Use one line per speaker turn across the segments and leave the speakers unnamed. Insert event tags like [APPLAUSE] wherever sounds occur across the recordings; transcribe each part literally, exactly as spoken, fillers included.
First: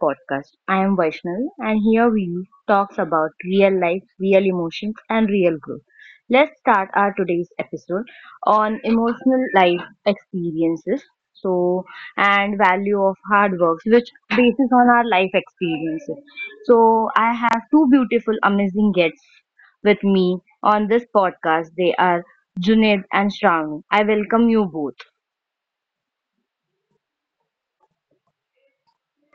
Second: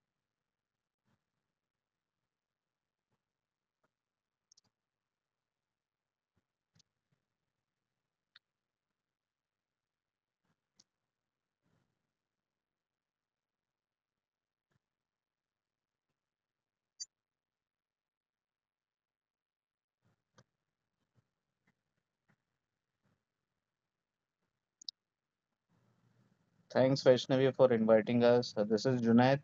podcast. I am Vaishnavi and here we talks about real life, real emotions and real growth. Let's start our today's episode on emotional life experiences. So and value of hard works which bases on our life experiences. So I have two beautiful amazing guests with me on this podcast. They are Junaid and Shravani. I welcome you both.
Thanks, Vaishnavi, for inviting us. Uh, This is Junaid.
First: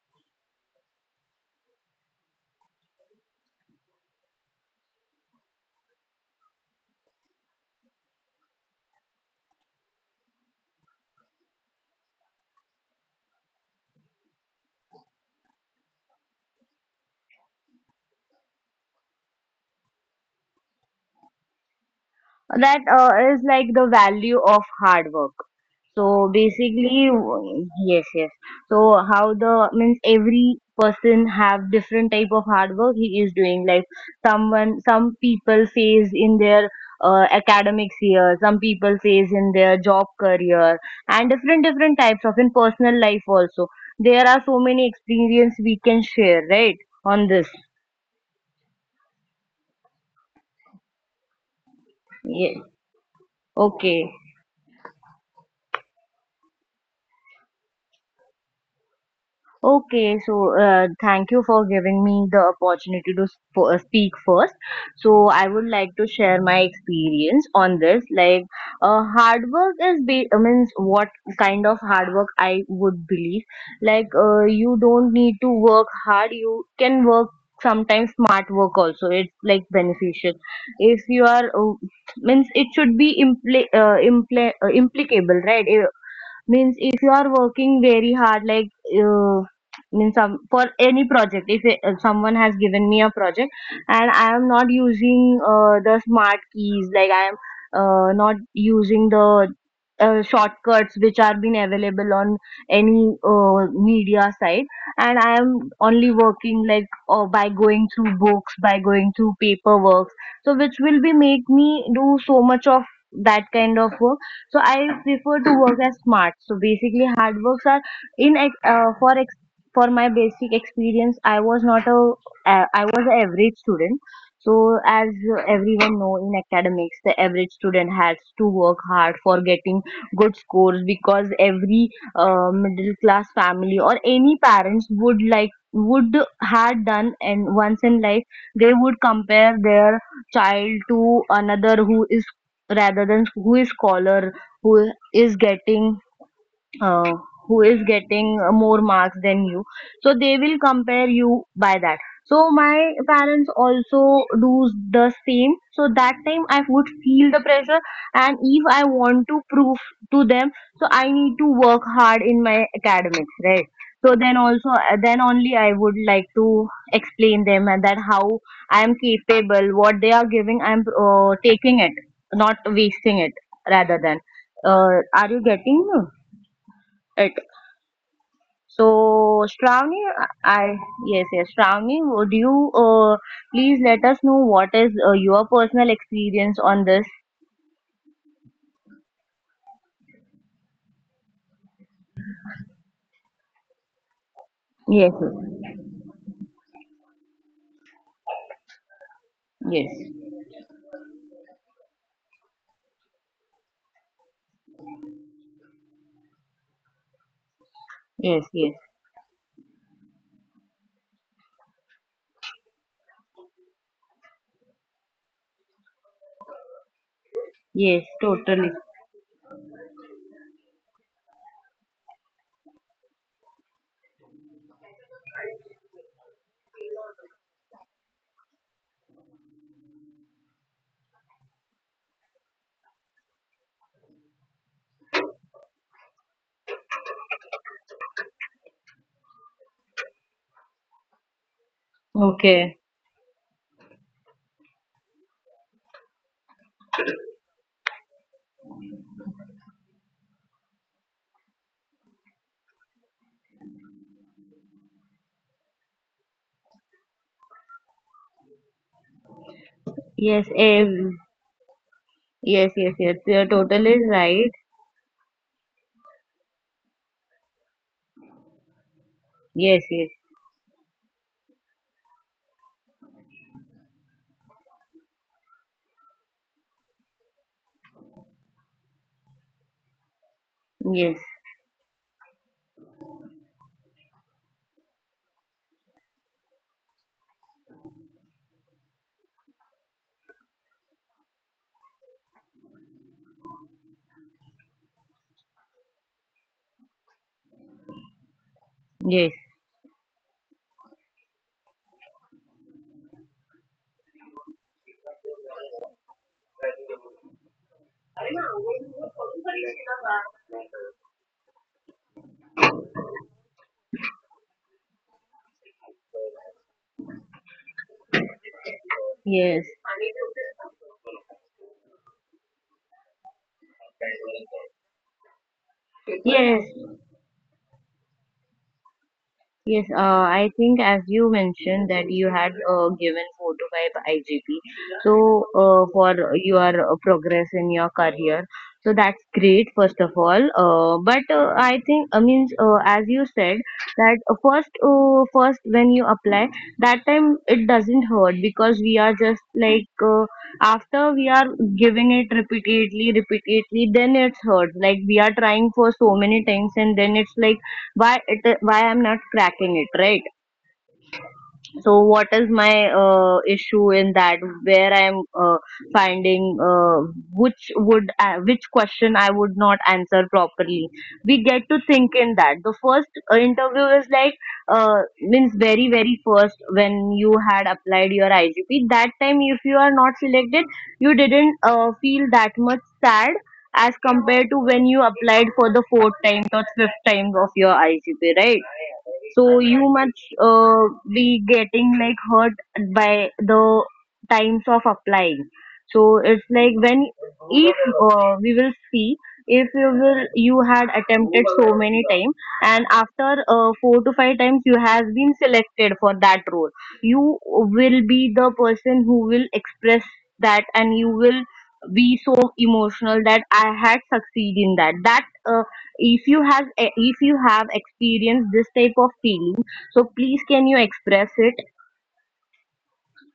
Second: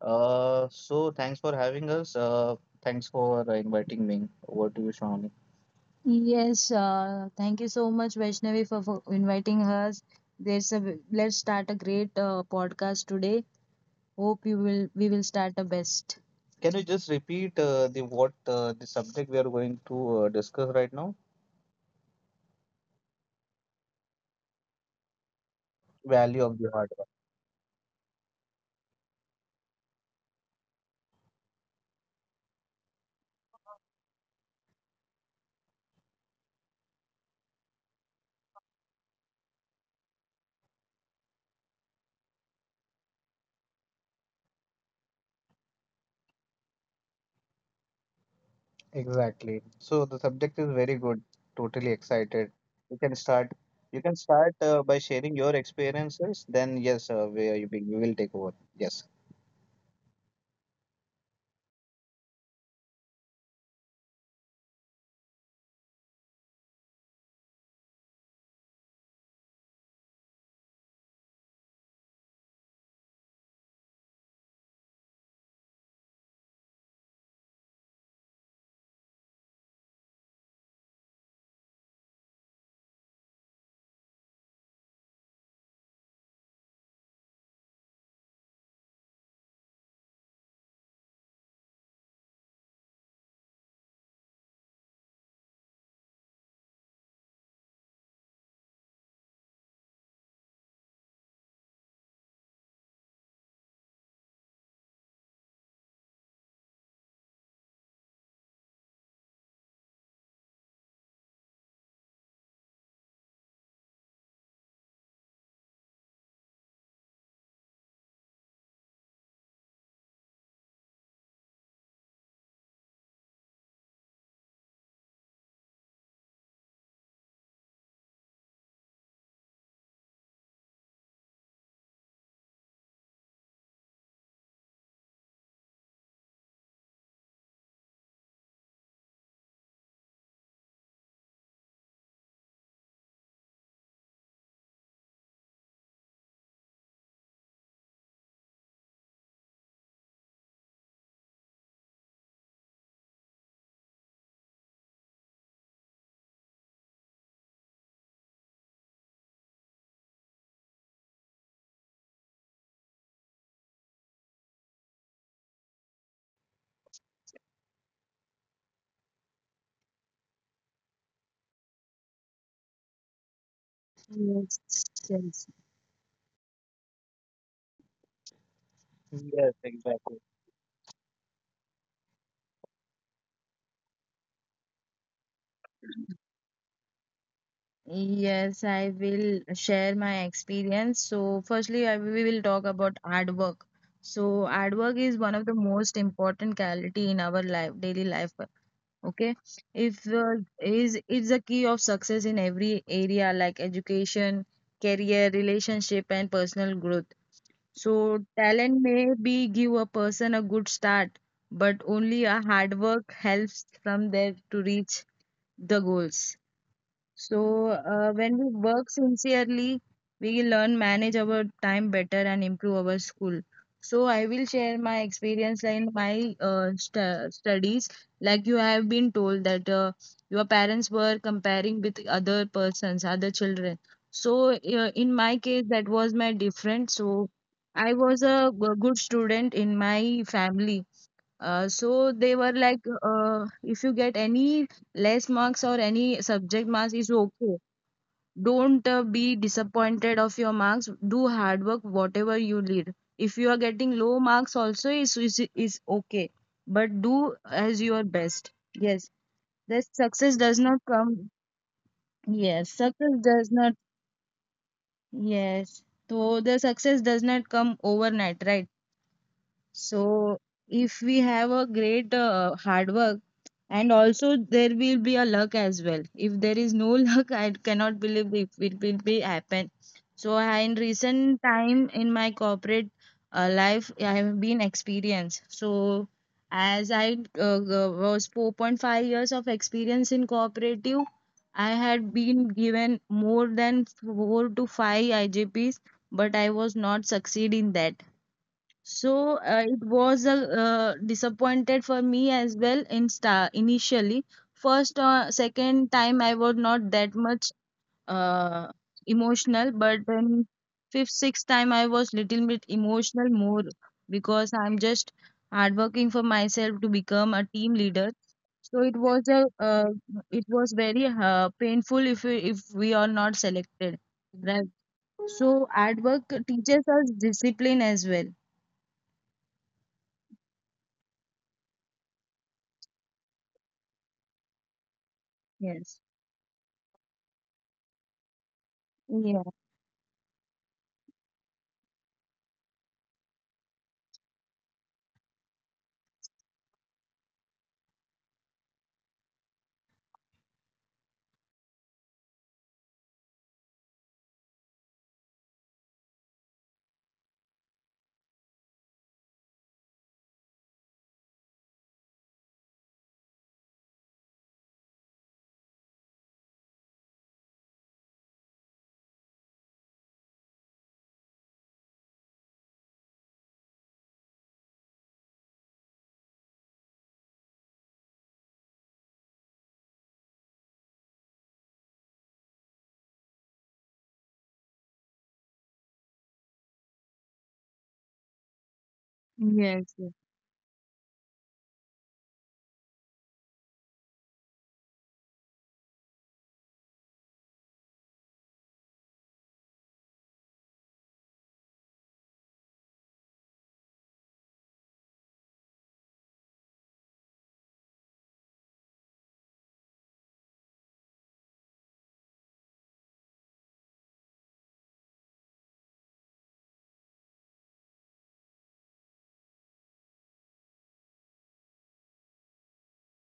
Uh, so, thanks for having us. Uh, thanks for uh, inviting me. Over to you, Shravani. Yes, uh, Thank you so much, Vaishnavi, for, for inviting us. There's a let's start a great uh, podcast today. Hope you will we will start the best. Can you just repeat uh, the what uh, the subject we are going to uh, discuss right now?
That uh, is like the value of hard work. So
Value of the hardware.
basically, w- yes, yes. So how the means every person have different type of hard work he is doing. Like someone, some people face in their uh, academics year, some people face in their job career, and different different types of in personal life also. There are so many experience we can share, right? On this,
Exactly. So the subject is very good. Totally excited.
yeah.
You can start. You can
Okay.
start uh, by sharing your experiences. Then yes, uh, we, are- we will take over. Yes.
Okay, so uh, thank you for giving me the opportunity to sp- uh, speak first. So I would like to share my experience on this. Like, uh, hard work is be- uh, means what kind of hard work I would believe. Like, uh, you don't need to work hard. You can work sometimes smart work also. It's like beneficial. If you are uh, means it should be impl- uh, impl- uh, implicable, right? means if you are working very hard like uh, means some for any project if it- if someone has given me a project and I am not using uh, the smart keys like I am uh, not using the uh, shortcuts which are been available on any uh, media site and I am only working like uh, by going through books by going through paperwork so which will be make me do so much of that kind of work so I prefer to work as smart. So basically, hard works are in ex- uh, for ex- for my basic experience. I was not a uh, I was an average student. So as everyone know in academics, the average student has to work hard for getting good scores because every uh, middle class family or any parents would like would had done and once in life they would compare their child to another who is rather than who is scholar who is getting uh, who is getting uh, more marks than you so they will compare you by that so my parents also do the same so that time I would feel the pressure and if I want to prove to them so I need to work hard in my academics right so then also uh, then only I would like to explain them and that how I am capable what they are giving i'm uh, taking it not wasting it rather than
Yes,
uh, are you
yes.
getting uh, it so,
Yes,
Shravani,
exactly.
I yes, yes, Shravani, would you uh, please let us know what is uh, your personal experience on this?
Yes, I will share my experience. So, firstly, I, we will talk about artwork. So, artwork
Yes,
is one of the most important quality in our life, daily life. Okay,
yes,
if uh, is is the key of success in every area like education, career, relationship, and personal growth. So
yes, yes,
talent may be give a person a good start, but only a hard work helps from there to reach the goals. So
yes,
uh, when we
totally.
work sincerely, we will learn manage our time better and improve our school. So I will share my experience in my uh, stu- studies. Like you have been told that uh, your parents were comparing with other persons, other children. So uh, in my case, that was my different. So I was a g- good student in my family, uh, so they were
Okay.
like, uh, if you get any less marks or any subject marks, is okay. Don't uh, be disappointed of your marks. Do hard work, whatever you need. If you are getting low marks, also is is is okay. But do as your best. Yes, the success
Yes,
does not
ev
come.
yes,
Yes,
yes, yes.
success
You're
does not.
totally right.
Yes, so the success does not come overnight, right?
Yes, yes,
So if we have a great uh, hard work, and also there will be a luck as well. If there is no [LAUGHS] luck, I cannot believe it, it will be happen. So I, in
yes,
recent time in my corporate uh, life, I have been experienced. So as I uh, g- was four point five years of experience in cooperative, I had been given more than four to five I J Ps, but I was not succeed in that.
yes,
So uh, it was a uh, disappointed for me as well in star initially. First uh, second time I was not that much uh, emotional, but then fifth sixth time I was little bit emotional more because I'm just hardworking for myself to become a team leader. So it was a
yes,
uh, it was very uh, painful if we, if we are not selected, right? So hard work
yes.
teaches us discipline as well.
Yes, uh, I think as you mentioned that you had uh, given four to five I G P, so uh,
Yes.
for your uh, progress in your career, so that's
Yeah,
great first of all. Uh, but uh, I think I mean uh, as you said that uh, first uh, first when you apply that time it doesn't hurt because we are just like uh, after we are giving it repeatedly repeatedly then it's hurts like we are trying for so many times and then it's like why it why I'm not cracking it right so what is my uh, issue in that where I'm uh, finding uh, which would uh, which question I would not answer properly we get to think in that the first uh, interview is like uh, means very very first when you had applied your igp that time if you are not selected you didn't uh, feel that much sad as compared to when you applied for the fourth time or fifth time of your igp right so you
yes, yes.
must uh, be getting like hurt by the times of applying so it's like when if uh, we will see if you will you had attempted so many times and after uh, four to five times you has been selected for that role you will be the person who will express that and you will be so emotional that I had succeed in that. That uh, if you has if you have experienced this type of feeling, so please can you express it?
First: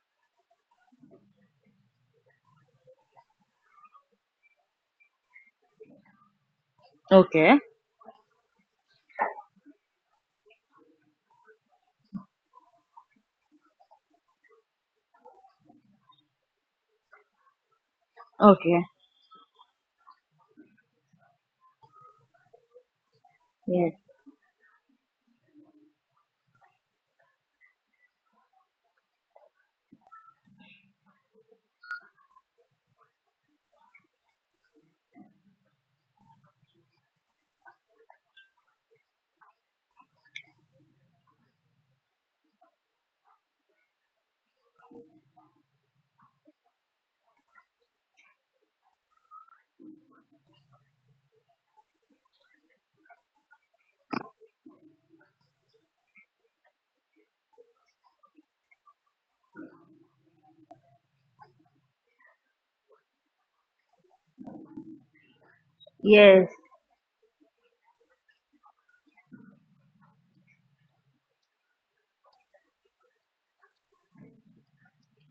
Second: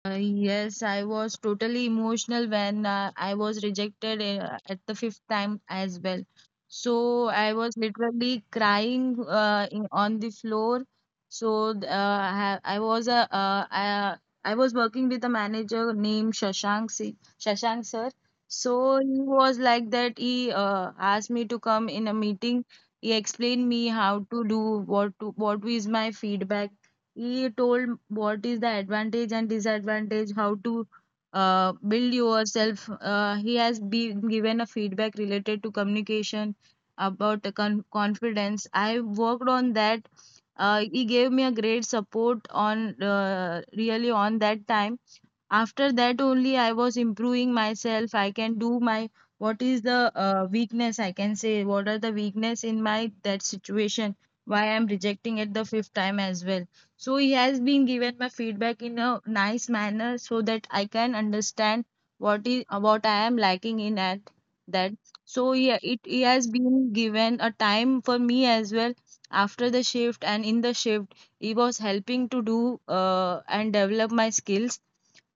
Uh, yes, I was totally emotional when uh, I was rejected uh, at the fifth time as well. So I
Okay.
was literally crying uh, in, on the floor. So th- uh, I, I was a uh, I, I was working with a manager named Shashank Si- Shashank sir.
Okay.
So he was like that. He uh, asked me to come in a meeting. He explained me
Yes.
how to do what to, what is my feedback. He told what is the advantage and disadvantage, how to uh, build yourself. Uh, he has been given a feedback related to communication about the con- confidence. I worked on that. Uh, he gave me a great support on uh, really on that time. After that only I was improving myself. I can do my what is the uh, weakness, I can say what are the weakness in my that situation, why I'm rejecting it the fifth time as well. So he has been given my feedback in a nice manner so that I can understand what is uh, what I am lacking in at that. So yeah, it, he has
Yes.
been given a time for me as well after the shift, and in the shift he was helping to do uh, and develop my skills.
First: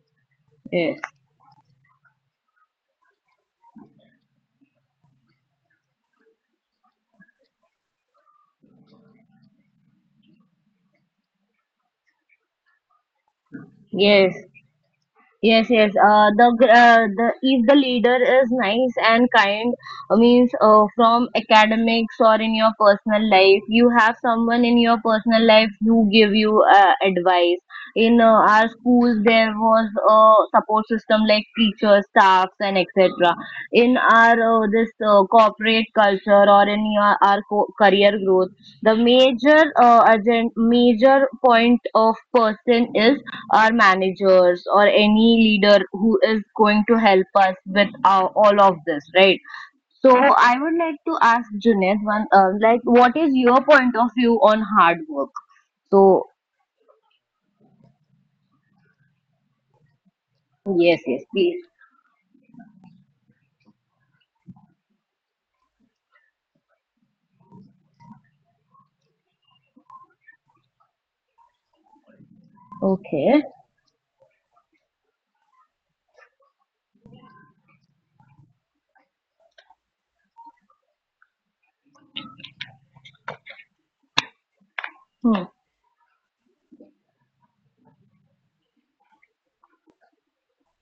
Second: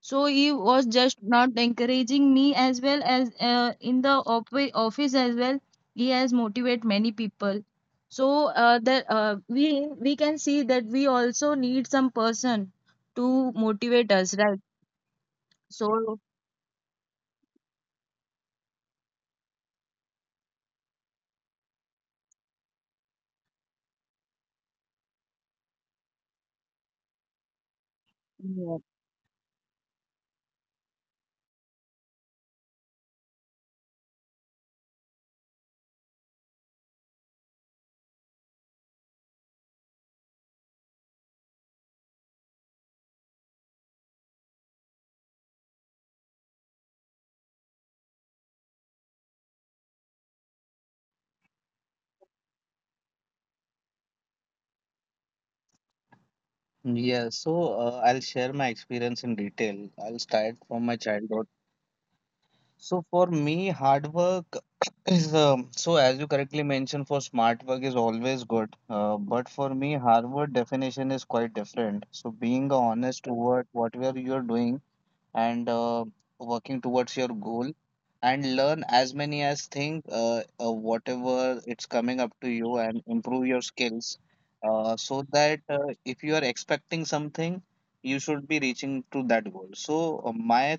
So he was
Yes.
just not encouraging me as well as uh, in the op- office as well. He has motivate many people. So uh, that uh, we we can see that we also need some person to motivate
Yes.
us, right?
Yes, yes.
So
Uh, the gr- uh, the if the leader is nice and kind, uh, means uh, from academics or in your personal life, you have someone in your personal life who give you uh, advice. In uh, our
yeah.
schools, there was a support system like teachers, staffs, and et cetera. In our uh, this uh, corporate culture or in your, our co- career growth. The major uh, agent, major point of person is our managers or any leader who is going to help us with uh, all of this, right? So I would like to ask Junaid one, uh, like, what is your point of view on hard work? So
Yeah, so uh, I'll share my experience in detail. I'll start from my
yes, yes,
childhood.
please.
So for me, hard work [CLEARS THROAT] is um, so as you correctly mentioned, for smart work is always good. Uh, but for me, Harvard definition is quite different. So being honest
Okay.
toward whatever you are doing and uh, working towards your goal, and learn as many as thing uh, uh, whatever it's coming up to you and improve your skills. Uh, so
Hmm.
that uh, if you are expecting something, you should be reaching to that goal. So uh, my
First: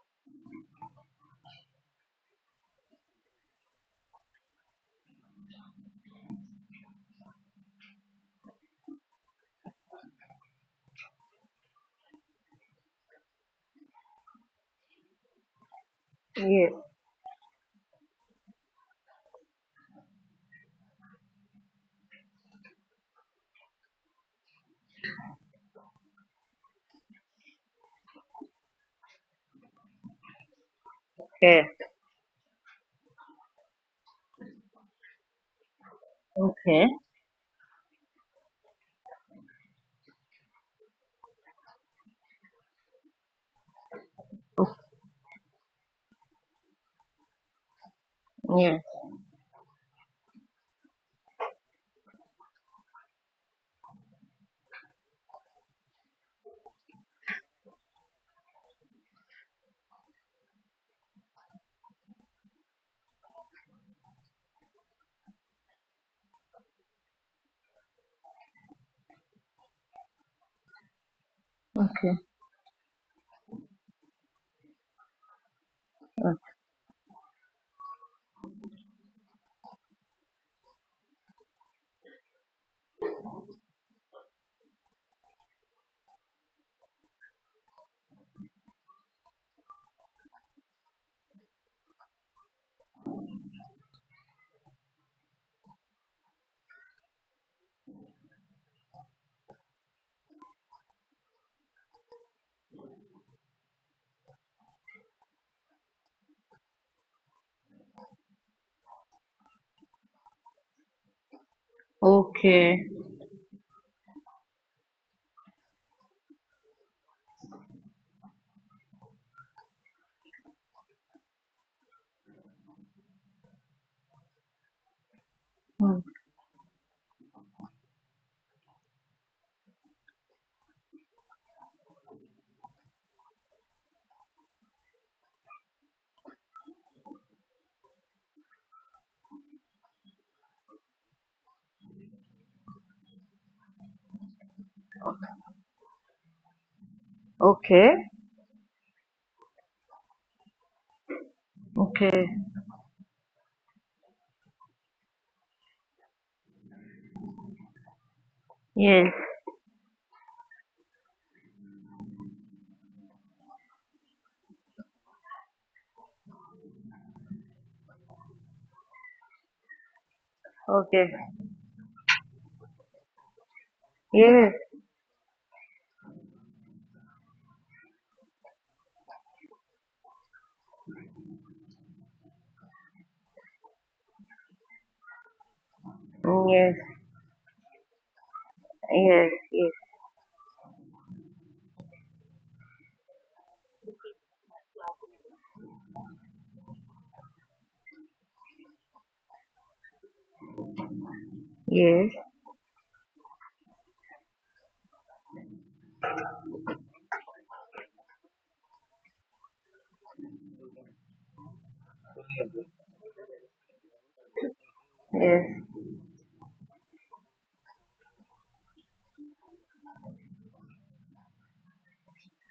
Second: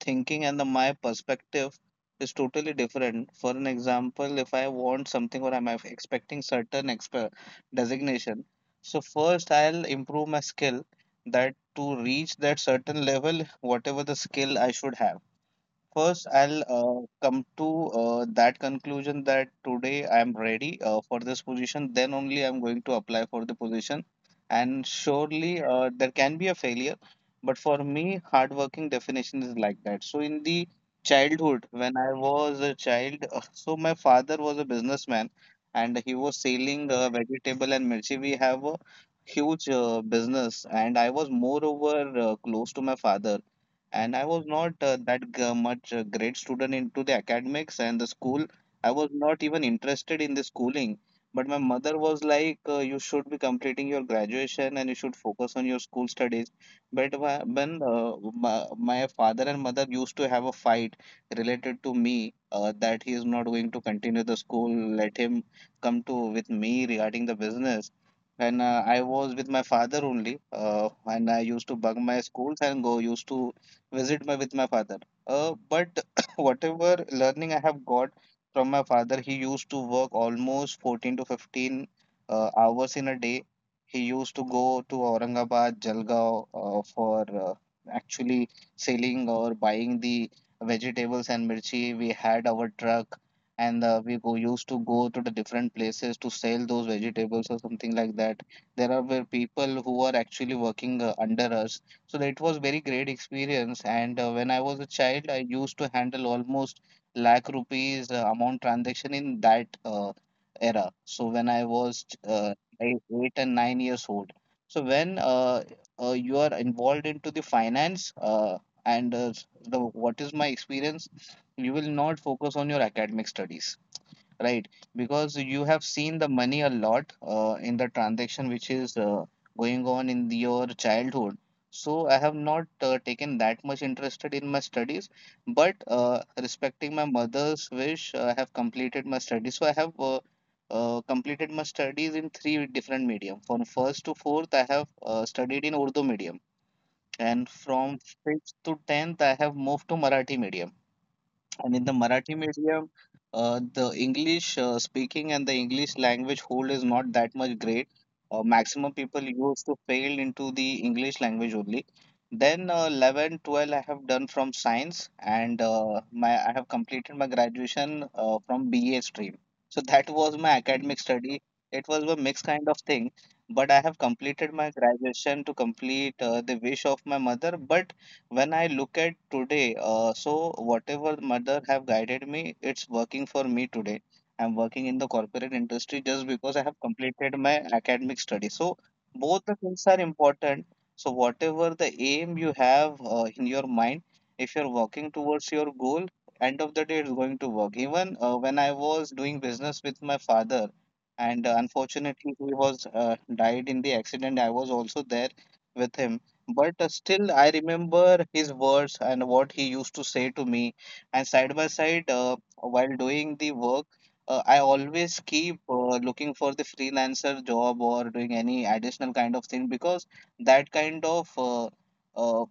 thinking and the my perspective is totally different. For an example, if I want something or I'm expecting certain exp- designation, so first I'll improve my skill that to reach that certain level, whatever the skill I should have. First, I'll
Yes.
uh, come to uh, that conclusion that today I'm ready uh, for this position. Then only I'm going to apply for the position. And surely uh, there can be a failure, but for me, hardworking definition is like that. So in the childhood,
Okay.
when I was a child, uh, so my father was a businessman, and he was
Okay.
selling uh, vegetable and mirchi. We have a huge uh, business, and I was moreover uh, close to my father, and I was not uh, that g- much a great student into the academics and the school.
Yes.
I was not even interested in the schooling. But my mother was like, uh, "You should be completing your graduation and you should focus on your school studies." But wha- when uh, my, my father and mother used to have a fight related to me uh, that he is not going to continue the school, let him come to with me regarding the business. And uh, I was with my father only, uh, and I used to bug
Okay.
my schools and go used to visit my with my father. Uh, but
Uh,
[COUGHS] whatever learning I have got from my father, he used to work almost fourteen to fifteen uh, hours in a day. He used to go to Aurangabad, Jalgaon uh, for uh, actually selling or buying the vegetables and mirchi. We had our truck, and uh, we go, used to go to the different places to sell those vegetables or something like that. There are were people who are actually working uh, under us, so that was very great experience. And uh, when I was a child, I used to handle almost lakh rupees uh, amount transaction in that uh, era. So when I was uh,
Okay.
eight eight and nine years old. So when uh, uh, you are involved into the finance uh, and uh, the what is my experience, you will not focus on your academic studies, right? Because you have
Hmm.
seen the money a lot uh, in the transaction which is uh, going on in your childhood. So I have not uh, taken that much interested in my studies, but uh, respecting my mother's wish, uh, I have completed my studies. So I have uh, uh, completed my studies in three different medium. From first to fourth, I have uh, studied in Urdu medium, and from
Okay.
fifth to tenth, I have moved to Marathi medium. And in the
Okay.
Marathi medium, uh, the English uh, speaking and the English language hold is not that much great. Uh, maximum
Yes.
people used to fail into the English language only. Then uh, eleven, twelve, I have done from science, and uh, my I have completed my graduation uh, from B A stream. So that was my academic
Okay.
study. It was a mixed kind of thing, but I have completed
Yes.
my graduation to complete uh, the wish of my mother. But when I look at today, uh, so whatever mother have guided me, it's working for me today. I'm working in the corporate industry just
Oh.
because I
Yes.
have completed my academic study, so
Yes,
both the
yes,
things are important. So whatever the aim you have uh, in your mind, if you're working towards your goal, end of the day it's going to work. Even uh, when I was doing business with my father, and uh,
yes,
unfortunately he was uh, died in the accident. I was also there with him, but uh, still I remember his words and what he used to say to me. And side by side, uh, while doing the work, uh, I always keep
yes,
uh, looking for the freelancer job or doing any additional kind of thing, because that kind of uh, uh,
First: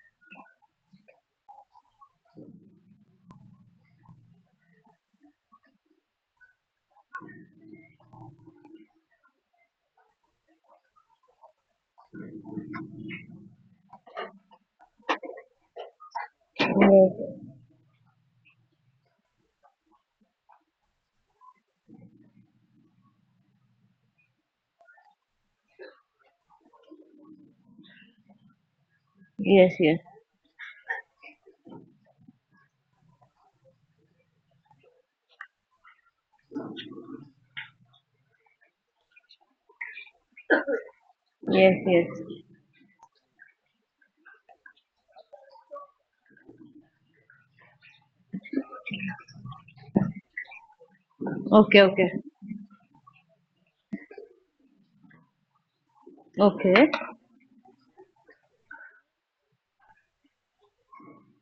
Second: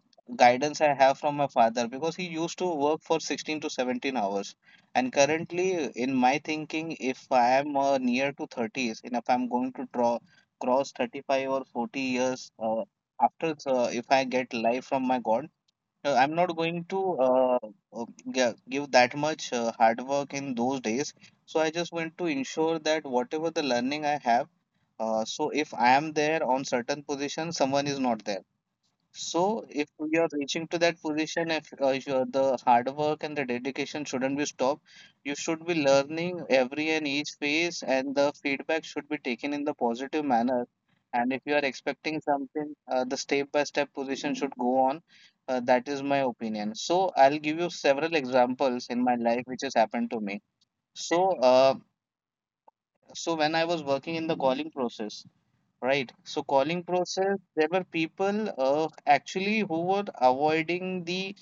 guidance I have from my father, because he used to work for sixteen to seventeen hours. And currently in my thinking, if I am uh, near to thirties, and if I'm going to draw cross thirty-five or forty years, uh, after uh, if I get life from my god, uh, I'm not going to uh, uh, gi- give that much uh, hard work in those days. So I just want to ensure that whatever the learning I have, uh, so if I am there on certain position, someone is not there. So
yes,
if
yes,
we
yes,
are reaching to that position, if uh, if you're the hard work and the dedication shouldn't be stopped, you should be learning every and each phase, and the feedback should be taken in the positive manner. And if you are
yes, yes.
expecting something, uh, the step by step position should go on. Uh, that is my opinion. So I'll give you several examples in my life which has happened to me. So, uh,
Okay, okay,
so when I was working in the calling process, right. So
okay,
calling process, there were people uh, actually who were avoiding the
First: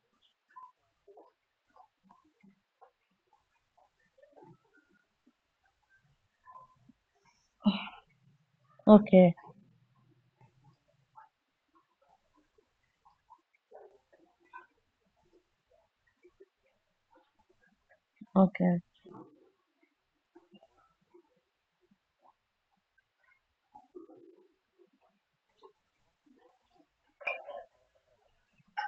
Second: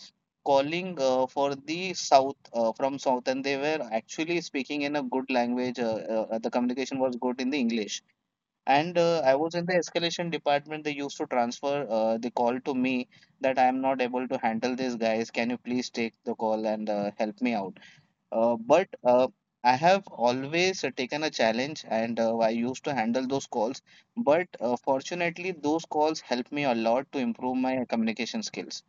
calling uh, for the south uh, from south, and they were actually speaking in a good language. Uh, uh, the communication was good in the English, and uh, I
okay,
was in the escalation department. They used to transfer uh, the call to me that I am not able to handle this guys. Can you please take the call and uh, help me out? Uh,
okay,
but uh, I have always uh, taken a challenge, and uh, I used to handle those calls. But uh, fortunately, those calls help me a lot to improve my communication skills.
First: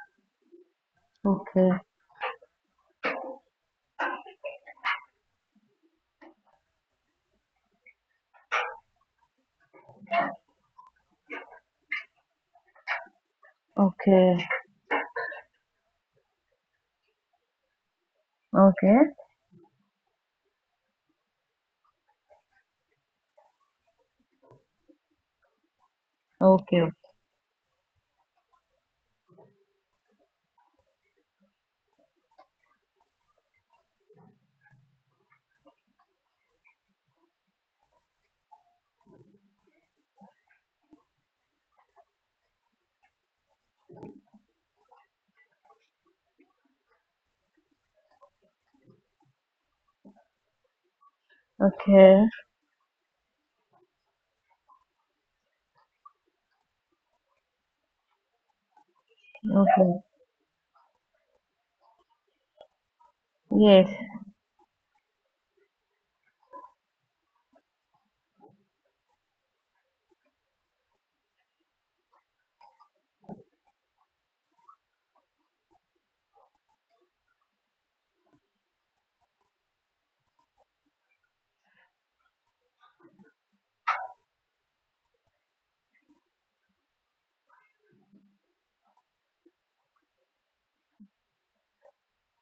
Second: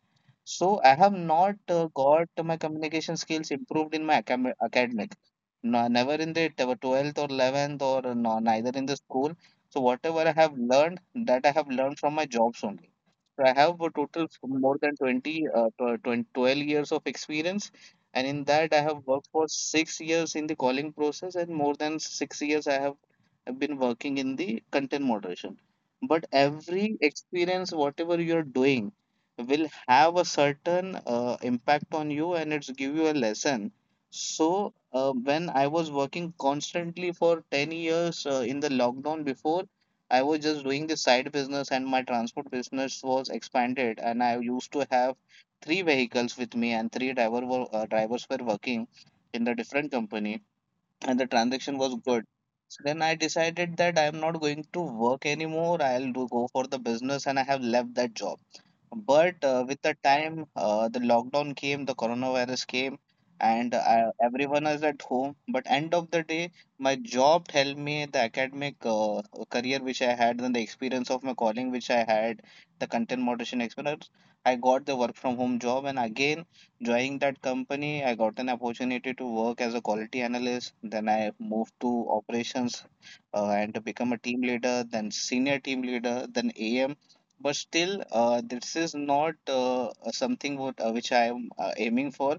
So I have not
okay,
uh, got my communication skills improved in my acam- academics. No, never in the tw- twelfth or eleventh, or no, neither in the school. So whatever I have learned, that I have learned from my jobs only. So I have a total,
okay,
f- more than twenty, uh, tw- twen- twelve years of experience, and in that I have
okay,
worked for six years in the calling process, and more than six years I have been working in the content moderation. But
okay,
every experience, whatever you are doing, will have a certain uh, impact on you, and it's give you a lesson. So uh, when I was working constantly for ten years uh, in the lockdown before, I was just doing the side business, and my transport business was expanded, and I used to have three vehicles with me, and three driver were, uh, drivers were working in the different company, and the transaction was good.
okay,
So then I decided that I am not going to work anymore. I'll do, go for the business, and I have left that job. But uh, with the
okay.
time, uh, the lockdown came, the coronavirus came, and
Yes,
uh, everyone is at home. But end of the day, my job helped me, the academic uh, career which I had, then the experience of my calling which I had, the content moderation experience. I got the work from home job, and again, joining that company, I got an opportunity to work as a quality analyst. Then I moved to operations, uh, and to become a team leader, then senior team leader, then A M. But still uh, this is not uh, uh, something what uh, which I am uh, aiming for.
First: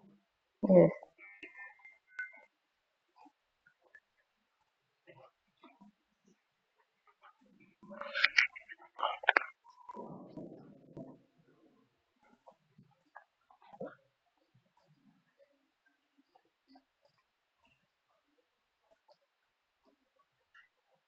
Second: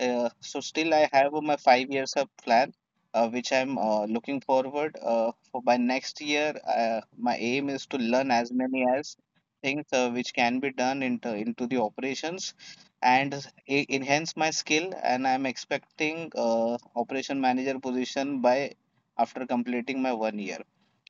uh, So
yes,
still I have uh, my five years of plan, uh, which I'm uh, looking forward uh, for by next year. Uh, my aim is to learn as many as things uh, which can be done into into the operations, and s- e- enhance my skill. And I'm expecting uh, operation manager position by after completing my one year.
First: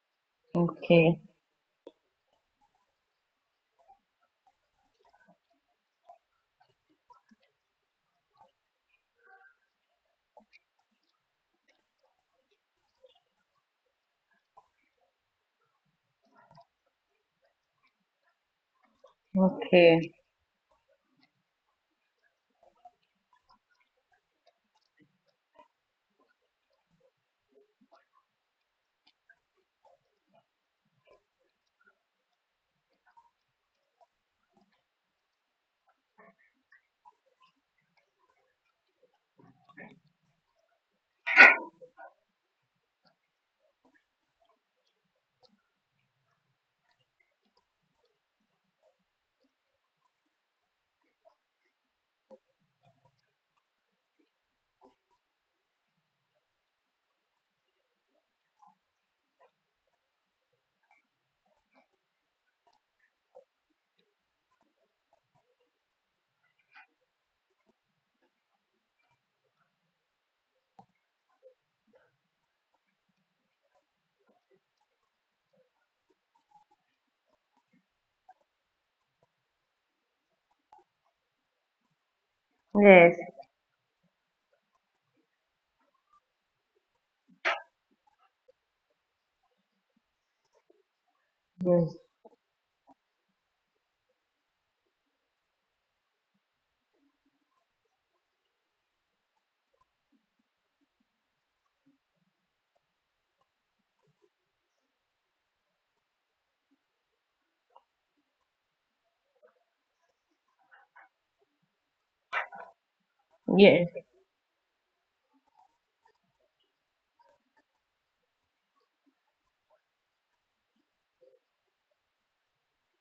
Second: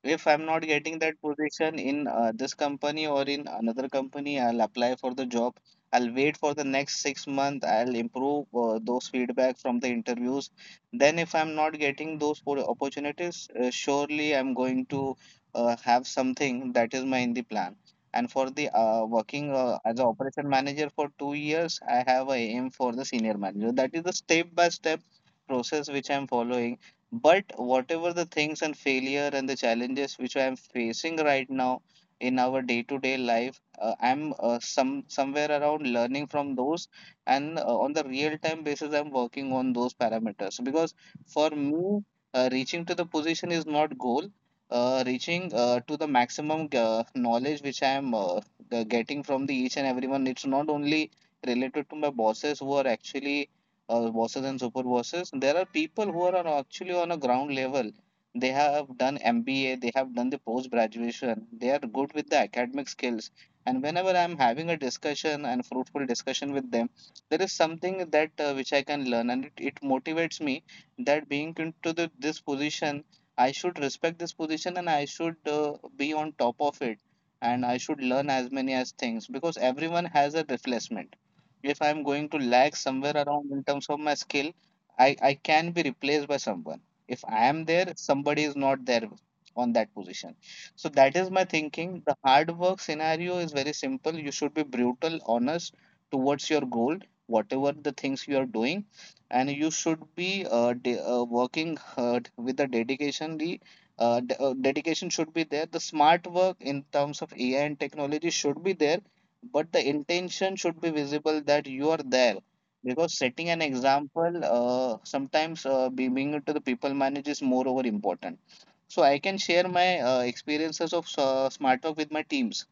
If I'm not getting that
okay,
position in uh, this company or in another company, I'll apply for the job. I'll wait for the next six months. I'll improve uh, those feedback from the interviews. Then, if I'm not getting those po- opportunities, uh, surely I'm going to uh, have something that is my in the plan. And for the uh, working uh, as an
okay,
operation manager for two years, I have a aim for the senior manager. That is the step by step process which I'm following. But whatever the things and failure and the challenges which I am facing right now in our day-to-day life, uh, I'm uh, some somewhere around learning from those, and uh, on the real-time basis, I'm working on those parameters. Because for me, uh, reaching to the position is not goal. Uh, reaching uh, to the maximum uh, knowledge which I am uh, g- getting from the each and everyone, it's not only related to my bosses who are actually uh, bosses and super bosses. There are people who are on- actually on a ground level. They have done M B A, they have done the post graduation, they are good with the academic skills. And whenever I'm having a discussion and fruitful discussion with them, there is something that uh, which I can learn, and it, it motivates me that being into the, this position, I should respect this position and I should uh, be on top of it, and I should learn as many as things, because everyone has a reflex. If I'm going to lag
yes,
somewhere around in terms of my skill, I, I can be replaced by someone. If I am there, somebody is not there on that position. So that is my
yes,
thinking. The hard work scenario is very simple. You should be brutal, honest towards your goal, whatever the things you are doing, and you should be uh, de- uh, working hard with a dedication. The uh, de- uh, dedication should be there. The smart work in terms of A I and technology should be there, but the intention should be visible that you are there, because setting an
yes.
example uh, sometimes uh, be- being it to the people manager is more over important. So I can share my uh, experiences of uh, smart talk with my teams,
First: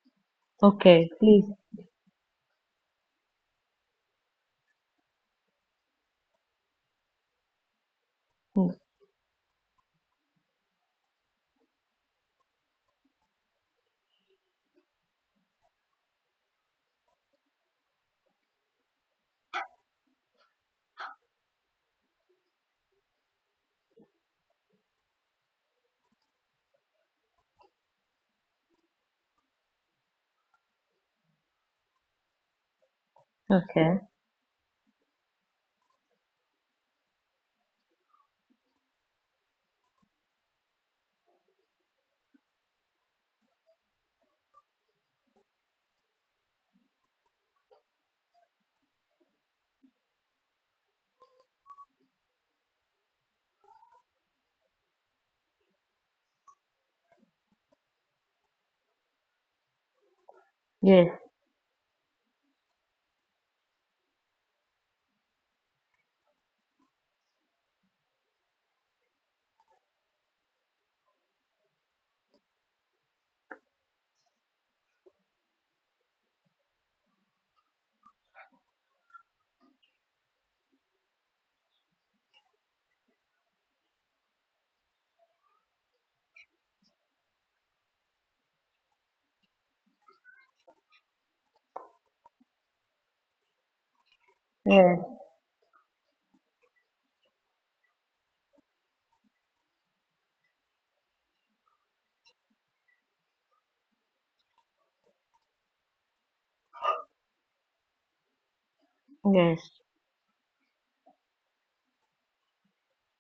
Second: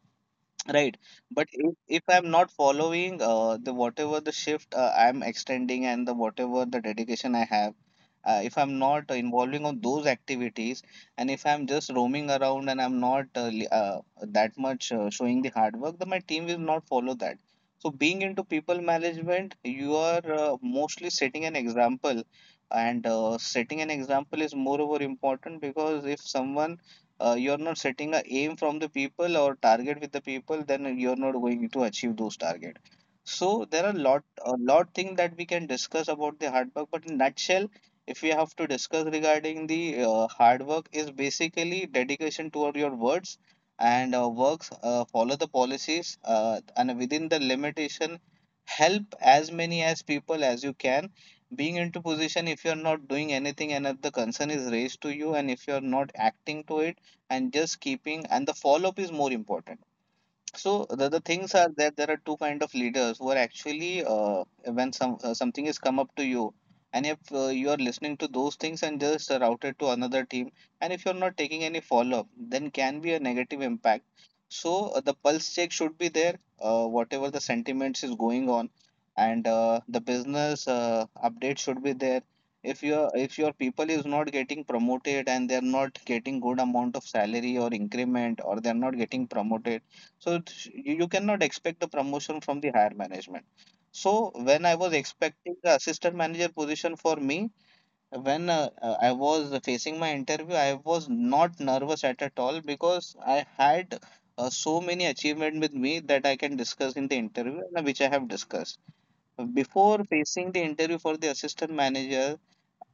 right.
Okay,
But
please.
if, if I'm not following uh, the whatever the shift uh, I'm extending, and the whatever the dedication I have, uh, if I'm not involving on those activities, and if I'm just roaming around and I'm not uh, li- uh, that much uh, showing the hard work, then my team will not follow that. So being into people management, you are uh, mostly setting an example, and uh, setting an example is moreover important, because if someone uh, you're not setting a aim from the people or target with the people, then you're not going to achieve those target. So there are
Okay,
lot a lot thing that we can discuss about the hard work, but in nutshell, if we have to discuss regarding the uh, hard work, is basically dedication toward your words and uh, works, uh, follow the policies uh, and within the limitation, help as many as people as you can. Being into position, if you're not doing anything, and if the concern is raised to you, and if you're not acting to it, and just keeping, and the follow up is more important. So
yes,
the, the things are that there are two kind of leaders who are actually, uh, when some uh, something is come up to you, and if uh, you are listening to those things and just uh, route it to another team, and if you're not taking any follow up, then can be a negative impact. So uh, the pulse check should be there, uh, whatever the sentiments is going on, and uh, the business uh, update should be there. If your if your people is not getting promoted, and they're not getting good amount of salary or increment, or they're not getting promoted, so it's, you you cannot expect the promotion from the higher management. So when I
yes,
was expecting the assistant manager position for me, when uh, uh, I was facing my interview, I was not nervous at at all, because I had uh, so many achievement with me that I can discuss in the interview, and which I have discussed
yes.
before facing the interview for the assistant manager.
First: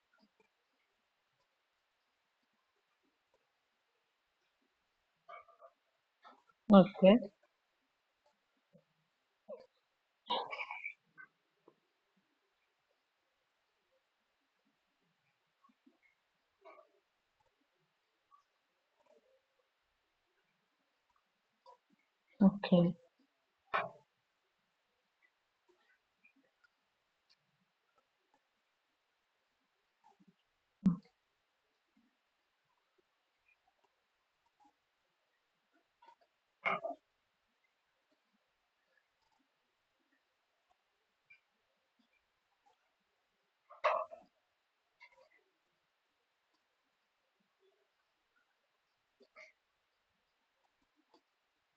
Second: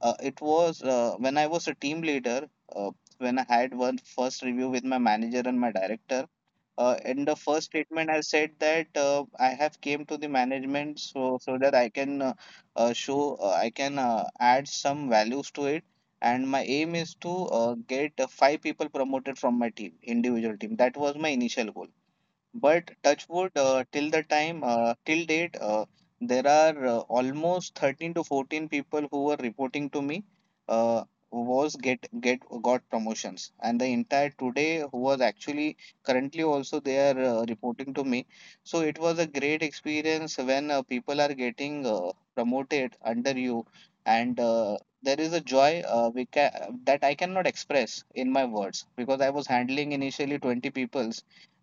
uh, It was uh, when I was a team leader, uh, when I had one first review with my manager and my director. Uh,
Okay,
in the first statement I said that uh, I have came to the management, so so that I can uh, uh, show uh, I can uh, add some values to it. And my aim is to uh, get uh, five people promoted from my team, individual team. That was my initial goal.
okay,
But touch wood, uh, till the time, uh, till date, uh, there are uh, almost thirteen to fourteen people who were reporting to me, uh, was get get got promotions. And the entire today who was actually currently also, they are uh, reporting to me. So it was a great experience when uh, people are getting uh, promoted under you, and uh, there is a joy uh, we ca- that I cannot express in my words, because I was handling initially twenty people,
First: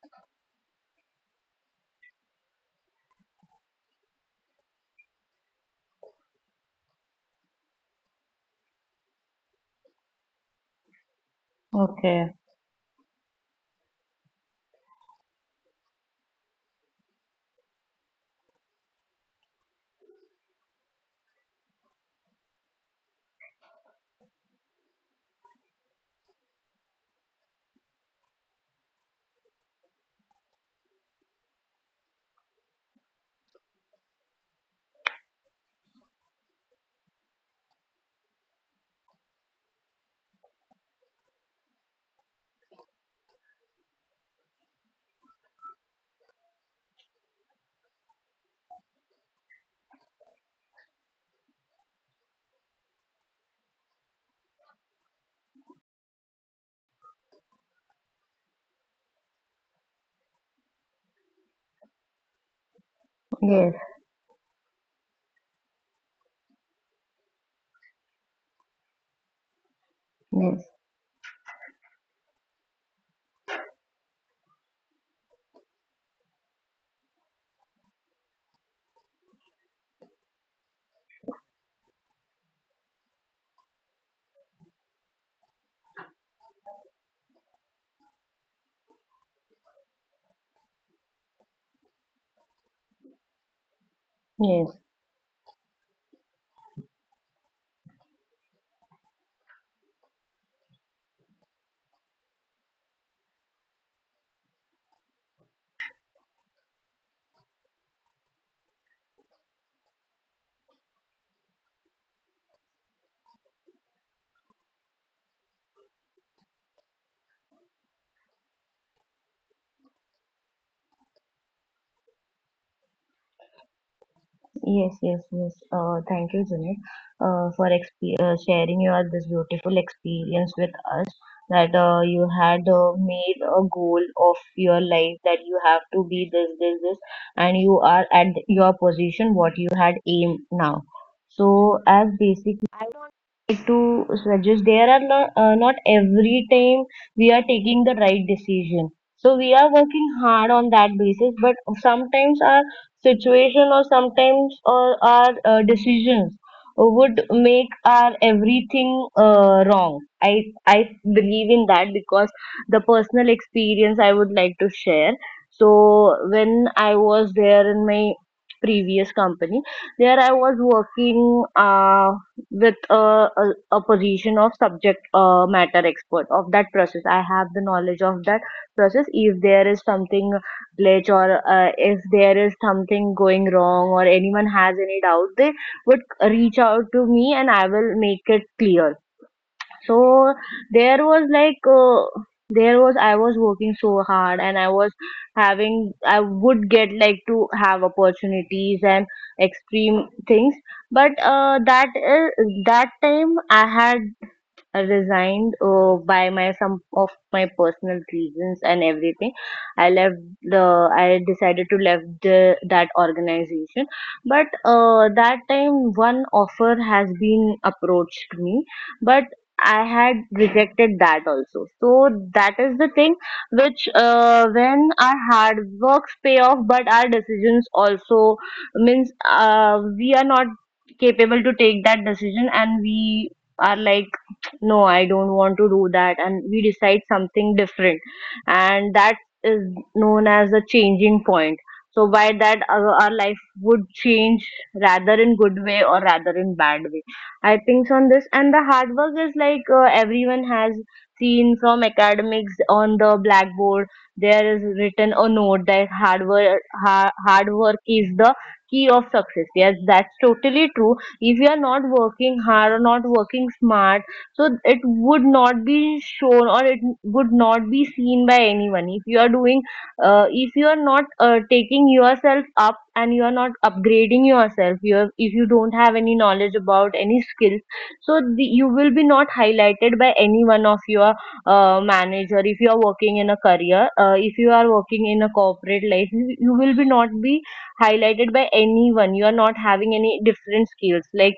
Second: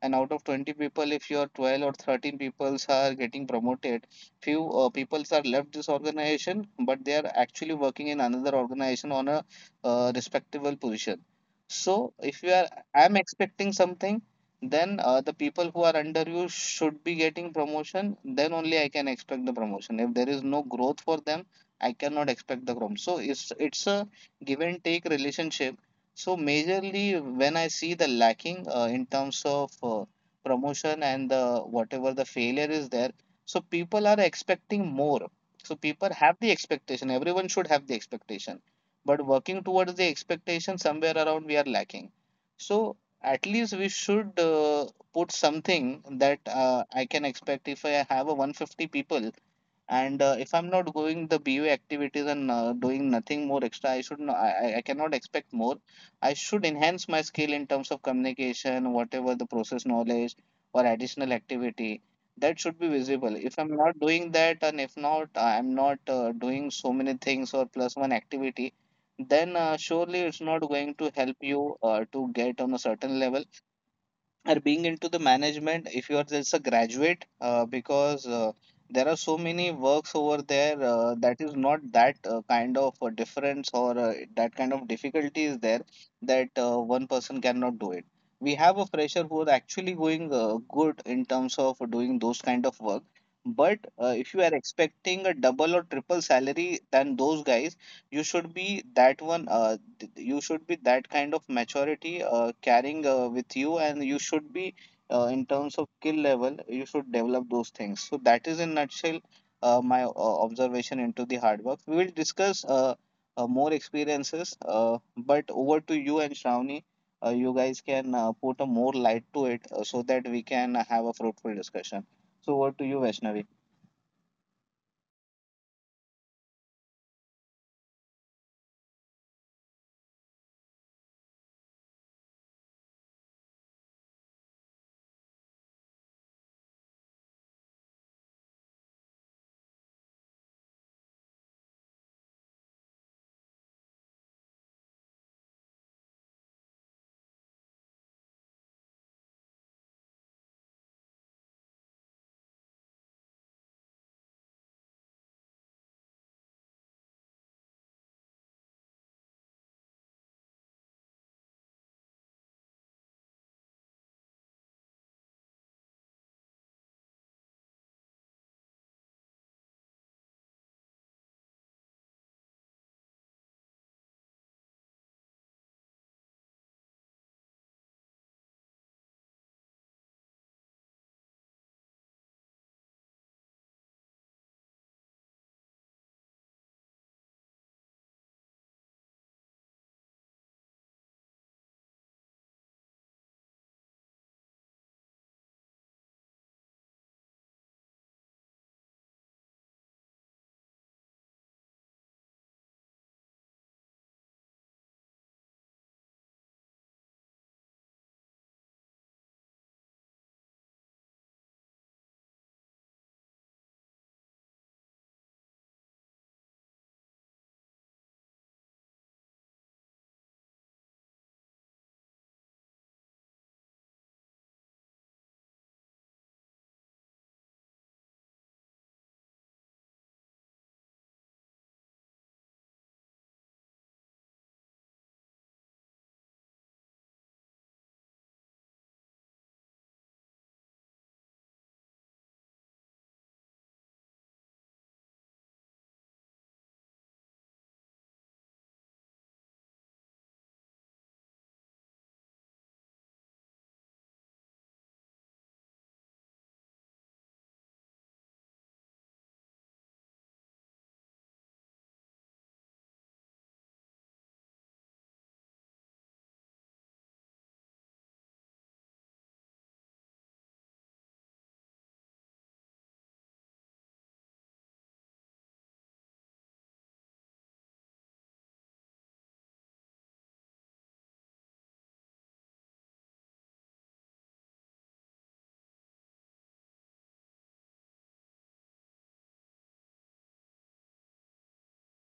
and out of twenty people, if your twelve or thirteen peoples are getting promoted, few uh, peoples are left this organization but they are actually working in another organization on a uh, respectable position. So
okay.
if you are I'm expecting something, then uh, the people who are under you should be getting promotion. Then only I can expect the promotion. If there is no growth for them, I cannot expect the growth. So it's it's a give and take relationship. So majorly, when I see the lacking uh, in terms of uh, promotion and the whatever the failure is there, so people are expecting more. So people have the expectation. Everyone should have the expectation, but working towards the expectation somewhere around we are lacking. So at least we should uh, put something that uh, I can expect if I have a 150 people. And uh, if I'm not going the B U activities and uh, doing nothing more extra, I should not, I, I I cannot expect more. I should enhance my skill in terms of communication, whatever the process knowledge or additional activity, that should be visible.
Yes,
If I'm not doing that, and if not, I'm not uh, doing so many things or plus one activity, then uh, surely it's
yes,
not going to help you uh, to get on a certain level or being into the management if you are just a graduate uh, because uh, there are so many works over there uh, that is not that uh, kind of a difference or uh, that kind of difficulty is there that uh, one person cannot do it. We have a fresher who is actually going uh, good in terms of doing those kind of work. But uh, if you
yes,
are expecting a double or triple salary than those guys, you should be that one uh, th- you should be that kind of maturity uh, carrying uh, with you, and you should be uh, in terms of skill level you should develop those things. So that is in nutshell uh, my uh, observation into the hard work. We will discuss uh, uh, more experiences, uh, but over to you and Shravani. Uh, you guys can uh, put a more light to it uh, so that we can have a fruitful discussion. So over to you, Vaishnavi.
Yes, yes, yes. Uh, thank you, Junaid, uh, for exp- uh, sharing your this beautiful experience with us. That uh, you had uh, made a goal of your life that you have to be this, this, this, and you are at your position what you had aimed now. So, as basic I would want like to suggest there are not, uh, not every time we are taking the right decision so we are working hard on that basis but sometimes our situation or sometimes or our uh, decisions would make our everything uh, wrong i i believe in that because the personal experience I would like to share so when I was there in my previous company there I was working uh, with a, a, a position of subject uh, matter expert of that process I have the knowledge of that process if there is something glitch or uh, if there is something going wrong or anyone has any doubt, they would reach out to me and I will make it clear. So there was like uh, there was I was working so hard and I was having I would get like to have opportunities and extreme things, but uh, that is that time I had I resigned uh, by my some of my personal reasons and everything. I left the I decided to left the, that organization, but uh, that time one offer has been approached me, but I had rejected that also. So that is the thing which uh, when our hard works pay off, but our decisions also means uh, we are not capable to take that decision and we are like no I don't want to do that and we decide something different and that is known as a changing point so by that our, our life would change rather in good way or rather in bad way I think on this and the hard work is like uh, everyone has seen from academics on the blackboard there is written a note that hard work ha- hard work is the key of success yes that's totally true if you are not working hard or not working smart so it would not be shown or it would not be seen by anyone if you are doing uh, if you are not uh, taking yourself up and you are not upgrading yourself you have, if you don't have any knowledge about any skills so the, you will be not highlighted by anyone of your uh, manager if you are working in a career uh, if you are working in a corporate life you, you will be not be highlighted by anyone you are not having any different skills like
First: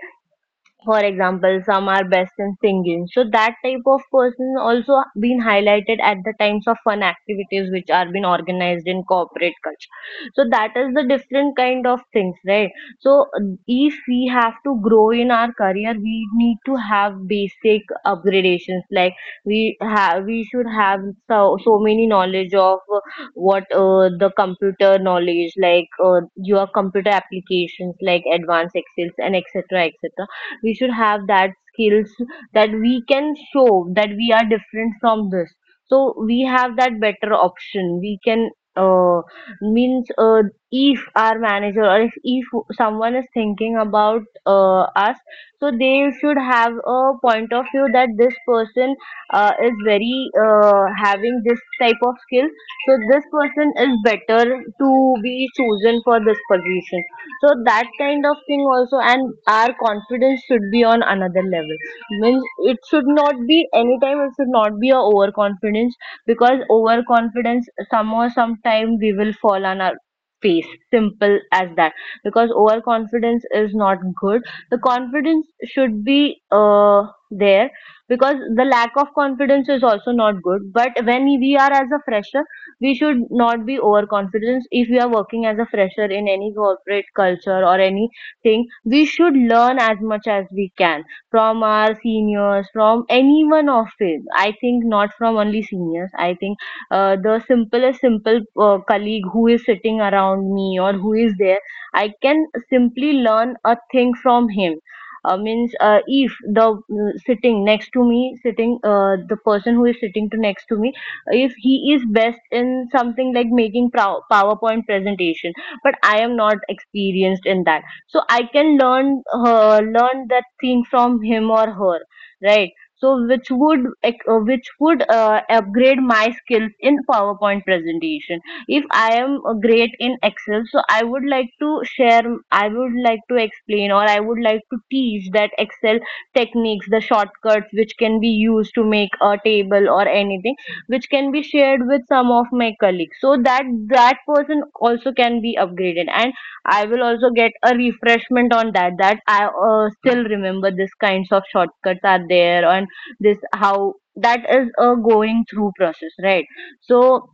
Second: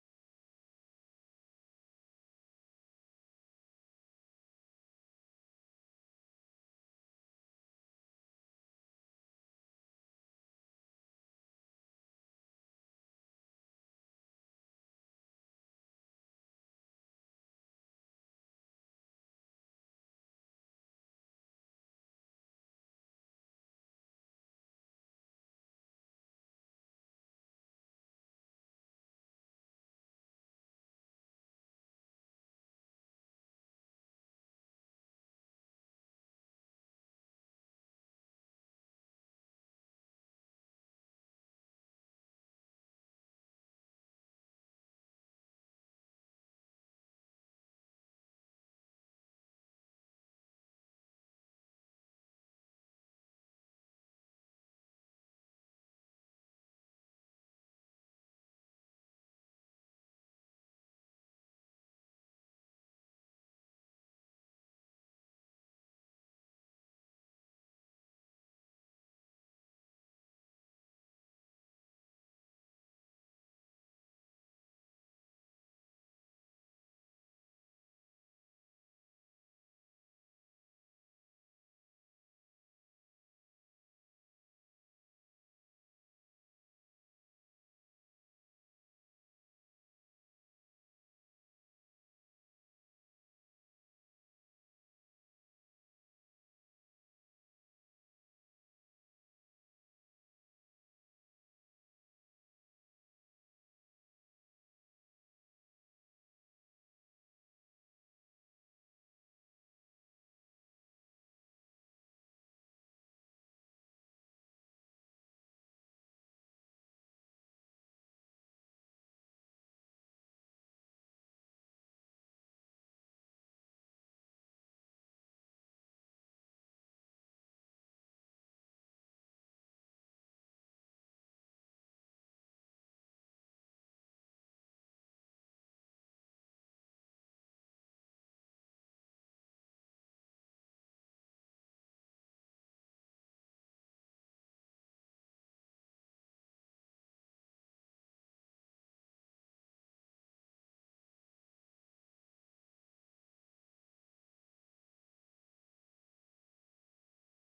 for example some are best in singing so that type of person also been highlighted at the times of fun activities which are being organized in corporate culture so that is the different kind of things right so uh, if we have to grow in our career we need to have basic upgradations like we have we should have so, so many knowledge of uh, what uh, the computer knowledge like uh, your computer applications like advanced excels and etc etc we should have that skills that we can show that we are different from this so we have that better option we can uh, means uh, if our manager or if, if someone is thinking about uh, us so they should have a point of view that This person uh, is very uh, having this type of skill, so this person is better to be chosen for this position. So that kind of thing also, and our confidence should be on another level. Means it should not be anytime. It should not be a overconfidence because overconfidence, some or sometime we will fall on our face. Simple as that. Because overconfidence is not good. The confidence should be uh there because the lack of confidence is also not good. But when we are as a fresher, we should not be overconfident. If we are working as a fresher in any corporate culture or anything, we should learn as much as we can from our seniors, from anyone of it. I think not from only seniors. I think uh, the simplest simple uh, colleague who is sitting around me or who is there, I can simply learn a thing from him. Uh, means uh, If the uh, sitting next to me sitting uh, the person who is sitting to next to me, if he is best in something like making prow- PowerPoint presentation, but I am not experienced in that. So I can learn uh, learn that thing from him or her, right? So which would ec- uh, which would uh, upgrade my skills in PowerPoint presentation. If I am uh, great in Excel, so I would like to share. I would like to explain or I would like to teach that Excel techniques, the shortcuts which can be used to make a table or anything which can be shared with some of my colleagues so that that person also can be upgraded, and I will also get a refreshment on that, that I uh, still remember this kinds of shortcuts are there. And this how that is a going through process, right? So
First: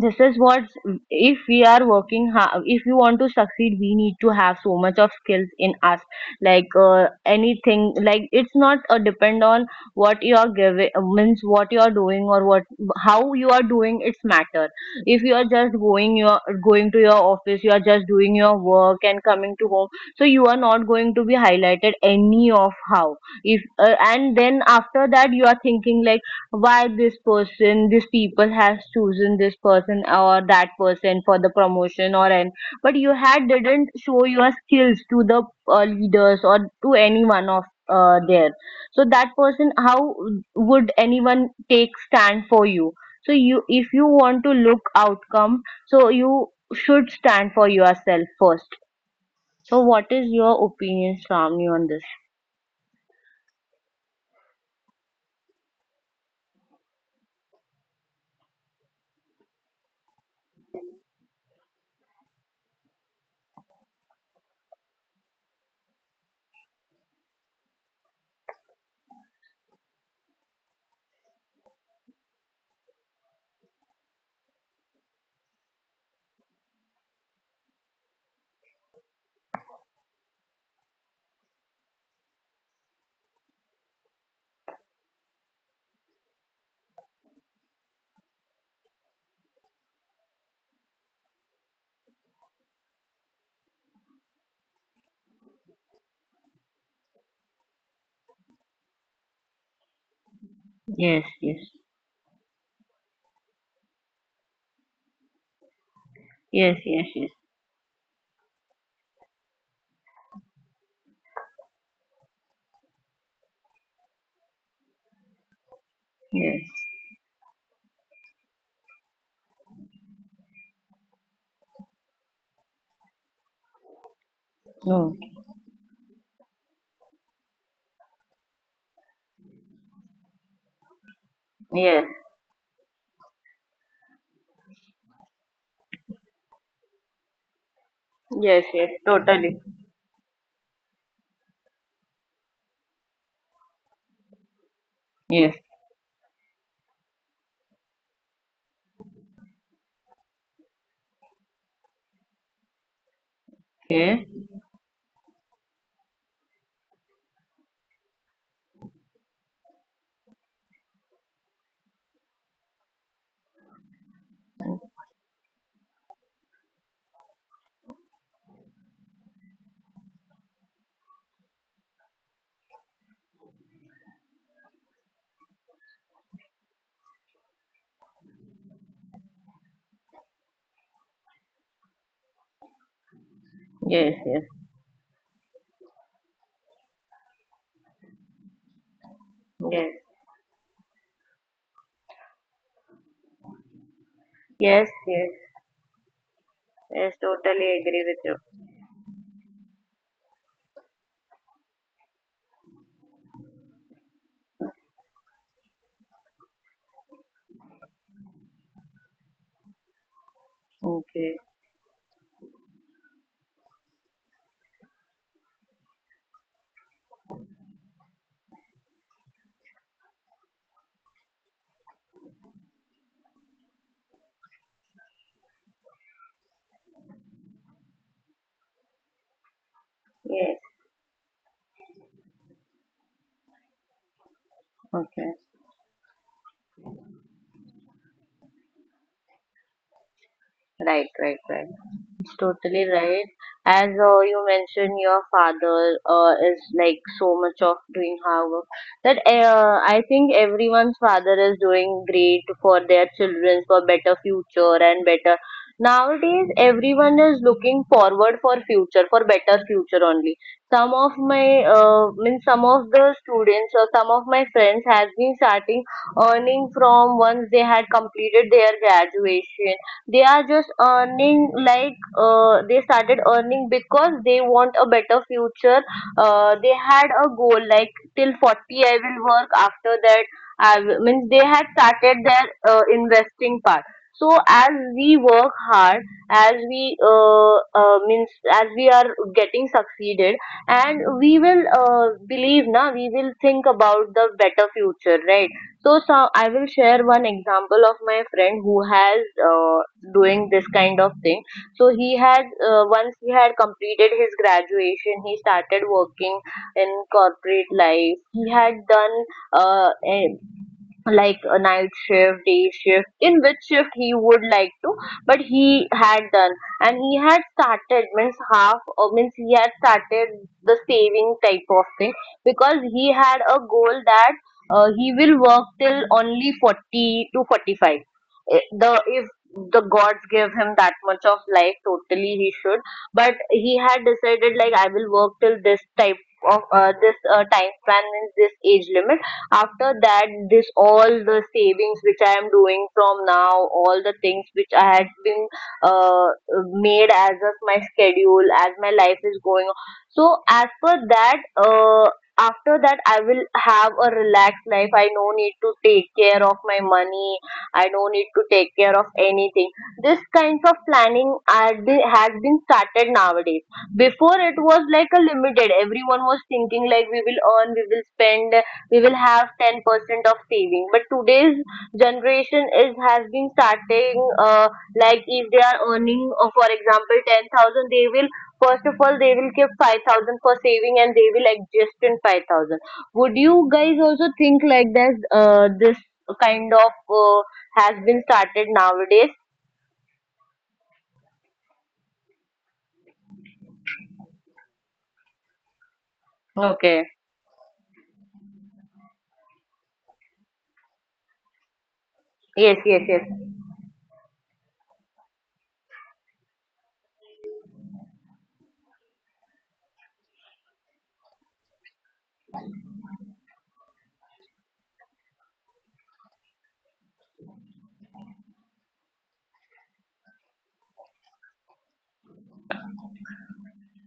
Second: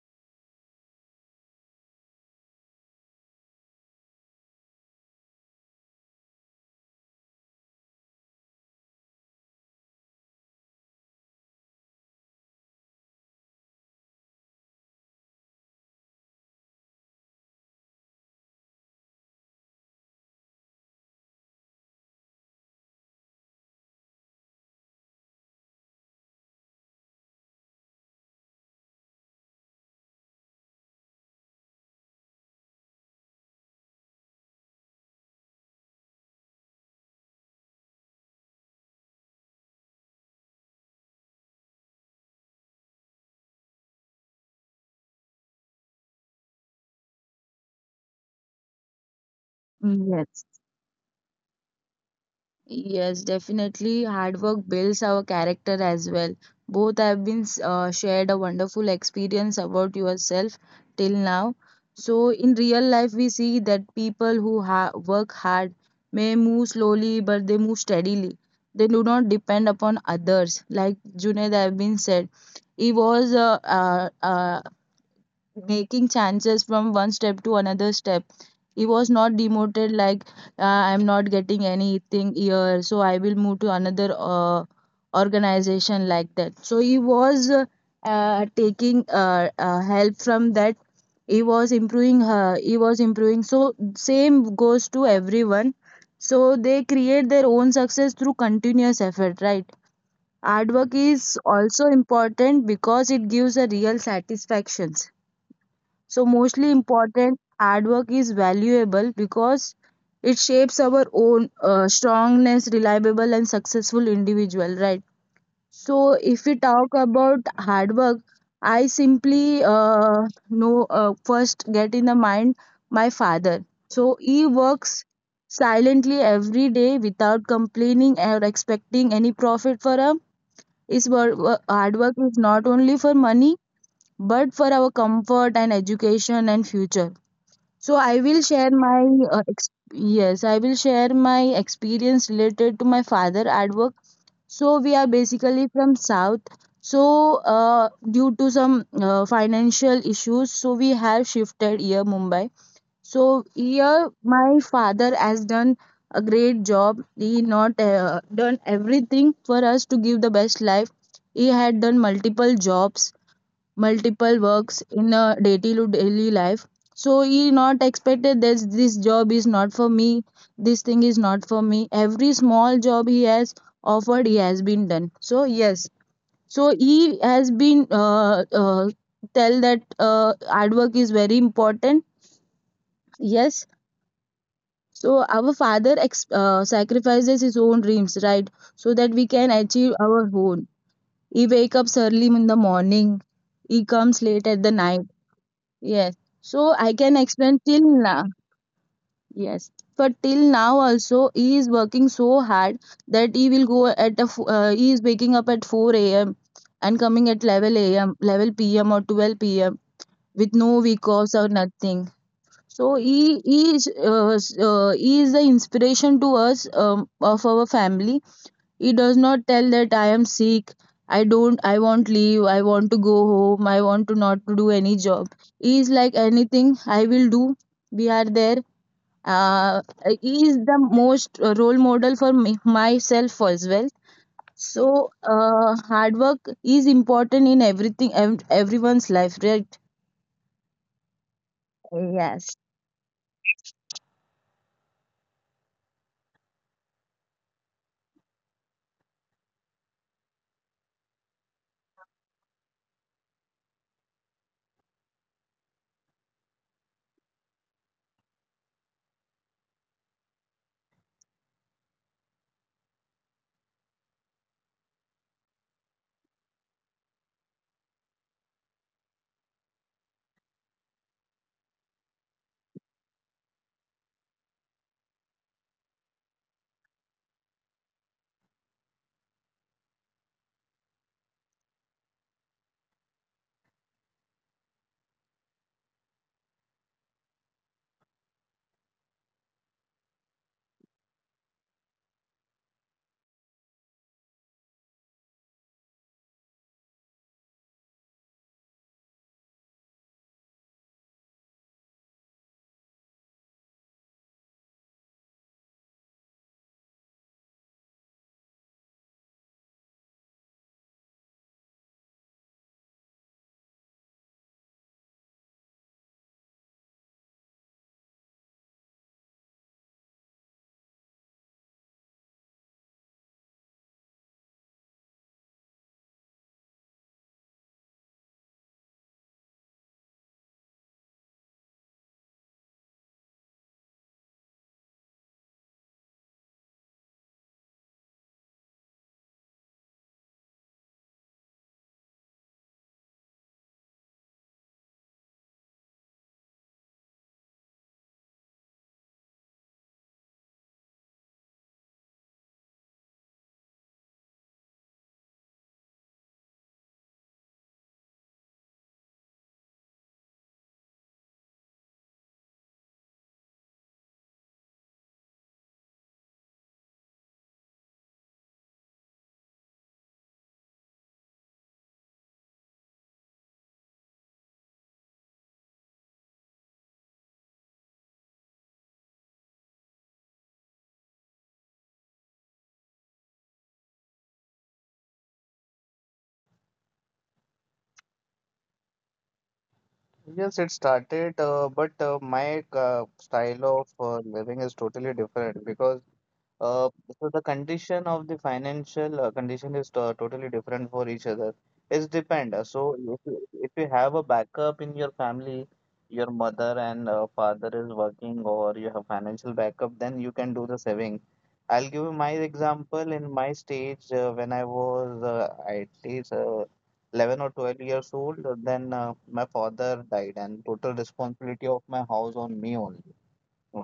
this is what, if we are working ha- if you want to succeed, we need to have so much of skills in us like uh, anything. Like it's not a depend on what you are giving. Means what you are doing or what, how you are doing, it's matter. If you are just going, your going to your office, you are just doing your work and coming to home, so you are not going to be highlighted any of how. If uh, and then after that you are thinking like why this person this people has chosen this person or that person for the promotion or an, but you had didn't show your skills to the uh, leaders or to anyone of uh, there. So that person, how would anyone take stand for you? So you, if you want to look outcome, so you should stand for yourself first. So what is
Yes.
your opinion, Shravani, on this?
Yes, definitely. Hard work builds our character as well. Both have been uh, shared a wonderful experience about yourself till now. So, in real life, we see that people who ha- work hard may move slowly, but they move steadily. They do not depend upon others. Like Junaid have been said, he was uh, uh, uh, making changes from one step to another step. He was not demoted like uh, I'm not getting anything here, so I will move to another uh, organization, like that. So he was uh, uh, taking uh, uh, help from that. He was improving. Uh, he was improving. So same goes to everyone. So they create their own success through continuous effort, right? Hard work
Yes,
is
yes,
also important because it gives a real satisfaction. So
yes,
mostly
yes, yes,
important, hard is valuable because it shapes our own uh, strongness, reliable and successful individual, right? So if
yes.
we talk about hard work, I simply uh, know, uh, first get in the mind my father. So he works
No.
silently every day without complaining or expecting any profit for him. His wor- wo- hard work is not only for money, but for our comfort and education and future. So I will
Yes,
share
yes,
my uh,
totally.
ex- yes, I will share my experience related to my father at work. So we are
Yes.
basically from South. So uh, due to some uh, financial issues, so we have shifted here Mumbai. So here
Okay.
my father has done a great job. He not uh, done everything for us to give the best life. He had done multiple jobs, multiple works in a daily to daily life. So he not expected that this job is not for me, this thing is not for me. Every small job he has offered, he has been done. So yes, so he has been uh, uh, tell that uh, hard work is very important. Yes. So our father ex- uh, sacrifices his own dreams, right, so that we can achieve our own. He wake up early in the morning, he comes late at the night. Yes. So I can explain till now. Yes. But till now also he is working so hard that he will go at a f- uh, he is waking up at four a m and coming at eleven a m eleven p m or twelve p m, with no week
Okay.
offs or nothing. So he he is uh, s- uh, he is the inspiration to us, um, of our family. It does not tell that I am sick, I don't, I want leave, I want to go home, I want to not to do any job. He is like anything I will do. We are there. Uh,
Yes.
he is the most role model for me, myself as well. So
Okay.
uh, hard work is important in everything, ev- everyone's life, right?
Right. Right. Right. It's
Yes.
totally right. As uh, you mentioned, your father uh, is like so much of doing hard work, that uh, I think everyone's father is doing great for their children for better future and better. Nowadays, everyone is looking forward for future, for better future only. Some of my, uh, means some of the students or some of my friends has been starting earning from once they had completed their graduation. They are just earning like uh, they started earning because they want a better future. Uh, they had a goal like till forty I will work. After that, I will, means they had started their uh, investing part. So as we work hard, as we uh, uh, means as we are getting succeeded, and we will uh, believe now we will think about the better future, right? So, so I will share one example of my friend who has uh, doing this kind of thing. So he had uh, once he had completed his graduation, he started working in corporate life. He had done uh, a- like a night shift, day shift, in which shift he would like to, but he had done. And he had started, means half, or means he had started the saving type of thing because he had a goal that uh, he will work till only forty to forty-five. Eh, the if the gods give him that much of life, totally he should. But he had decided like I will work till this type of uh, this uh, time span and this age limit. After that, this all the savings which I am doing from now, all the things which I had been uh, made as of my schedule as my life is going on, so as per that uh, after that I will have a relaxed life. I no need to take care of my money, I no need to take care of anything. This kinds of planning are, the- has been started nowadays. Before it was like a limited. Everyone was thinking like we will earn, we will spend, we will have ten percent of saving. But today's generation is has been starting uh, like if they are earning, uh, for example, ten thousand, they will, first of all they will keep five thousand for saving and they will adjust in five thousand. Would you guys also think like this? Uh, this kind of uh, has been started nowadays.
Yes, it started, uh, but uh, my uh, style of uh, living is totally different because
Okay.
Uh, so the condition of the financial uh, condition is to totally different for each other. It's depend.
Yes,
Uh,
yes,
So
yes.
if you, if you have a backup in your family, your mother and uh, father is working, or you have financial backup, then you can do the saving. I'll give you my example. In my stage, uh, when I was uh, at least uh, eleven or twelve years old, uh, then uh, my father died, and total responsibility of my house on me only.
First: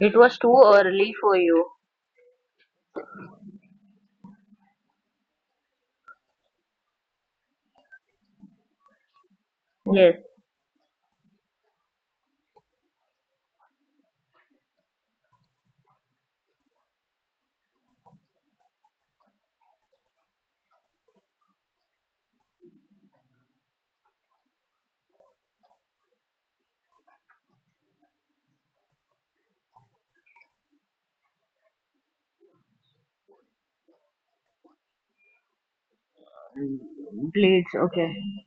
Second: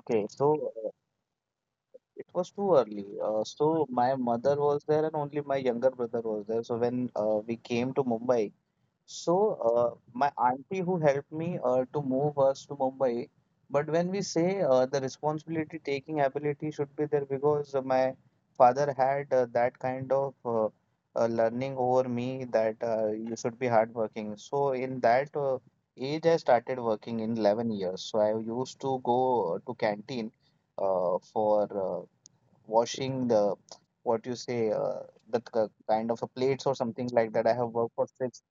It was too
so
early for you.
it was too early. Uh, so my mother was there and only my younger brother was there. So when uh, we came to Mumbai, so uh,
Yes.
my auntie who helped me uh, to move us to Mumbai. But when we say uh, the responsibility taking ability should be there, because uh, my father had uh, that kind of uh, uh, learning over me that uh, you should be hardworking. So in that uh, age, I started working in eleven years. So I used to go uh, to canteen uh, for uh, washing the, what you say, uh, the k- kind of a plates or something like that. I have
Blades,
worked for
okay.
six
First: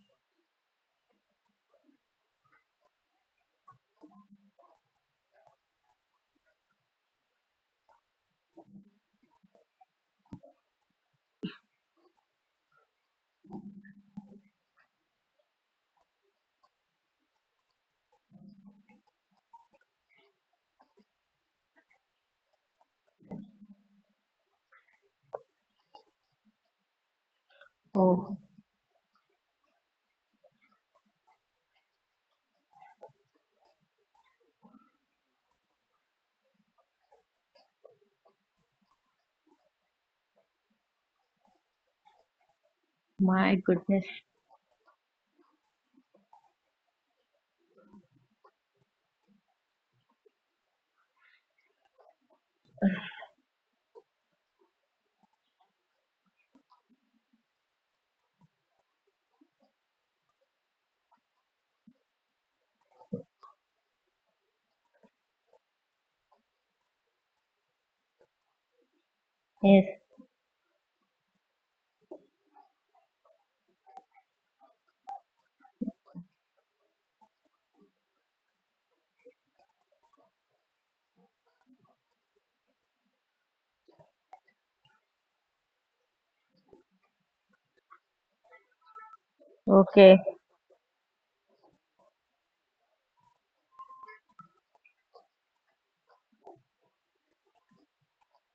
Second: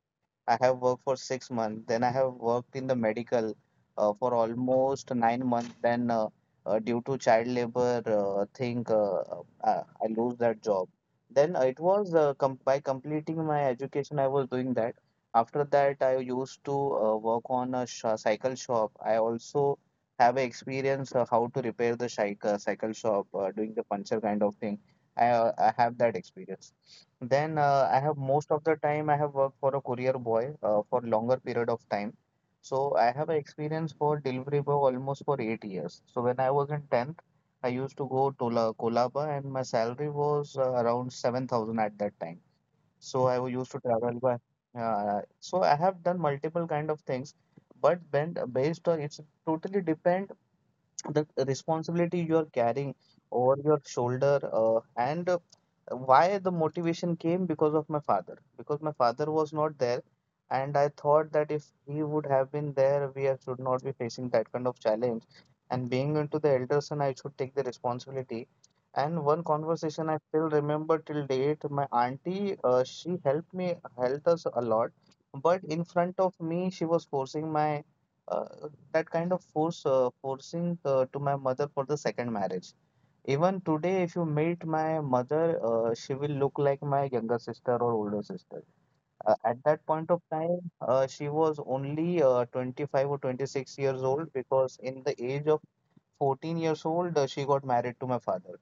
I have worked for six months. Then I have worked in the medical uh, for almost nine months. Then, uh, uh, due to child labor uh, thing, uh, uh, uh, I lose that job. Then uh, it was uh, com by completing my education, I was doing that. After that, I used to uh, work on a sh cycle shop. I also have a experience uh, how to repair the cycle cycle shop, uh, doing the puncture kind of thing. I uh, I have that experience. Then uh, I have
Oh
most of the time I have worked for a courier boy uh, for longer period of time. So I have a experience for delivery boy almost for eight years. So when I was in tenth, I used to go to La Kolaba and my salary was uh, around seven thousand at that time. So I was
my
used to
goodness.
travel by. Uh, so I have done multiple kind of things, but then based on it's totally depend the responsibility you are carrying over your shoulder uh, and uh, why the motivation came, because of my father, because my father was not there, and I thought that if he would have been there, we are- should not be facing that kind of challenge. And being into the elder son, I should take the responsibility. And one
Yes.
conversation I still remember till date. My auntie, uh, she helped me helped us a lot, but in front of me she was forcing my uh, that kind of force uh, forcing uh, to my mother for the second marriage. Even today, if you meet my mother, uh, she will look like my younger sister or older sister. Uh, at that point of
Okay.
time, uh, she was only uh, twenty-five or twenty-six years old, because in the age of fourteen years old, uh, she got married to my father.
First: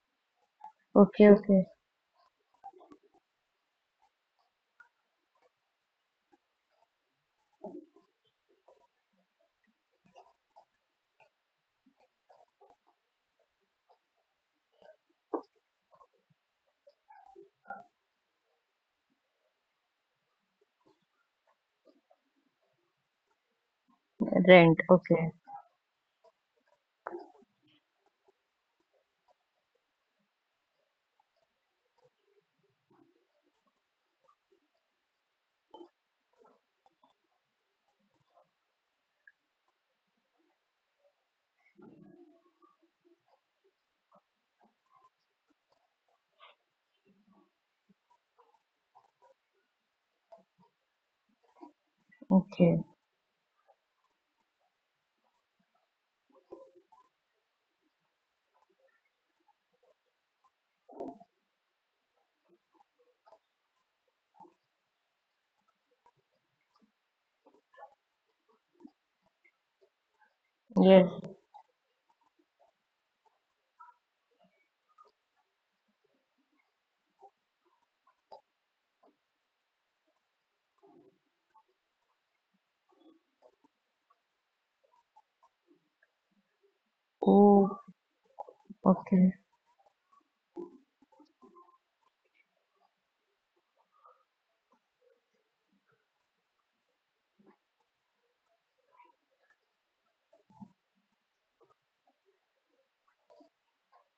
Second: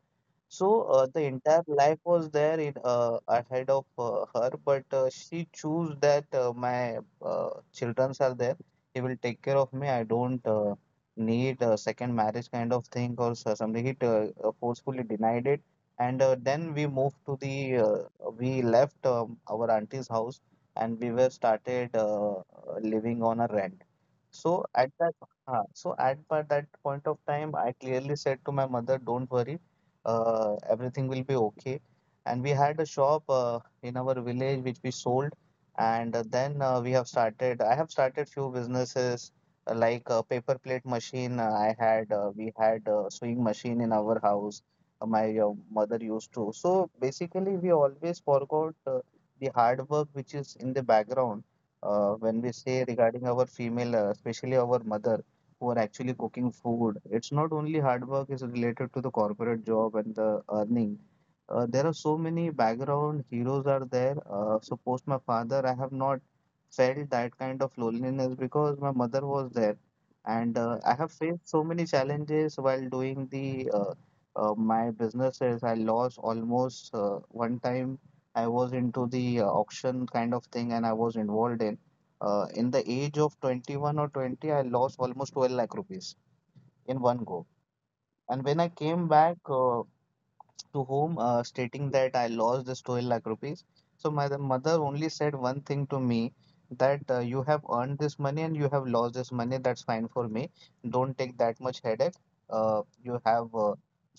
So uh, the
Okay,
entire
okay.
life was there in uh, ahead of uh, her, but uh, she chose that uh, my uh, childrens are there. He will take care of me. I don't uh, need a second marriage kind of thing or so- something. He uh, uh, forcefully denied it, and uh, then we moved to the, uh, we left um, our auntie's house, and we were started uh, uh, living on a rent. So
Rent.
at that,
Okay.
uh, so at pa- that point of time, I clearly said to my mother, "Don't worry, uh, everything will be okay." And we had a shop uh, in our village, which we sold, and uh, then uh, we have started. I have started few businesses uh, like a paper plate machine. Uh, I had uh, We had a sewing machine in our house. uh, My uh, mother used to. So basically, we always forgot uh, the hard work which is in the background uh, when we say
Okay.
regarding our female, uh, especially our mother, who are actually cooking food. It's not only hard work is related to the corporate job and the earning. Uh, there are so many background heroes are there. Uh, so post my father, I have not felt that kind of loneliness because my mother was there, and uh, I have
Yes.
faced so many challenges while doing the uh, uh, my businesses. I lost almost uh, one time. I was into the uh, auction kind of thing, and I was involved in. Uh, in the age of twenty-one or twenty, I lost almost twelve lakh rupees in one go.
Oh,
And when I came
okay.
back, uh, to whom, uh, stating that I lost this twelve lakh rupees. So my mother only said one thing to me that uh, you have earned this money and you have lost this money. That's fine for me. Don't take that much headache. Uh, you have uh,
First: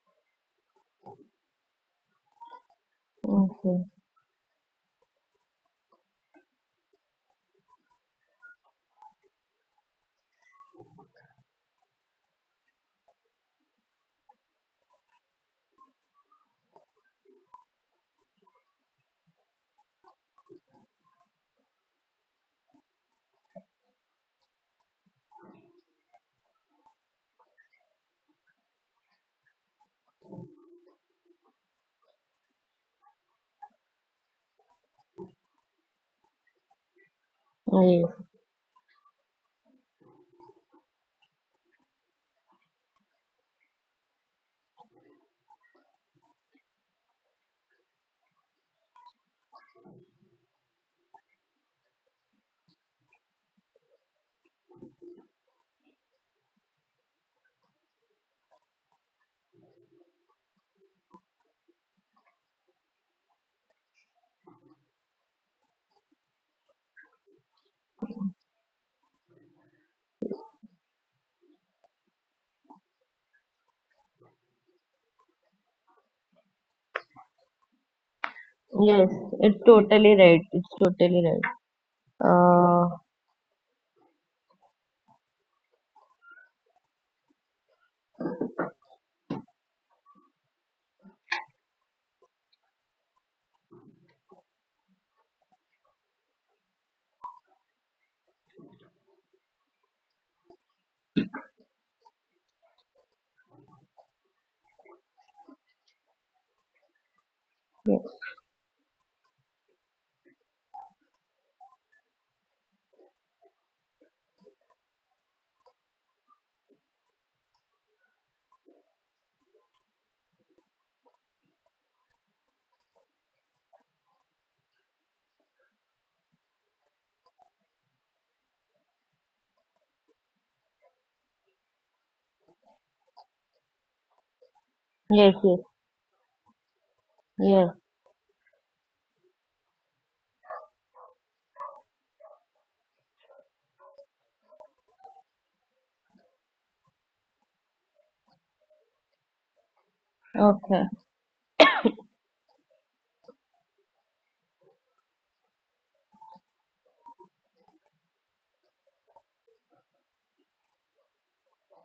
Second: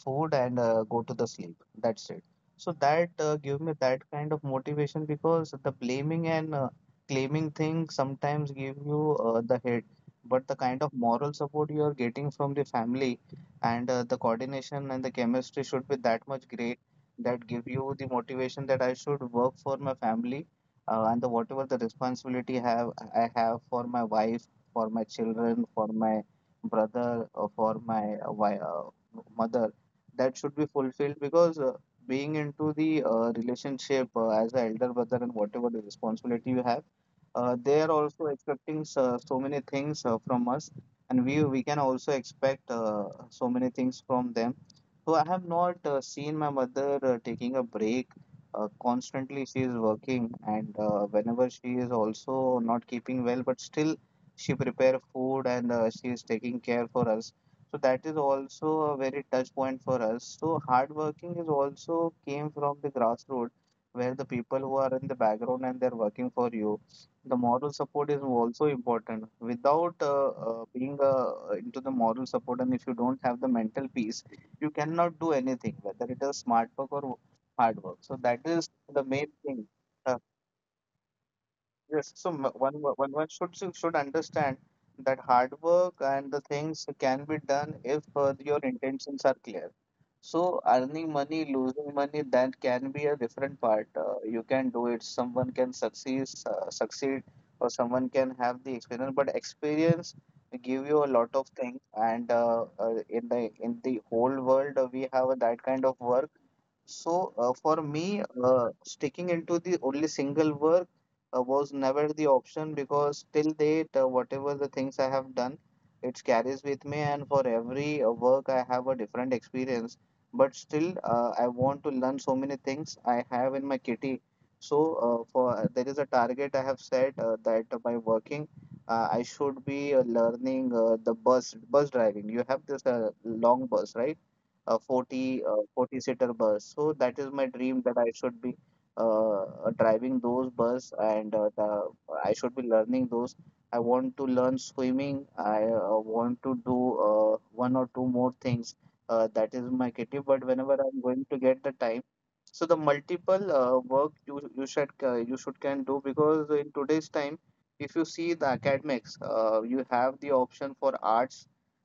food and uh, go to the sleep. That's it. So that uh, gave me
Okay.
that kind of motivation, because the blaming and uh, claiming thing sometimes give you uh, the head, but the kind of moral support you are getting from the family and uh, the coordination and the chemistry should be that much great that give you the motivation that I should work for my family uh, and the whatever the responsibility have I have for my wife, for my children, for my brother, or for my uh, wi- uh, mother, that should be fulfilled. Because uh, being into the uh, relationship uh, as an elder brother and whatever the responsibility you have, uh, they are
Yes.
also expecting so, so many things uh, from us, and we we can also expect uh, so many things from them. So I have not uh, seen my mother uh, taking a break. Uh, constantly she is working, and uh, whenever she is also not keeping well, but still she prepare food and uh, she is taking care for us. So that is also a very touch point for us. So hard working is also came from the grassroots, where the people who are in the background and they're working for you, the moral support is also important. Without uh, uh, being uh, into the moral support, and if you don't have the mental peace, you cannot do anything, whether it is smart work or hard work. So that is the
Yes.
main
It's
thing.
totally
uh,
right. It's totally right.
Yes, so m- one
Uh,
one one should should should understand that hard work and the things can be done if uh, your intentions are clear. So earning money, losing money, that can be a different part. Uh, you can do it. Someone can succeed, uh, succeed, or someone can have the experience. But experience give you a lot of things. And uh, uh, in the in the whole world, uh, we have that kind of work. So uh, for me, uh, sticking into the only single work uh, was never the option, because till date, uh, whatever the things I have done, it carries with me, and for every uh, work I have a different experience. But still, uh, I want to learn so many things I have in my kitty. So uh, for there is a target I have set uh, that by working, uh, I should be uh, learning uh, the bus bus driving. You have this uh, long bus, right? A
yes,
forty
yes.
uh, forty seater bus. So that is my
Yes.
dream that I should be uh, driving those bus and uh, the, I should be learning those. I want to learn swimming. I uh, want to do uh, one or two more things. Uh, that is my kitty. But whenever
Okay.
I'm going to get the time, so the multiple uh, work you you should uh, you should can do, because in today's time, if you see the academics, uh, you have the option for arts,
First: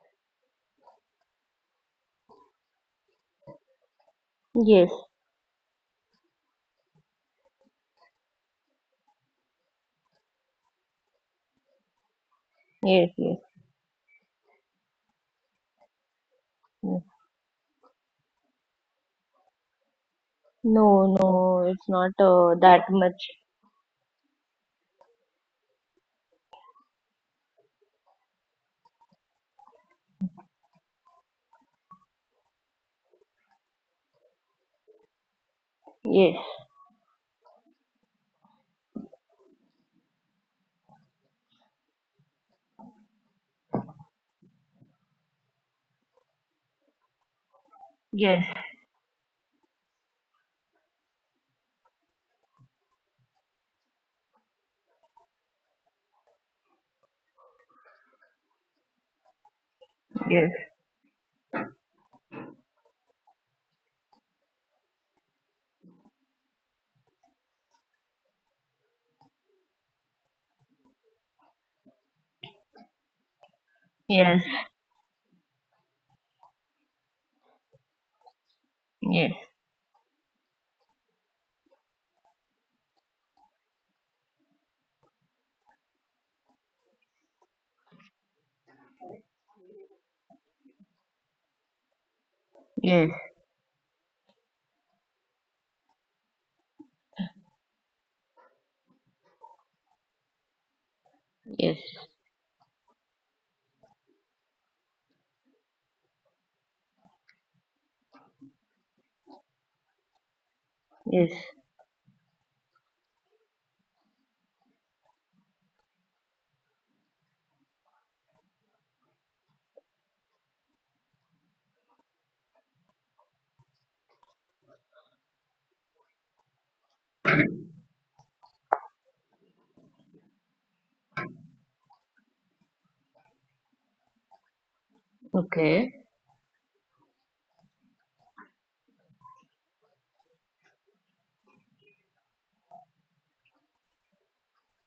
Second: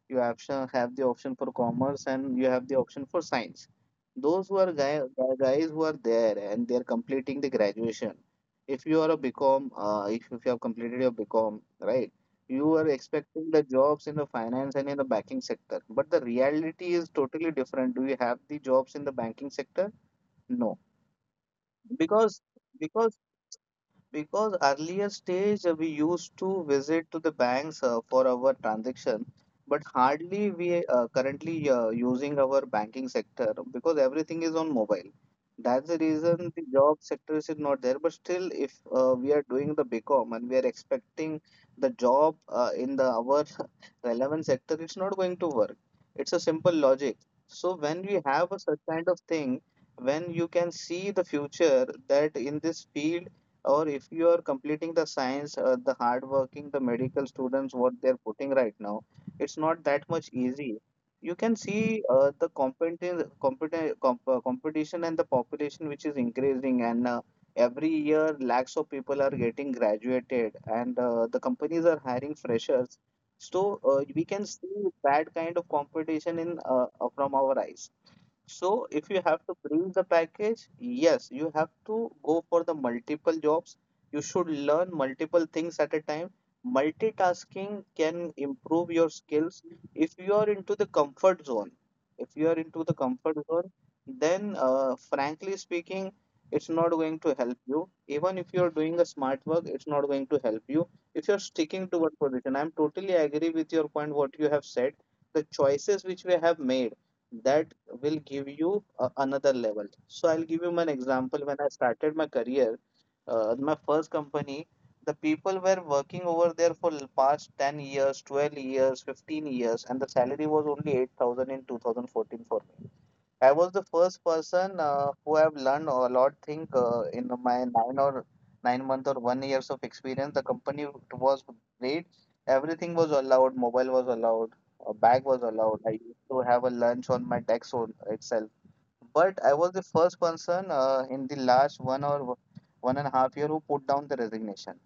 you option have the option for commerce, and you have the option for science. Those who are
Yes.
guy, guys who are there and they're completing the graduation, if you are a BCom, uh, if, if you have completed your BCom, right, you are
Yes, yes.
expecting the jobs in the finance and in the banking sector, but the reality
Yes.
is totally different. Do you have the jobs in the banking sector? No.
No, no, it's not
because
uh, that
because
much.
because earlier stage uh, we used to visit to the banks uh, for our transaction, but hardly we uh, currently uh, using our banking sector because everything is on mobile. That's the reason
Yes.
the job sector is not there. But still, if uh, we are doing the BCom and we are expecting the job uh, in the our [LAUGHS] relevant sector, it's not going to work. It's a simple logic. So when we
Yes.
have a such kind of thing, when you can see the future that in this field, or if you are completing the science, uh, the hardworking the medical students what they're putting right now, it's not that much
Yes.
easy. You can see uh, the competition competi- comp- uh, competition and the population which is increasing, and uh, every year lakhs of people are getting graduated, and uh, the companies are hiring freshers. So uh, we
Yes.
can see that kind of competition in uh, uh, from our eyes. So if you
Yes,
have to bring the package, yes, you have to go for the multiple jobs. You should learn multiple things at a time. Multitasking can improve your skills. If you are into the comfort zone, if you are into the
yes,
comfort zone, then uh, frankly speaking, it's not going to help you. Even if you're doing a smart work, it's not going to help you. If you're
yes,
sticking to one position, I'm totally agree with your point, what you have said. The choices which we have made, that will give you a, another level. So I'll give you an
yes.
example. When I started my career, uh, my first company, the people were working over there for the past ten years, twelve years, fifteen years, and the salary was only eight thousand in two thousand fourteen for me. I was the first person uh, who have learned a lot thing uh, in my nine or nine month or one years of experience. The company was great. Everything was allowed. Mobile was allowed. A bag was allowed. I
Okay.
used to have a lunch on my tax on itself. But I was the first person uh, in the last one or one and a half year who put down the resignation.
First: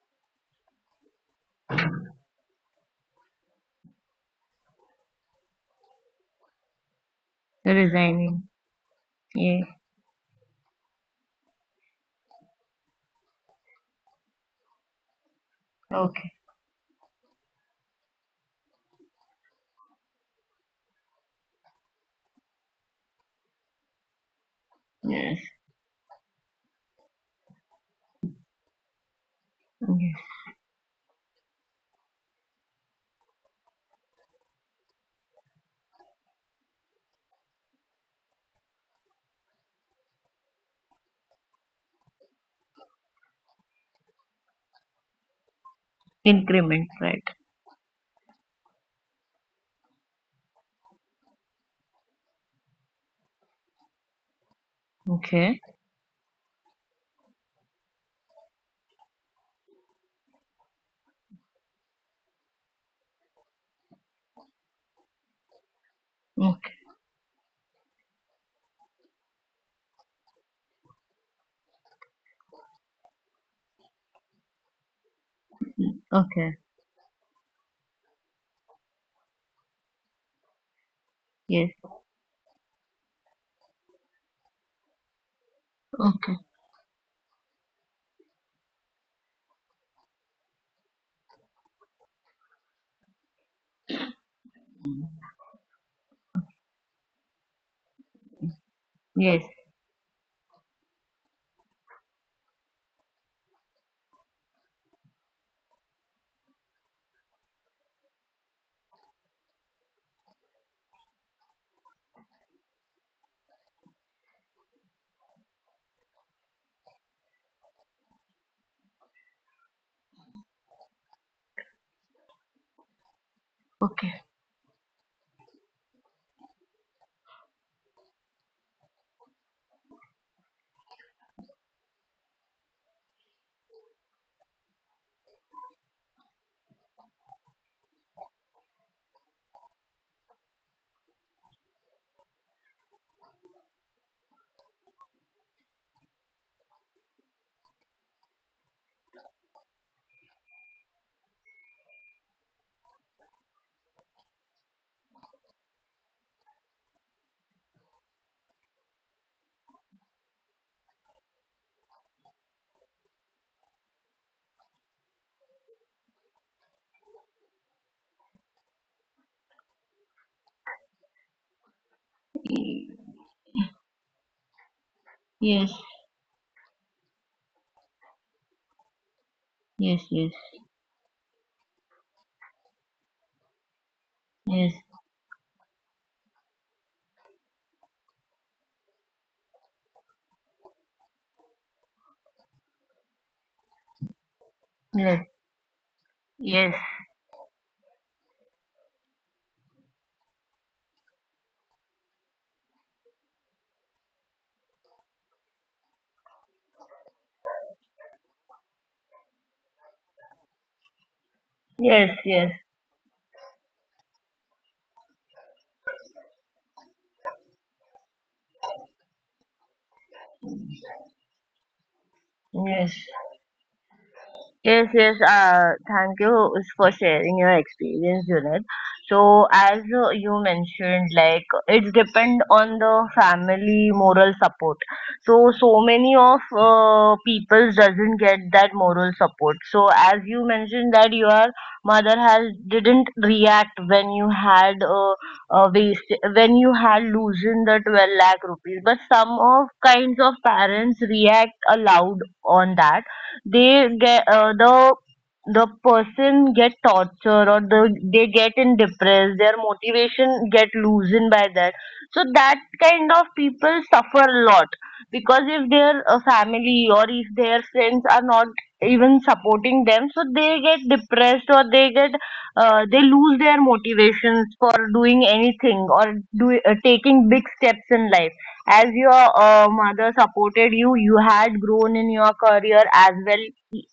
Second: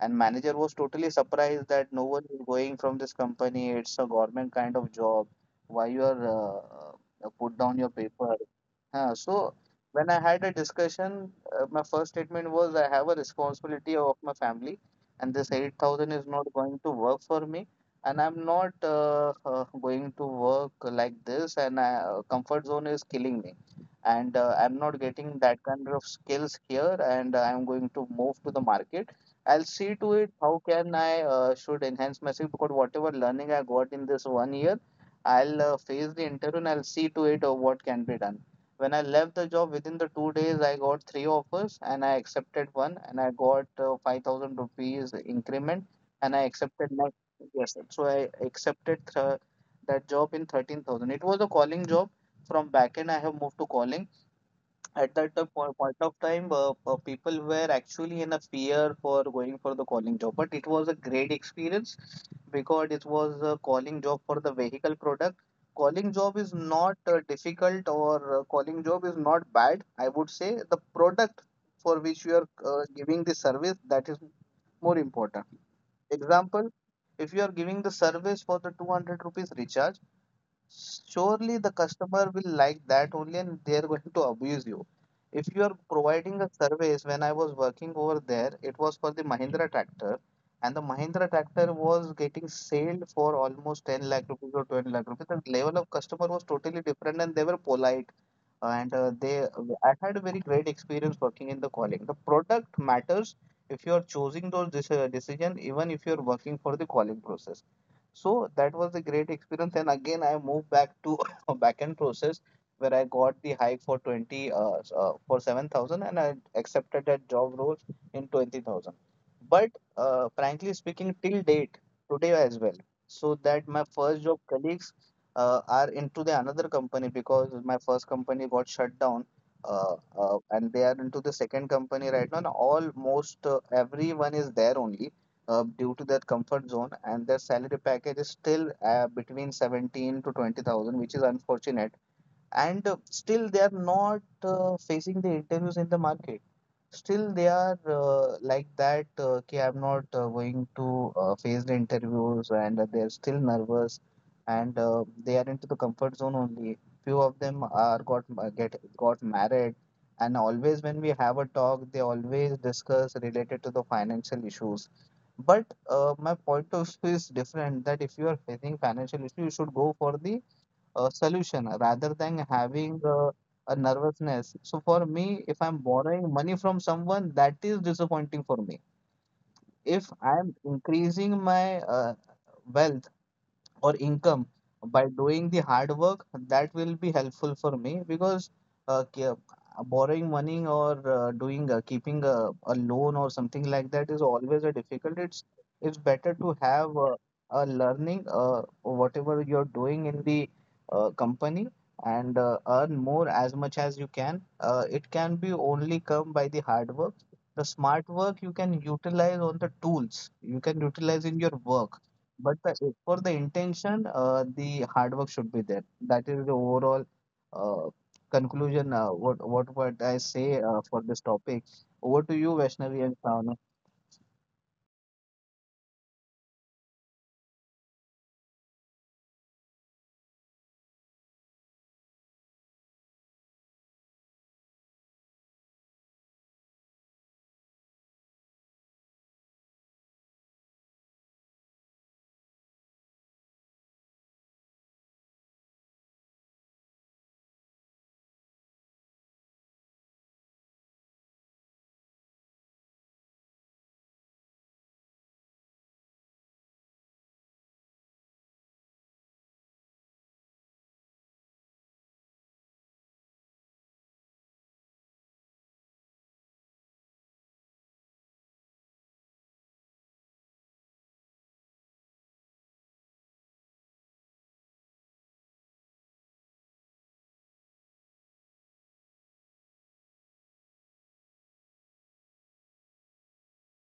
And manager was totally surprised that no one is going from this company. It's a government kind of job. Why you are uh, uh, put down your paper?
Resigning.
Huh. So
Yeah.
when I had a discussion, uh, my first statement was I have a responsibility of my family, and this eight thousand is
Okay.
not going to work for me, and I'm not uh, uh, going to work like this, and uh, comfort zone is killing me, and uh, I'm not getting
Yes.
that kind of skills here, and I'm going to move to the market. I'll see to it
Yes.
how can I uh, should enhance myself, because whatever learning I got in this one year, I'll uh, face the interview and I'll see to it of what can be done. When I left the job within the two days, I got three offers and I accepted one, and I got uh, five thousand rupees increment, and I
Increment,
accepted my
right?
yes. Sir. So I accepted th- that job in thirteen thousand. It was a calling job. From backend, I have moved to calling at that uh,
Okay.
po- point of time. Uh, uh, people were actually in a fear for going for the calling job, but it was a great experience because it was a calling job for the vehicle product. Calling job is
Okay.
not uh, difficult, or uh, calling job is not bad. I would say the product for which you are uh, giving the service, that is more important.
Okay.
Example, if you are giving the service for the two hundred rupees recharge, surely the
Yes.
customer will like that only, and they're going to abuse you. If you are
Okay.
providing a service, when I was working over there, it was for the Mahindra tractor, and the Mahindra tractor was getting sold for almost ten lakh rupees or twenty lakh rupees. The level of customer was totally different, and they were polite. And uh,
Yes.
they, I had a very great experience working in the calling. The product matters if you are choosing those deci- decision, even if you are working for the calling process. So that was a great experience. And again, I moved back to [LAUGHS] a backend process where I got the hike for 20 uh, s- uh, for seven thousand and I accepted that job role in twenty thousand. But uh, frankly speaking, till date, today as well, so that my
Okay.
first job colleagues uh, are into the another company because my first company got shut down. Uh, uh, and they are into the second company right now. And almost uh, everyone is there only uh, due to their comfort zone, and their salary package is still uh, between seventeen to twenty thousand, which is unfortunate. And uh, still, they are not uh, facing the interviews in the market. Still, they are uh, like that. Uh, okay, I'm not uh, going to uh, face the interviews, and uh, they're still nervous, and uh, they are into the comfort zone only. Few of them are got ma- get got married, and always when we have a talk, they always discuss related to the financial issues. But uh, my point of view is different that if you are facing financial issue, you should go for the a solution rather than having uh, a nervousness. So for me, if
Yes.
I'm borrowing money from someone, that is disappointing for me.
Yes.
If
Yes.
I'm increasing my uh, wealth or income
Yes.
by doing the hard work that will be helpful for me because uh, ke- borrowing money or uh, doing uh, keeping a, a loan or something like that is always a difficult
Yes.
it's it's better to
Yes.
have uh, a learning uh, whatever you're doing in the uh, company and uh, earn more as much as you can uh, it can be only come by the hard work the smart work you can utilize on the tools you can utilize in your work
Yes. Yes.
but the, for the intention, uh, the hard work should be there. That is the overall uh, conclusion. Uh, what what what I say uh, for this topic. Over to you,
Yes.
Vaishnavi and Sanu.
Yes, yes, uh, thank you for sharing your experience, Junaid. So, as uh, you mentioned, like it's depend on the family moral support. So, so many of uh, people doesn't get that moral support. So, as you mentioned that your mother has didn't react when you had uh, uh, waste, when you had loosened the twelve lakh rupees. But some of kinds of parents react aloud on that. They get uh, the the person get tortured, or the, they get in depressed, their motivation get loosened by that. So that kind of people suffer a lot because if their uh, family or if their friends are not even supporting them, so they get depressed, or they get uh, they lose their motivations for doing anything, or do uh, taking big steps in life. As your uh, mother supported you, you had grown in your career as well,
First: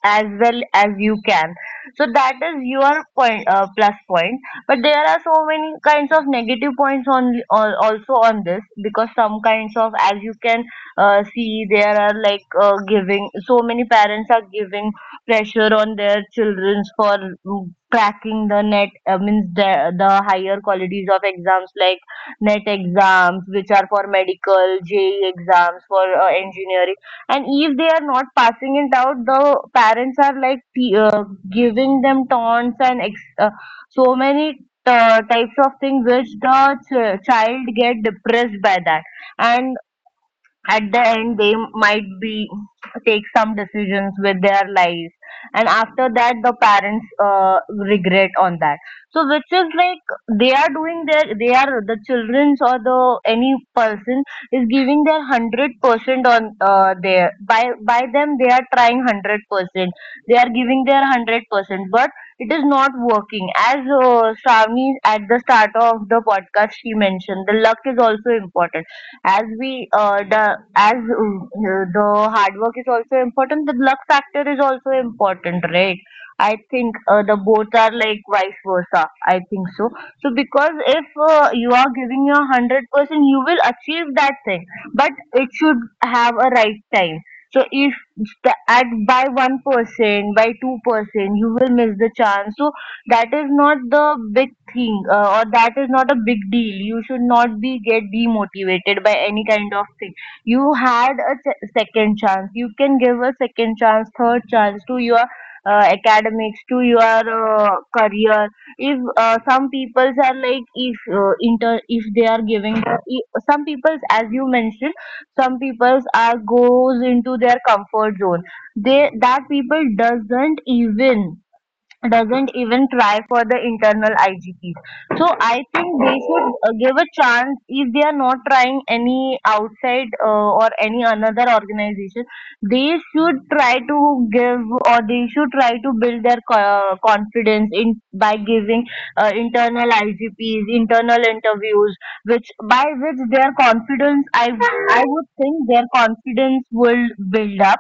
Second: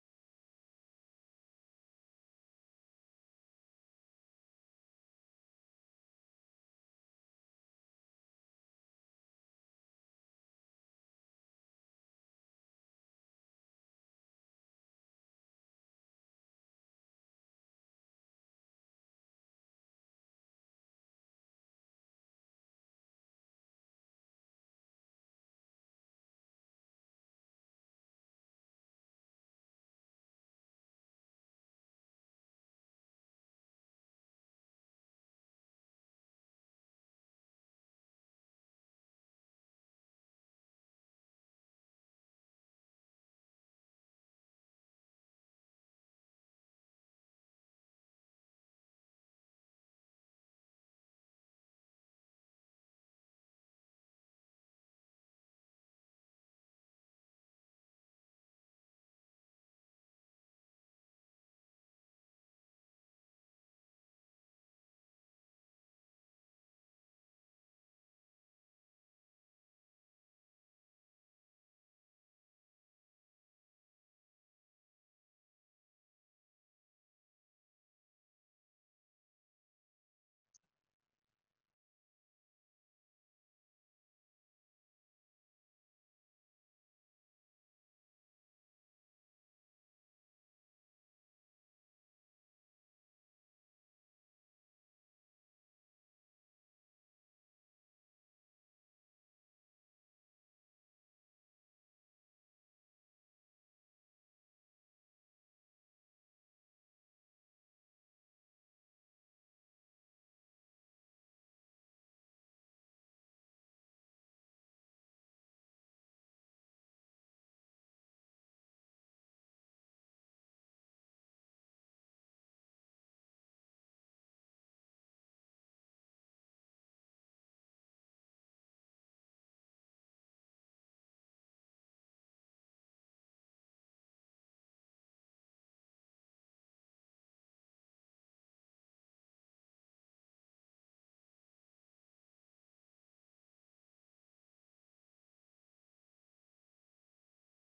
as well as you can. So that is your point, uh, plus point. But there are so many kinds of negative points on al- also on this because some kinds of, as you can uh, see, there are like uh, giving so many parents are giving pressure on their childrens for mm, cracking the net uh, means the, the higher qualities of exams like NET exams, which are for medical, J E exams, for uh, engineering. And if they are not passing it out, the parents are like t- uh, giving them taunts and ex- uh, so many uh, types of things which the ch- child get depressed by that. And at the end they might be take some decisions with their lives, and after that the parents uh, regret on that. So which is like they are doing their, they are, the children's or the any person is giving their hundred percent on uh, their, by by them they are trying hundred percent, they are giving their hundred percent, but it is not working. As uh, Shravani at the start of the podcast she mentioned, the luck is also important. As we uh, the, as uh, the hard work is also important, the luck factor is also important, right? I think uh, the both are like vice versa, I think so. So because if uh, you are giving your hundred percent, you will achieve that thing, but it should have a right time. So if the, at by one percent by two percent you will miss the chance. So that is not the big thing uh, or that is not a big deal. You should not be get demotivated by any kind of thing. You had a se- second chance. You can give a second chance, third chance to your uh, academics, to your uh, career. If uh, some peoples are like, if uh, inter if they are giving the, i- some peoples, as you mentioned, some peoples are goes into their comfort zone. They, that people doesn't even, doesn't even try for the internal I G P's. So I think they should uh, give a chance. If they are not trying any outside uh, or any another organization. They should try to give or they should try to build their co- uh, confidence in by giving uh, internal I G P's, internal interviews, which by which their confidence I I would think their confidence will build up.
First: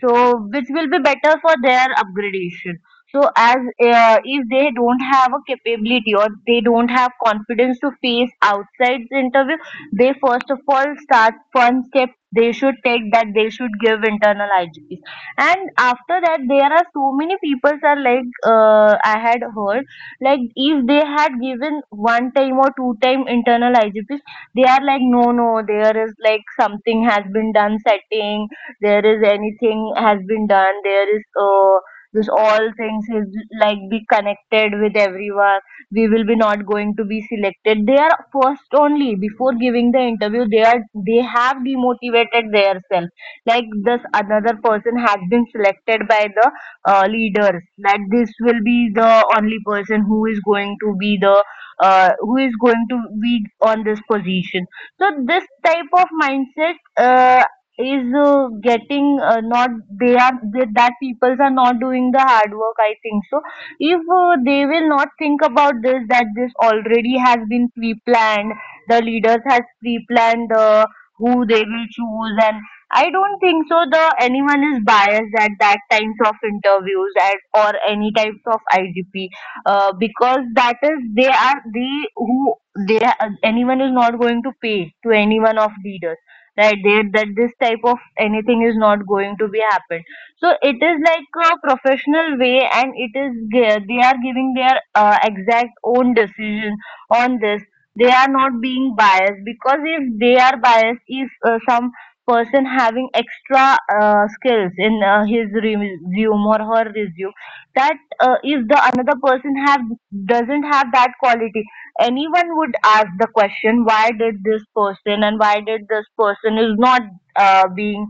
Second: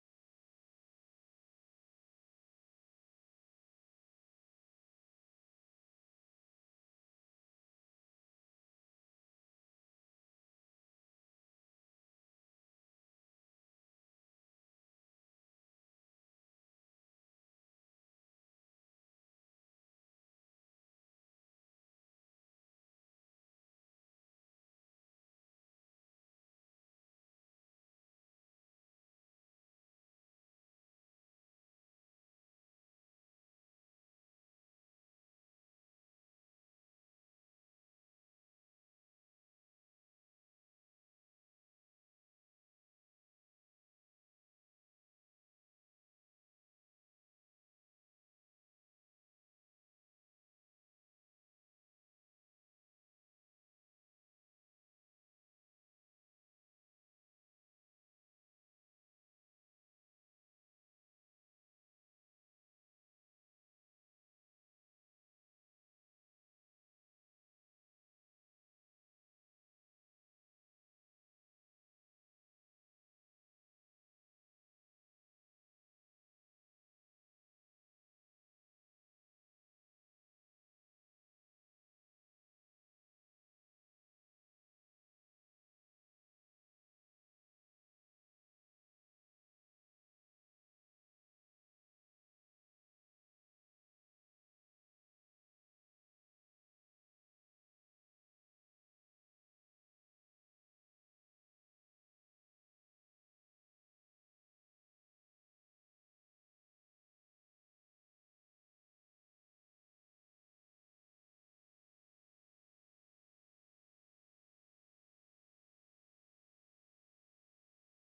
So which will be better for their upgradation so as uh, if they don't have a capability or they don't have confidence to face outside the interview, they first of all start one step they should take that they should give internal I G Ps. And after that there are so many people are like uh, I had heard like if they had given one time or two time internal I G Ps, they are like no no there is like something has been done setting, there is anything has been done, there is uh, this all things is like be connected with everyone, we will be not going to be selected. They are first only before giving the interview they are, they have demotivated themselves like this another person has been selected by the uh, leaders that this will be the only person who is going to be the uh, who is going to be on this position. So this type of mindset uh, is uh, getting uh, not they are they, that peoples are not doing the hard work I think so. If uh, they will not think about this that this already has been pre-planned, the leaders has pre-planned uh, who they will choose. And I don't think so the anyone is biased at that times of interviews at, or any types of I G P. Uh, because that is they are they who they, anyone is not going to pay to any one of leaders, right there. That this type of anything is not going to be happen. So it is like a professional way and it is ge- they are giving their uh, exact own decision on this. They are not being biased, because if they are biased, if uh, some person having extra uh, skills in uh, his resume or her resume, that uh, if the another person have doesn't have that quality, anyone would ask the question why did this person and why did this person is not uh, being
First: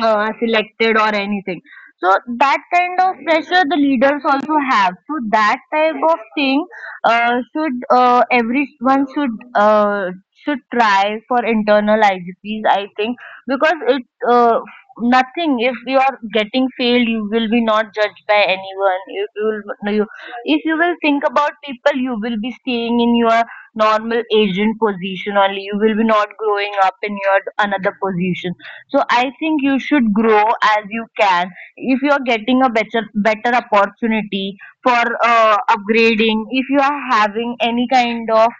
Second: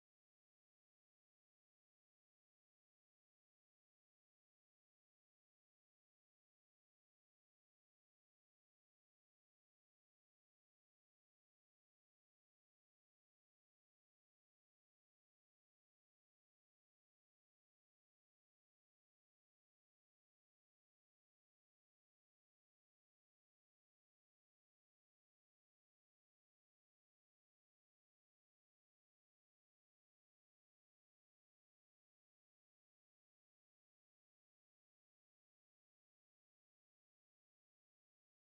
uh, selected or anything. So that kind of pressure the leaders also have. So that type of thing uh, should uh, everyone should uh, should try for internal I G Ps, I think. Because it uh, nothing, if you are getting failed you will be not judged by anyone. If you will no, you, if you will think about people, you will be staying in your normal agent position only, you will be not growing up in your another position. So I think you should grow as you can. If you are getting a better better opportunity for uh, upgrading, if you are having any kind of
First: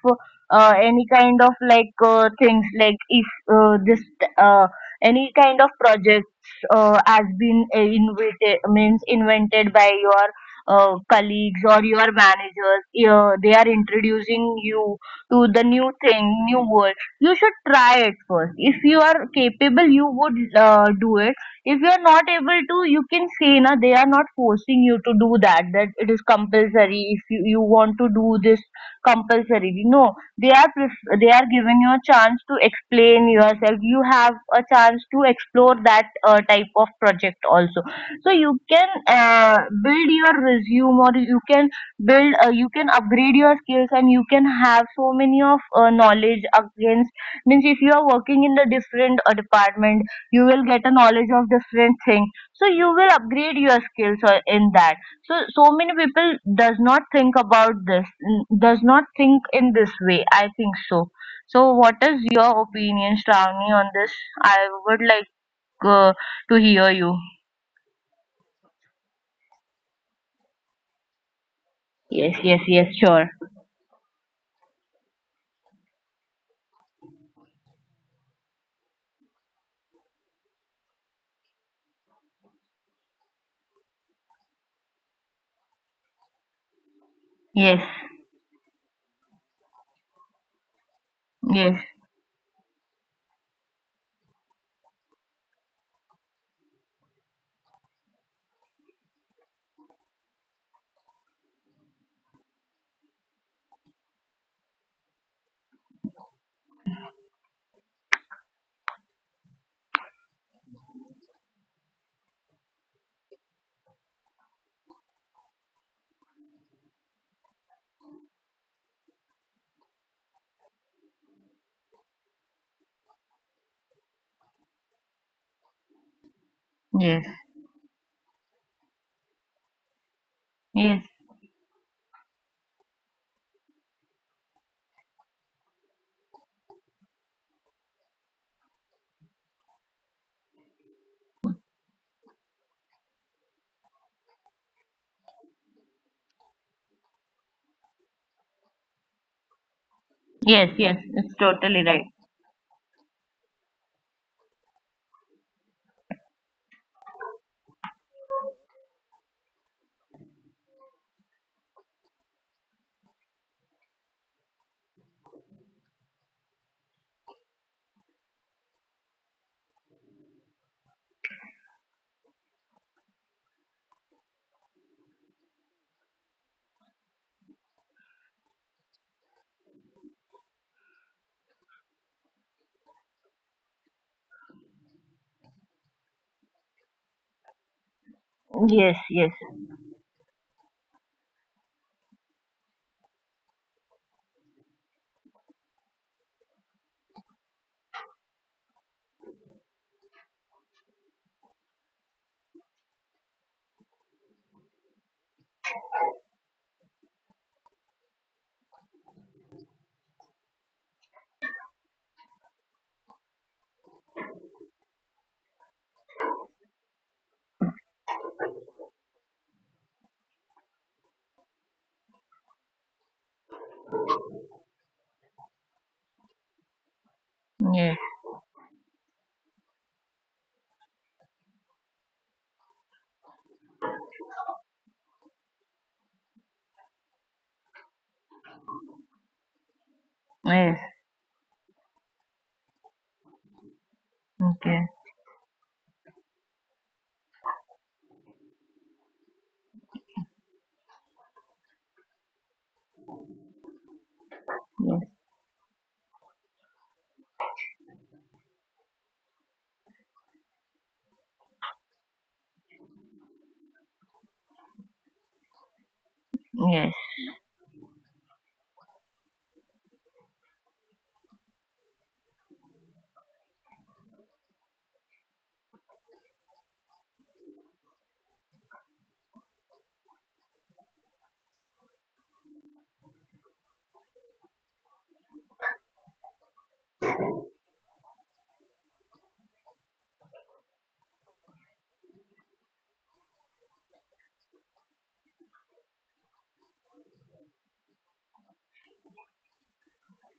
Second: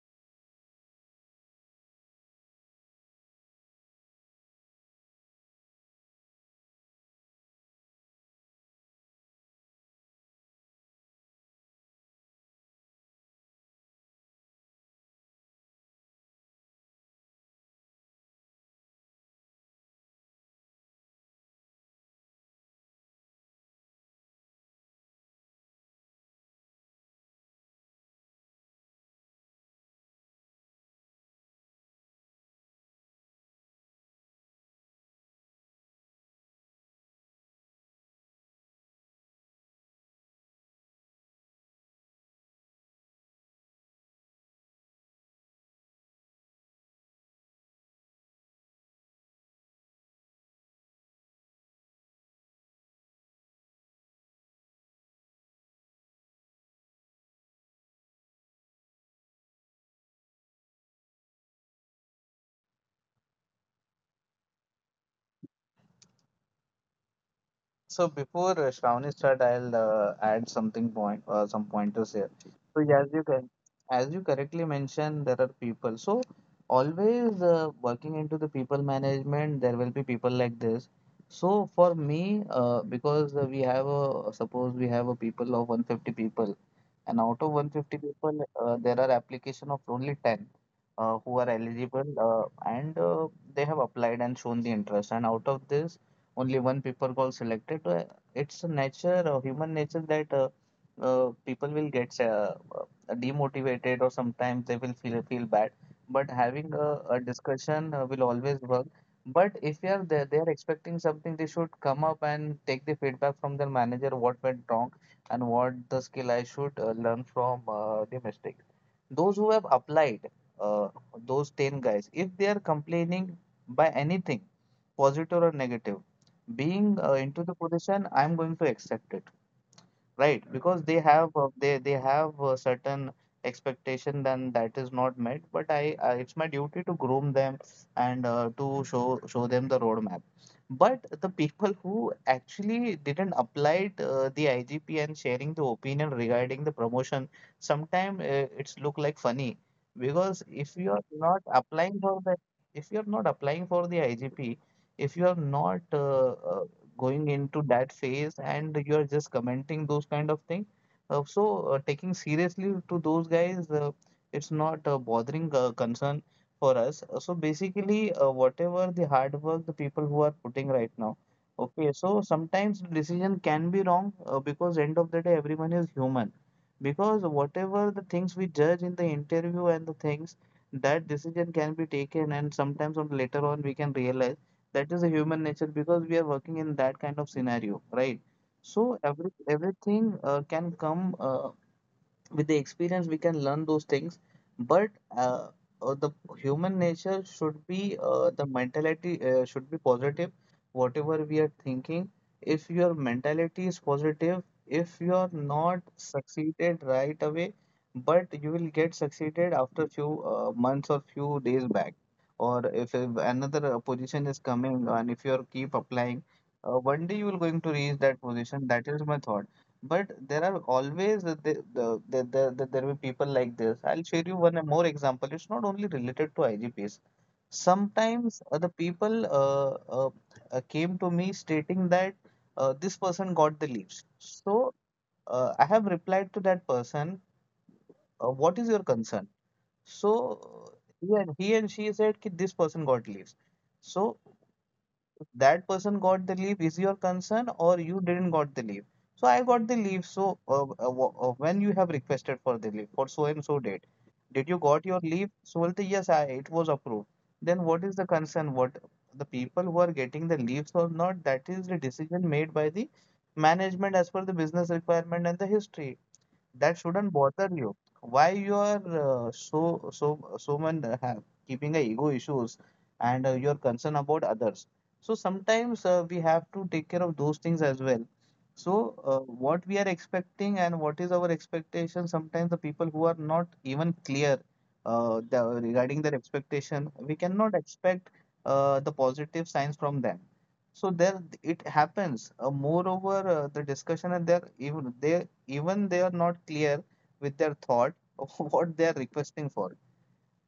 uh, any kind of like uh, things like if uh, this uh, any kind of projects uh, has been uh, invented, means invented by your uh, colleagues or your managers, uh, they are introducing you to the new thing, new world. You should try it first. If you are capable, you would uh, do it. If you are not able to, you can say na, they are not forcing you to do that, that it is compulsory. If you, you want to do this, compulsory no. They are pref- they are giving you a chance to explain yourself. You have a chance to explore that uh, type of project also. So you can uh, build your resume, or you can build uh, you can upgrade your skills, and you can have so many of uh, knowledge against, means if you are working in the different uh, department, you will get a knowledge of different things. So you will upgrade your skills uh, in that. So so many people does not think about this, n- does not think in this way, I think so. So what is your opinion, Shravani, on this? I would like uh, to hear you.
So before uh, Shravani start, I'll uh, add something point, uh, some pointers here.
Yes, yes,
So
yes,
as you
sure.
can, as you correctly mentioned, there are people. So always uh, working into the people management, there will be people like this. So for me, uh, because uh, we have a suppose we have a people of one hundred fifty people, and out of
yes,
one hundred fifty people, uh, there are application of only ten uh, who are
yes,
eligible, uh, and uh, they have applied and shown the interest. And out of this only one paper call selected. Uh, it's a nature, or human nature that uh, uh, people will get uh, uh, demotivated or sometimes they will feel feel bad. But having a, a discussion uh, will always work. But if you are there, they are expecting something, they should come up and take the feedback from their manager what went wrong and what the skill I should uh, learn from uh, the mistake. Those who have applied, uh, those ten guys, if they are complaining by anything, positive or negative, being uh,
yes,
into the position, I'm going to accept it right because they
yes,
have uh, they they have a certain expectation then that is not met but I uh, it's my duty to groom them and uh, to show show them the roadmap but the people who actually didn't apply it, uh, the IGP and sharing the opinion regarding the promotion sometimes uh, it's look like funny because
yes,
if you
yes,
are
it's
not
totally
applying
right.
for the if you are not applying for the IGP if you are not uh, uh, going into that phase and you are just commenting those kind of thing. Uh, so uh, taking seriously to those guys, uh, it's not a bothering uh, concern for us. Uh, So basically, uh, whatever the hard work the people who are putting right now. Okay, so sometimes decision can be wrong uh, because end of the day everyone is human. Because whatever the things we judge in the interview and the things that decision can be taken and sometimes on later on we can realize that is a human nature because we are working in that kind of scenario right
Yes,
so
yes,
every everything uh, can come uh, with the experience we can learn those things but uh, uh, the human nature should be uh, the mentality uh, should be positive whatever we are thinking if your mentality is positive if you are not succeeded right away but you will get succeeded after few uh, months or few days back or if, if another uh, position is coming and if you are keep applying uh, one day you will going to reach that position that is my thought but there are always the, the, the, the, the, the- there will be people like this. I'll share you one more example. It's not only related to I G Ps.
yes,
Sometimes uh, the people uh, uh, uh, came to me stating that uh, this person got the leaves. So uh, I have replied to that person, uh, what is your concern? So uh,
yes.
he and, he and she said that this person got leaves. So
Okay.
that person got the leave is your concern or you didn't got the leave so I got the leave so uh, uh, wh- uh, when you have requested for the leave for so and so date did you got your
Yes.
leave so well the yes I, it was approved then what is the concern what the people who are getting the leaves or not that is the decision made by the management as per the business requirement and the history that
Yes,
shouldn't bother you. Why you are uh, so so so much uh, have keeping a ego issues and uh, your concern about others. So sometimes uh, we have to take care of those things as well. So uh, what we are expecting and what is our expectation? Sometimes the people who are not even clear uh, the, regarding their expectation, we cannot expect uh, the positive signs from them. So there it happens. Uh, moreover, uh, the discussion and there even they even they are not clear with their thought of [LAUGHS] what they are requesting for.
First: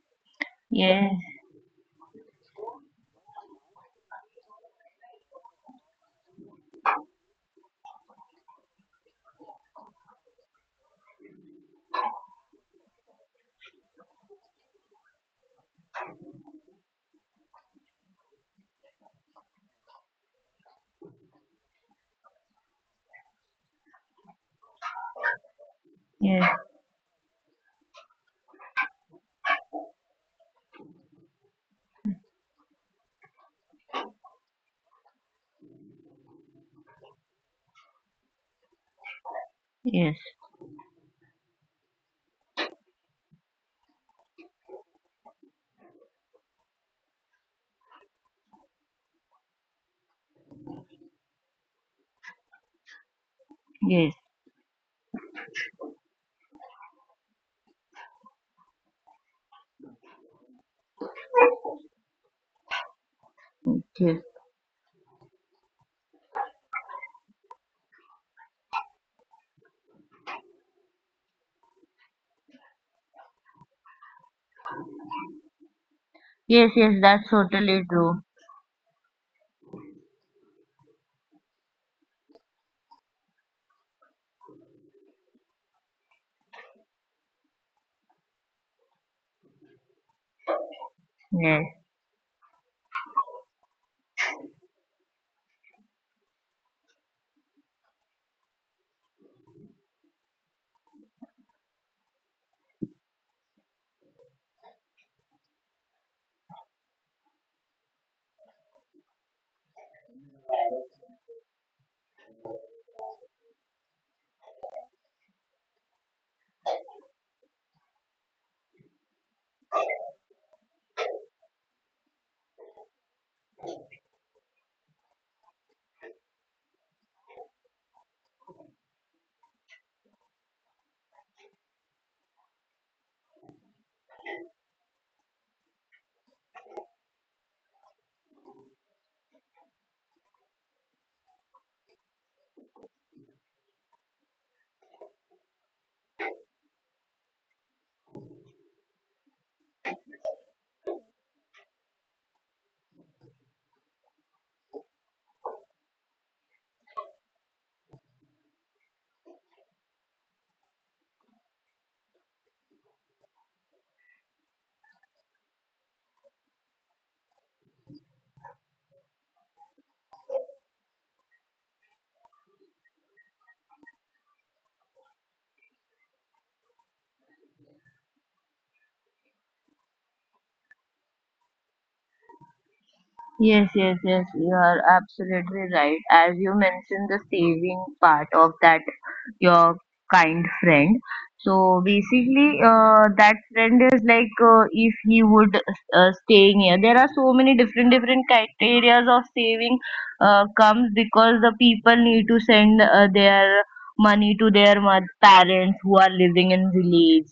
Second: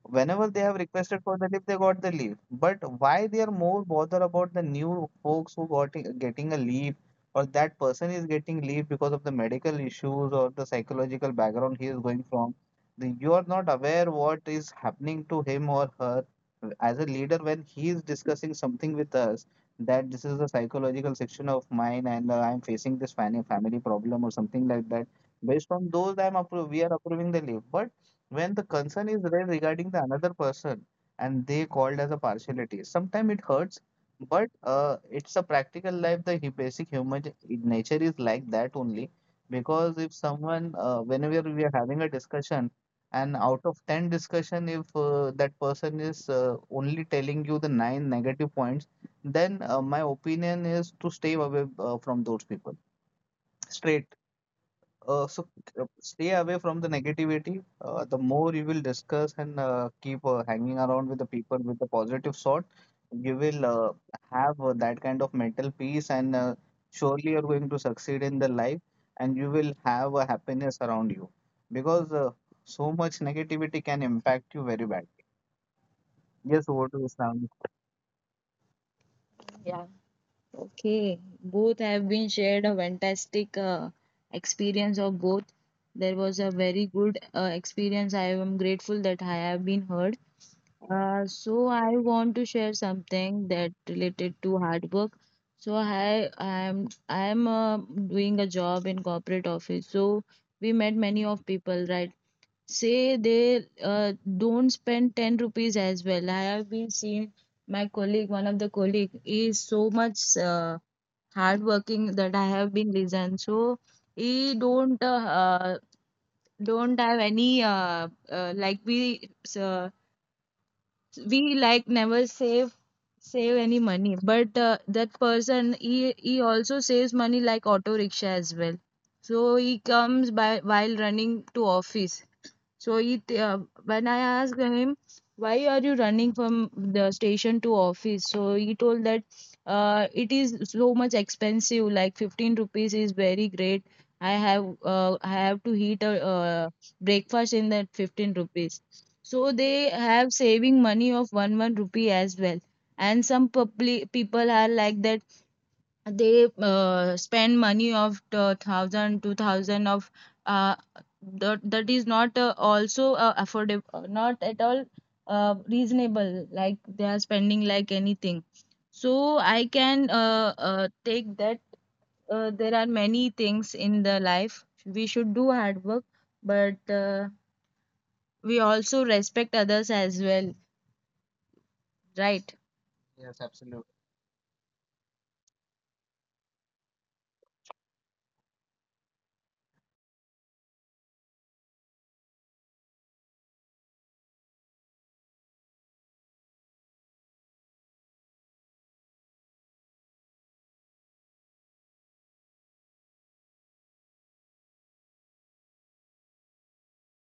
Whenever they have
yes,
requested for the leave, they got the leave. But why they are more bothered about the new folks who got getting a leave or that person is getting leave because of the medical issues or the psychological background he is going from. The, you are not aware what is happening to him or her as a leader when he is discussing something with us that this is a psychological section of mine and uh, I'm facing this family family problem or something like that. Based on those, I'm
yes,
appro- we are approving the leave. But when the concern is raised regarding the another person and they called as a partiality sometimes it hurts but uh, it's a practical life the hu- basic human nature is like that only because if
yes,
someone uh, whenever we are having a discussion and out of ten discussion if uh, that person is uh, only telling you the nine negative points then uh, my opinion is to stay away uh, from those people straight
yes,
uh, so uh, stay away from the negativity. Uh, the more you will discuss and uh, keep uh, hanging around with the people with the positive sort, you will uh,
yes,
have uh, that kind of mental peace, and uh, surely you're going to succeed in the life, and you will have a happiness around you because uh, so much negativity can impact you very badly. Yes,
yes,
over
yes,
to
that's
Islam.
totally true.
Yeah, okay, both have been shared a fantastic uh, experience of both. There was a very good uh, experience. I am grateful that I have been heard. Uh,
Yes.
so I want to share something that related to hard work. So I I am I am uh, doing a job in corporate office. So we met many of people, right? Say they uh, don't spend ten rupees as well. I have been seeing my colleague, one of the colleague, is so much. Uh, hardworking that I have been listened. So he don't uh, uh, don't have any uh, uh, like we uh, we like never save save any money. But uh, that person he he also saves money like auto rickshaw as well. So he comes by while running to office. So he, t- uh, when I asked him, why are you running from the station to office? So he told that uh, it is so much expensive, like fifteen rupees is very great. I have uh, I have to heat a uh, breakfast in that fifteen rupees. So they have saving money of one one rupee as well. And some public people are like that they uh, spend money of the thousand two thousand of uh, that, that is not uh, also uh, affordable, uh, not at all uh, reasonable, like they are spending like anything. So I can uh, uh, take that. Uh, there are many things in the life we should do hard work, but uh, we also respect others as well, right?
Yes, yes, yes, you are absolutely right. As you mentioned, the saving part of that your kind friend. So basically, uh, that friend is like uh, if he would uh, staying here. There are so many different different criteria of saving uh, comes, because the people need to send uh, their money to their mo- parents who are living in village.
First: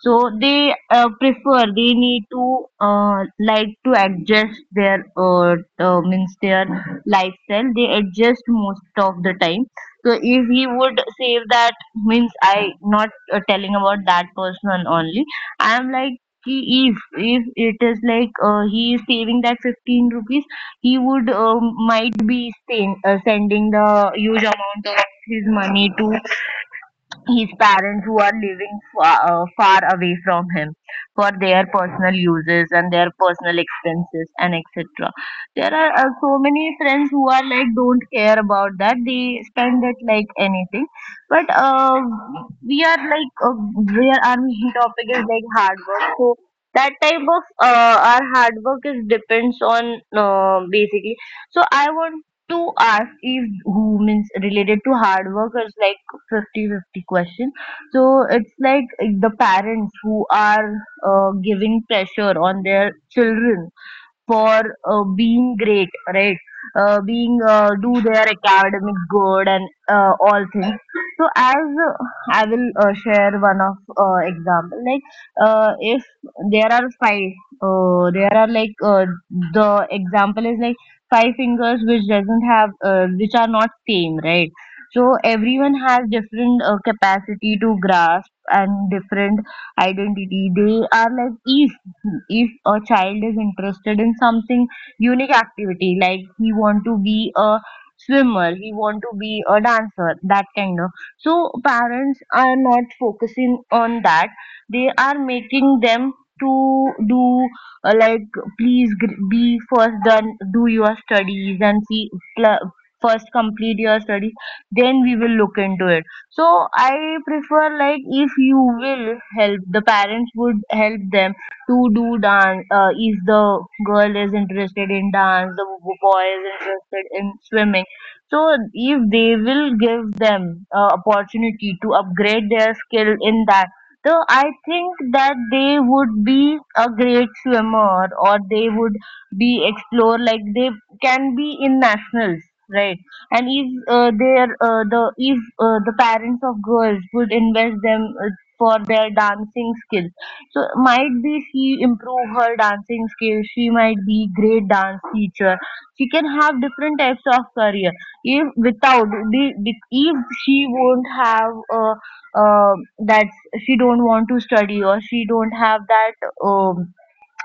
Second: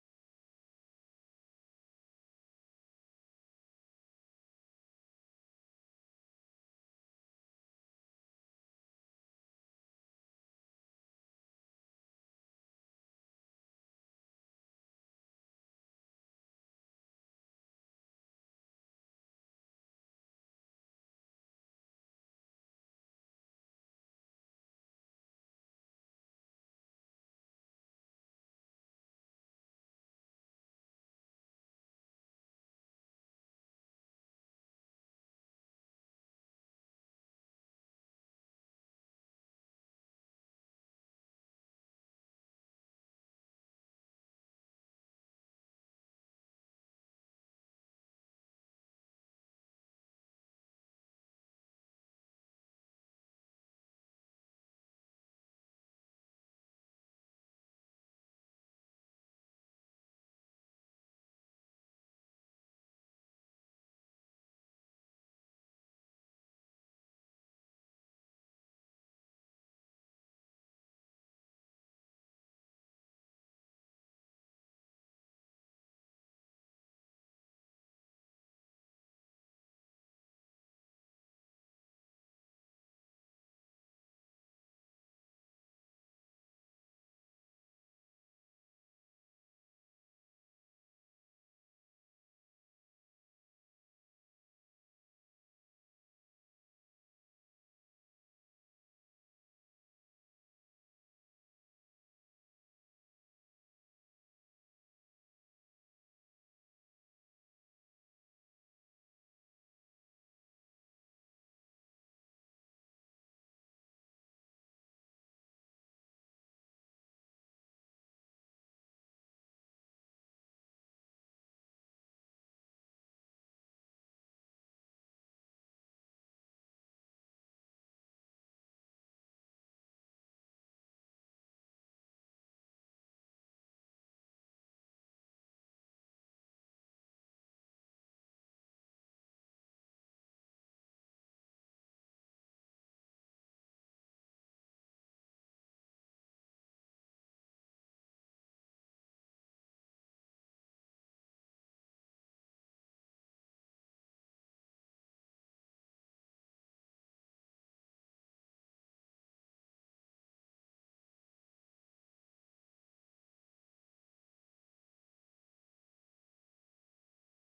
So they uh, prefer, they need to uh, like to adjust their uh, uh, means their lifestyle. They adjust most of the time. So if he would say that means I not uh, telling about that person only. I am like ki, if if it is like uh, he is saving that fifteen rupees, he would um, might be send, uh, sending the huge amount of his money to his parents who are living far, uh, far away from him for their personal uses and their personal expenses and etc. There are uh, so many friends who are like don't care about that, they spend it like anything. But uh, we are like uh, where our main topic is like hard work. So that type of uh, our hard work is depends on uh, basically. So I want to ask, if who means related to hard workers like, fifty-fifty question. So it's like the parents who are uh, giving pressure on their children for uh, being great, right? Uh, being uh, do their academic good and uh, all things. So as uh, I will uh, share one of uh, example, like uh, if there are five, uh, there are like uh, the example is like five fingers which doesn't have uh, which are not same, right? So everyone has different uh, capacity to grasp and different identity. They are like each, if a child is interested in something unique activity, like he want to be a swimmer, he want to be a dancer, that kind of. So parents are not focusing on that, they are making them to do uh, like please gr- be first done, do your studies and see, pl- first complete your studies then we will look into it. So I prefer like if you will help, the parents would help them to do dance. Uh, if the girl is interested in dance, the b- boy is interested in swimming. So if they will give them uh, opportunity to upgrade their skill in that, so I think that they would be a great swimmer or they would be explore, like they can be in nationals, right? And if uh, their uh, the if uh, the parents of girls would invest them uh, for their dancing skill, so might be she improve her dancing skills. She might be great dance teacher. She can have different types of career. If without the- the- If she won't have uh, uh, that, she don't want to study, or she don't have that um,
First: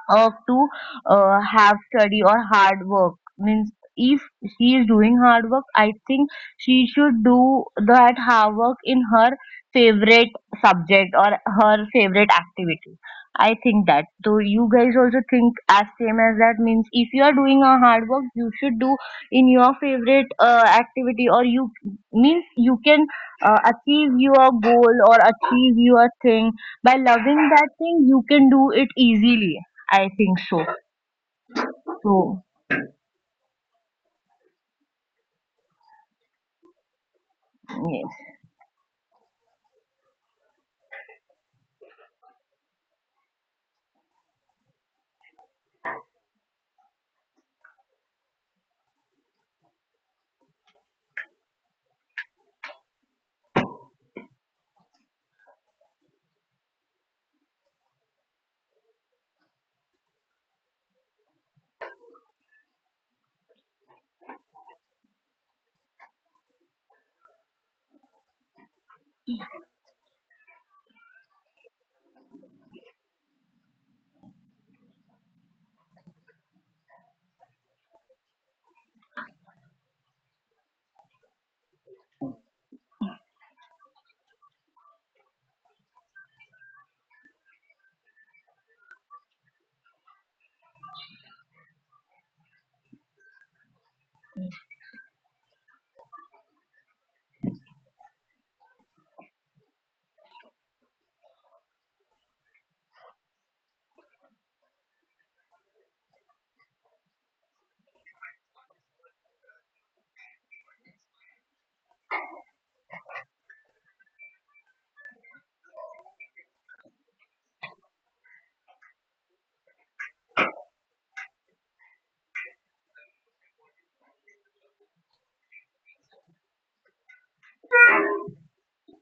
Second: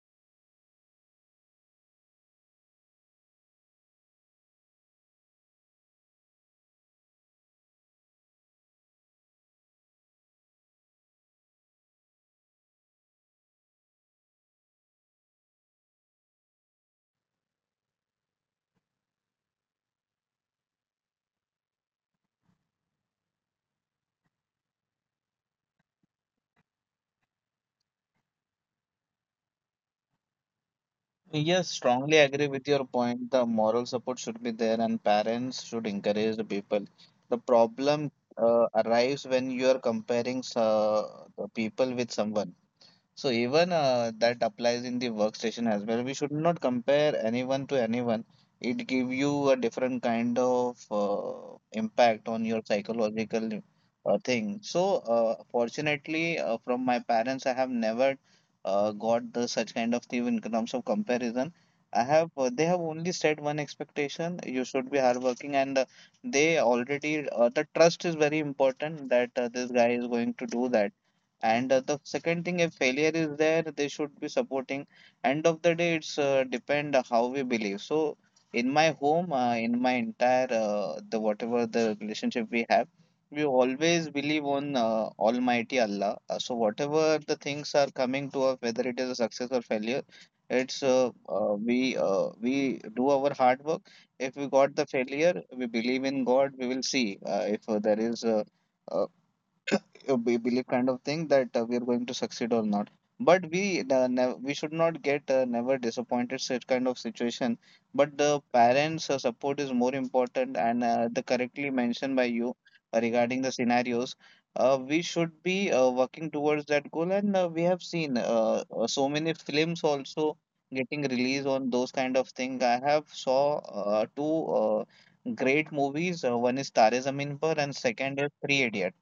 uh, to uh, have study or hard work, means if she is doing hard work, I think she should do that hard work in her favorite subject or her favorite activity. I think that, so you guys also think as same as that, means if you are doing a hard work you should do in your favorite uh, activity, or you means you can uh, achieve your goal or achieve your thing by loving that thing, you can do it easily, I think so.
Yes, strongly
So
agree with your point. The moral support should be there, and parents should encourage the people. The problem
yes,
uh, arrives when you are comparing uh, the people with someone. So even uh, that applies in the workstation as well. We should not compare anyone to anyone. It give you a different kind of uh, impact on your psychological uh, thing. So uh, fortunately, uh, from my parents, I have never uh, got the such kind of thing in terms of comparison. I have uh, they have only said one expectation: you should be hardworking, and uh, they already uh, the trust is very important, that uh, this guy is going to do that, and uh, the second thing, if failure is there, they should be supporting. End of the day, it's uh, depend how we believe. So in my home, uh, in my entire uh, the whatever the relationship we have, we always believe on uh, Almighty Allah. Uh, so whatever the things are coming to us, whether it is a success or failure, it's uh, uh, we uh, we do our hard work. If we got the failure, we believe in God. We will see uh, if uh, there is. Uh, uh, uh, be- belief kind of thing, that uh, we're going to succeed or not, but we uh, nev- we should not get uh, never disappointed such kind of situation. But the parents uh, support is more important, and uh, the correctly mentioned by you uh, regarding the scenarios, uh, we should be uh, working towards that goal, and uh, we have seen uh, uh, so many films also getting released on those kind of thing. I have saw uh, two uh, great movies, uh, one is Tare Zameen Par and second is Three Idiots,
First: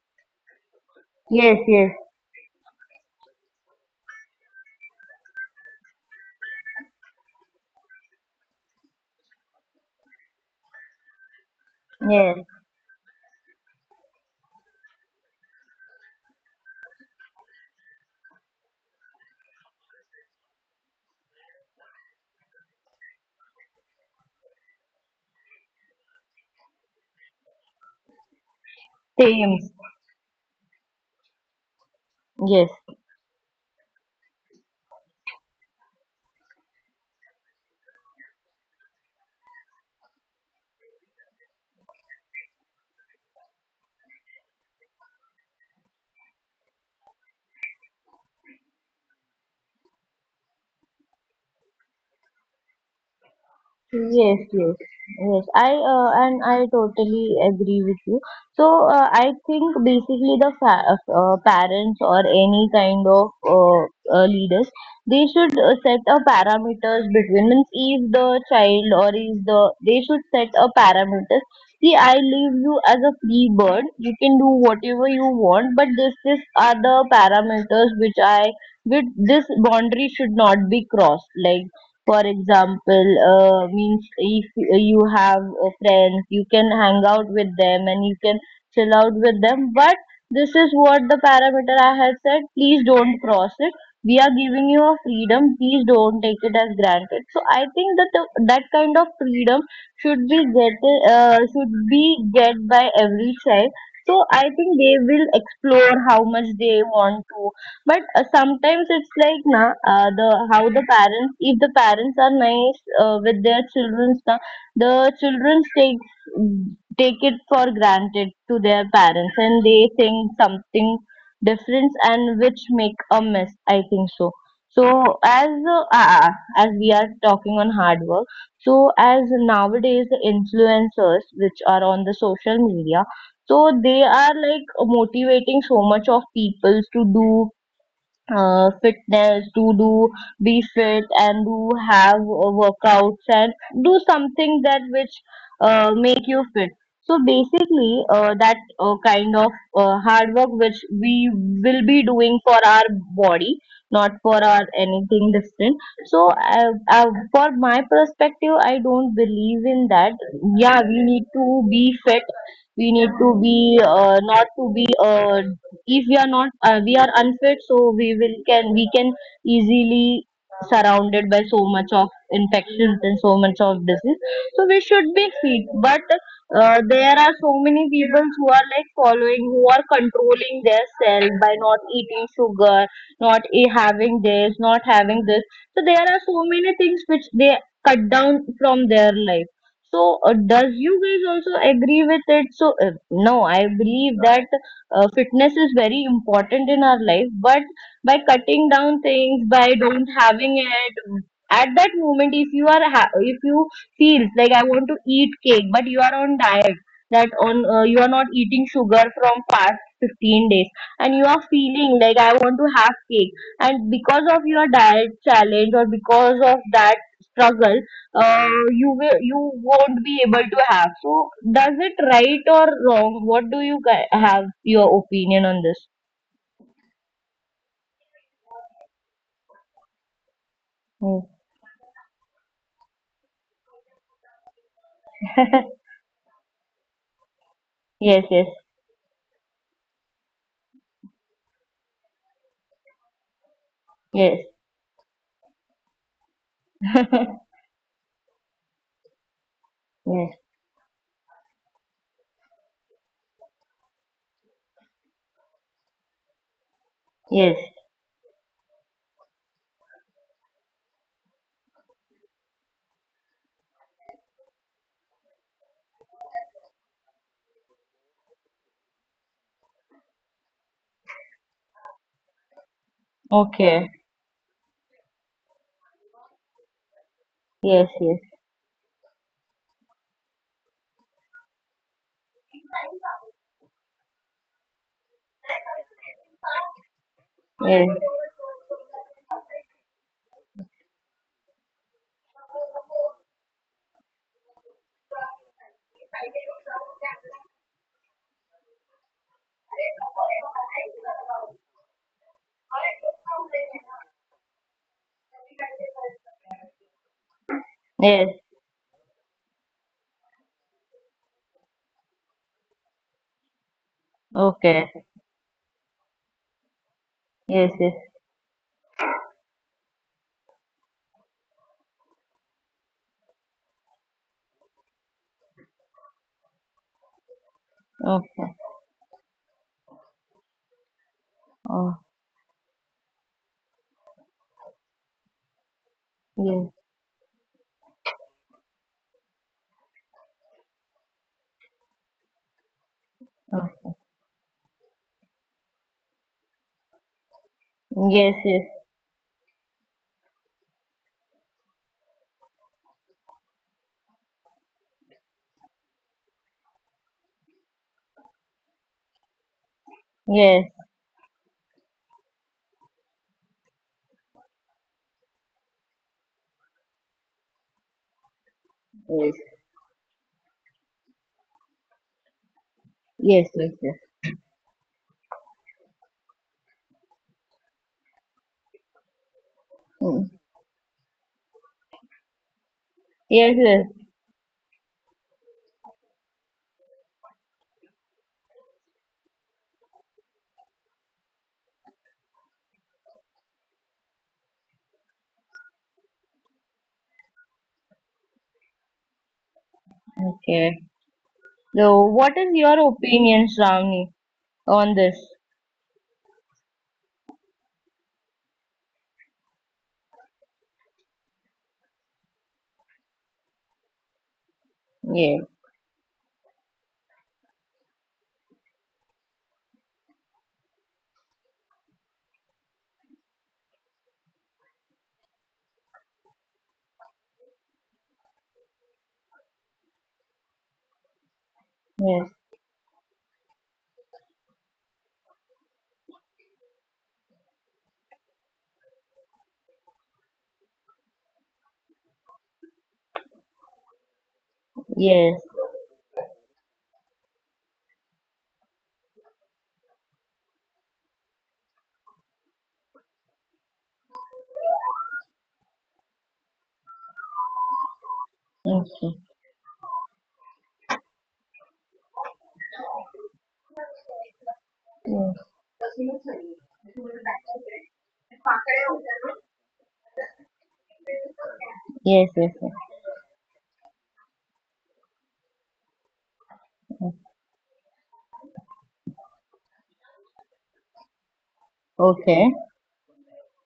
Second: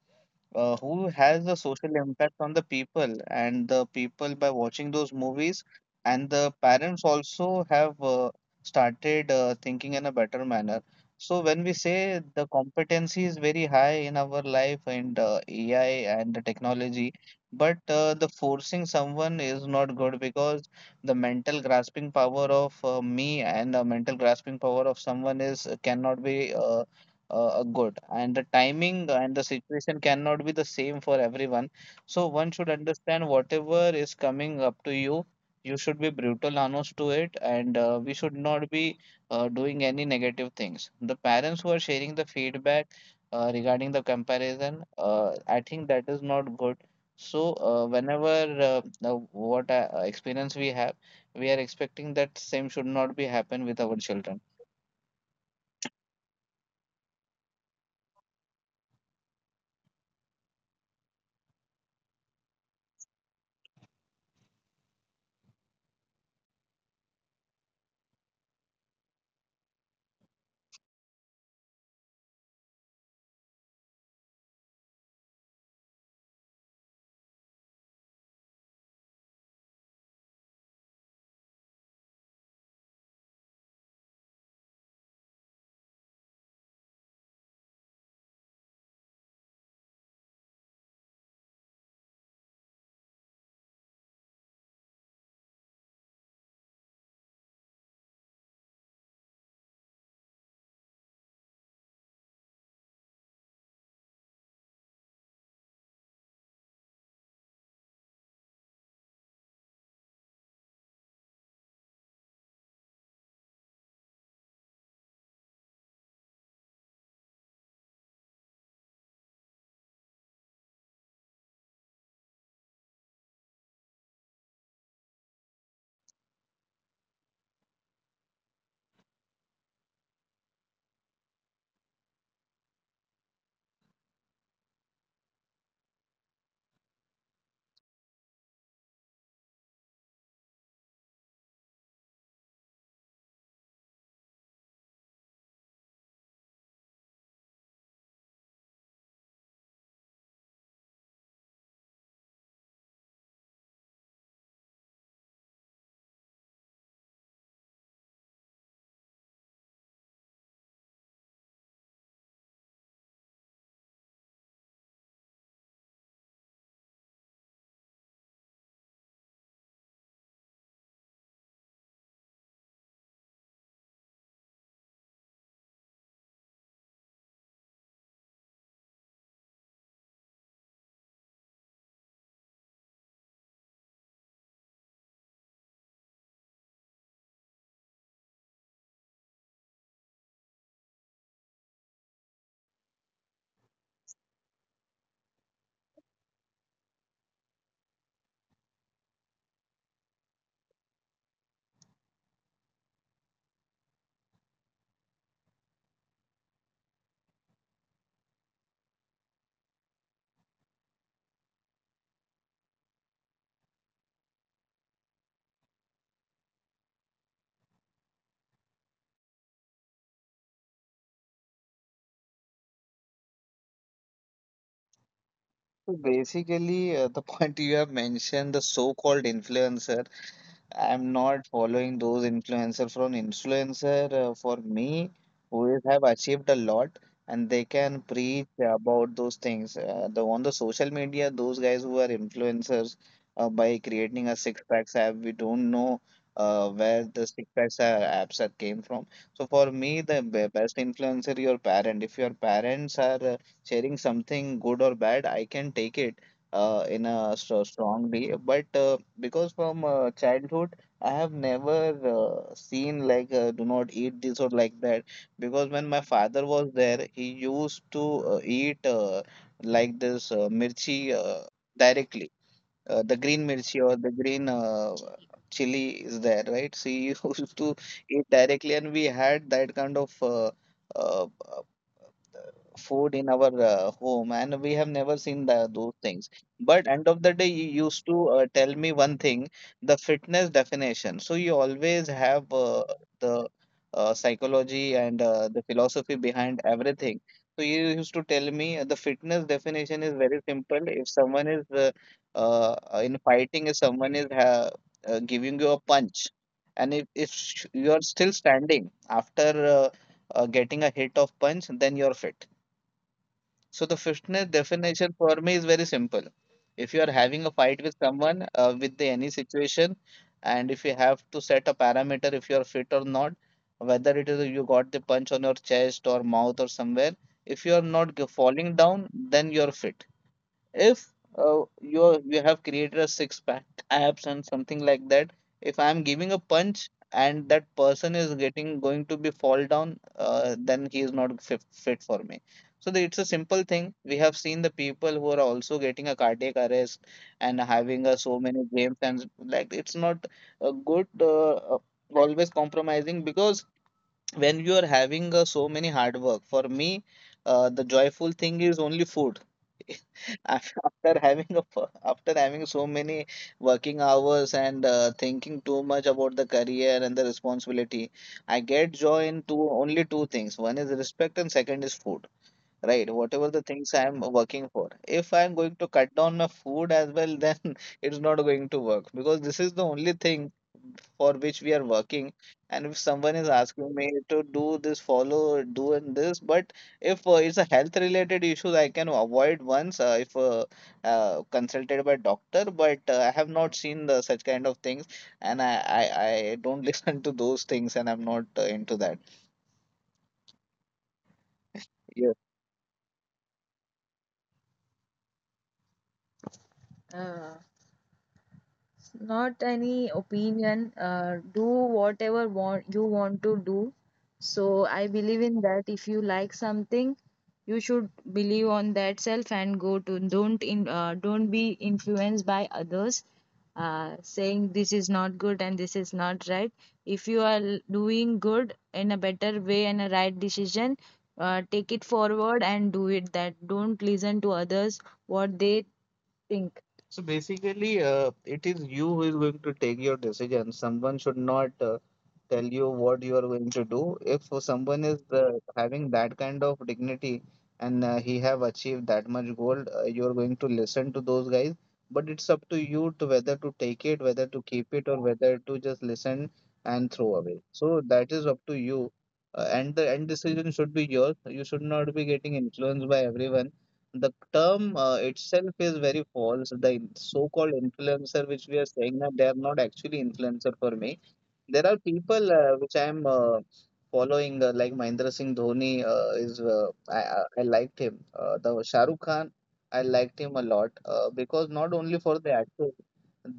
uh, who has a
yes, yes,
social impact on the people, and the people by watching those movies and the parents also have uh, started uh, thinking in a better manner. So when we say
yes.
the competency is very high in our life, and uh, ai and the technology, but uh, the forcing someone is not good, because the mental grasping power of uh, me and the mental grasping power of someone is uh, cannot be uh, uh, good, and the timing and the
Thames.
situation cannot be the same for everyone. So one should
Yes.
understand whatever is coming up to you. You should be brutal honest to it, and uh, we should not be uh, doing any negative things. The parents who are sharing the feedback uh, regarding the comparison, uh, I think that is not good. So uh, whenever uh, uh, what uh, experience we have, we are expecting that same should not be happen with our children.
Yes, yes, yes. I uh, and I totally agree with you. So uh, I think basically the fa- uh, parents or any kind of uh, uh, leaders, they should uh, set a parameters between, means if the child or is the, they should set a parameters. See, I leave you as a free bird. You can do whatever you want, but this this are the parameters which I, with this boundary should not be crossed. Like for example, uh, means if you have uh, friends, you can hang out with them and you can chill out with them. But this is what the parameter I had said. Please don't cross it. We are giving you a freedom. Please don't take it as granted. So I think that the, that kind of freedom should be get uh, should be get by every child. So I think they will explore how much they want to. But uh, sometimes it's like na, uh, the how the parents, if the parents are nice uh, with their children, the, the children takes take it for granted to their parents, and they think something different and which make a mess, I think so. So as uh, uh, as we are talking on hard work, so as nowadays the influencers which are on the social media, so they are like motivating so much of people to do uh, fitness, to do be fit and do have uh, workouts and do something that which uh, make you fit. So basically, uh, that uh, kind of uh, hard work which we will be doing for our body, not for our anything different. So, uh, uh, for my perspective, I don't believe in that. Yeah, we need to be fit. We need to be uh, not to be uh, if we are not uh, we are unfit, so we will can we can easily surrounded by so much of infections and so much of disease. So we should be fit. But uh, there are so many people who are like following, who are controlling their self by not eating sugar, not e- having this, not having this. So there are so many things which they cut down from their life. So, uh, does you guys also agree with it? So, uh, no, I believe that uh, fitness is very important in our life, but by cutting down things, by don't having it at that moment, if you are ha- if you feel like I want to eat cake, but you are on diet, that on uh, you are not eating sugar from past fifteen days, and you are feeling like I want to have cake, and because of your diet challenge or because of that struggle, uh, you will, you won't be able to have. So does it right or wrong? What do you gui- have your opinion on this?
So basically, uh, the [LAUGHS] point you have mentioned, the so-called influencer, I'm
Mm.
not following those influencer from influencer uh, for me, who
[LAUGHS]
have achieved a lot and they can
Yes, yes,
preach about those things. Uh, the on the social media, those guys who are influencers uh, by creating a
yes.
six packs app, we don't know uh, where the
[LAUGHS]
six packs apps are came from. So for me, the
Yes,
be- best influencer your parent. If your parents are uh, sharing something good or bad, I can take it uh, in a
yes.
stro- strong strongly, but uh, because from uh, childhood, I have never uh, seen like uh, do not eat this or like that. Because when my father was there, he used to uh, eat uh, like this uh, mirchi, uh, directly. Uh, the green mirchi,
Okay.
or the green uh, chili is there, right? So he [LAUGHS] used to
Yes, yes,
eat directly, and we had that kind of uh, uh, food in our uh, home, and we have never seen the those things. But end of the day, you
yes,
used to uh, tell me one thing, the fitness definition. So you always have uh, the uh, psychology and uh, the philosophy behind everything. So you used to tell me uh, the fitness definition is very simple. If someone is uh, uh, in fighting, if someone is uh, uh, giving you a punch, and if, if sh- you are
yes.
still standing after uh, uh, getting a hit of punch, then you're fit. So the fitness
Okay.
definition for me is very simple. If you are having a
Yes,
fight
yes.
with someone, uh, with the any situation, and if you have to set a parameter if you are fit or not, whether it is you got the punch on your chest or mouth or somewhere, if you are not g-
Okay.
falling down, then you are fit. If uh, you
Oh,
are- you have created a six pack abs and something like that, if I'm giving a
yes,
punch and that person is getting going to be fall down, uh, then he is not fit, fit for me. So the, it's a simple thing.
oh.
We have seen the people who are also getting a cardiac arrest and having uh,
Yes,
so many
yes,
games, and like, it's not a good uh, uh, always compromising. Because when you are having uh, so many hard work, for me, uh, the joyful thing is only food. [LAUGHS]
yes,
after after having a, per- after having so many working hours and uh, thinking too much about the career and the responsibility, I get joy
yes,
in two only two things: one is respect and second is food, right?
yes,
Whatever the
yes,
things
yes.
I am working for, if I am going to cut down my food as well, then [LAUGHS] it's not going to work, because this is the only
Mm.
thing for which we are working. And if someone is
Yes, yes.
asking me to do this, follow doing this, but if uh, it's a health related issue, I can avoid once uh, if uh, uh, consulted by doctor. But uh, I have not seen the such kind of things, and I, I i don't [LAUGHS] listen to those things, and I'm not uh, into that.
Okay. So, what is your opinion, Shravani, on this?
Yes. It's not any opinion. Uh, do whatever want you want to do. So I
Yeah.
believe in that. If you like something, you should believe on that self and go to. Don't in, uh, don't be influenced by others uh, saying this is not good and this is not right. If you are l- doing good in a better way and a right decision, uh, take it
Yes.
forward and do it. That, don't listen to others what they think. So basically, uh, it is you who is going to take your decision. Someone should not uh, tell you what you are going to do. If someone is
Yes.
uh, having that kind of dignity and uh, he have achieved that much goal, uh, you are going to listen to those guys. But it's up to you to whether to take it, whether to keep it, or whether to just listen and throw away. So that is up to
Okay.
you. Uh, and the end decision should be yours. You should not be getting influenced by everyone. The term uh,
Yes.
itself is very false. The in- so-called influencer, which we are saying that they are not actually influencer for me. There are
Yes. Yes.
people
Yes.
uh, which I am uh, following, uh, like Mahindra Singh Dhoni uh, is. Uh, I,
Yes.
I I liked him. Uh, the Shah Rukh Khan, I liked him a lot, uh, because not only for
Okay.
the actor,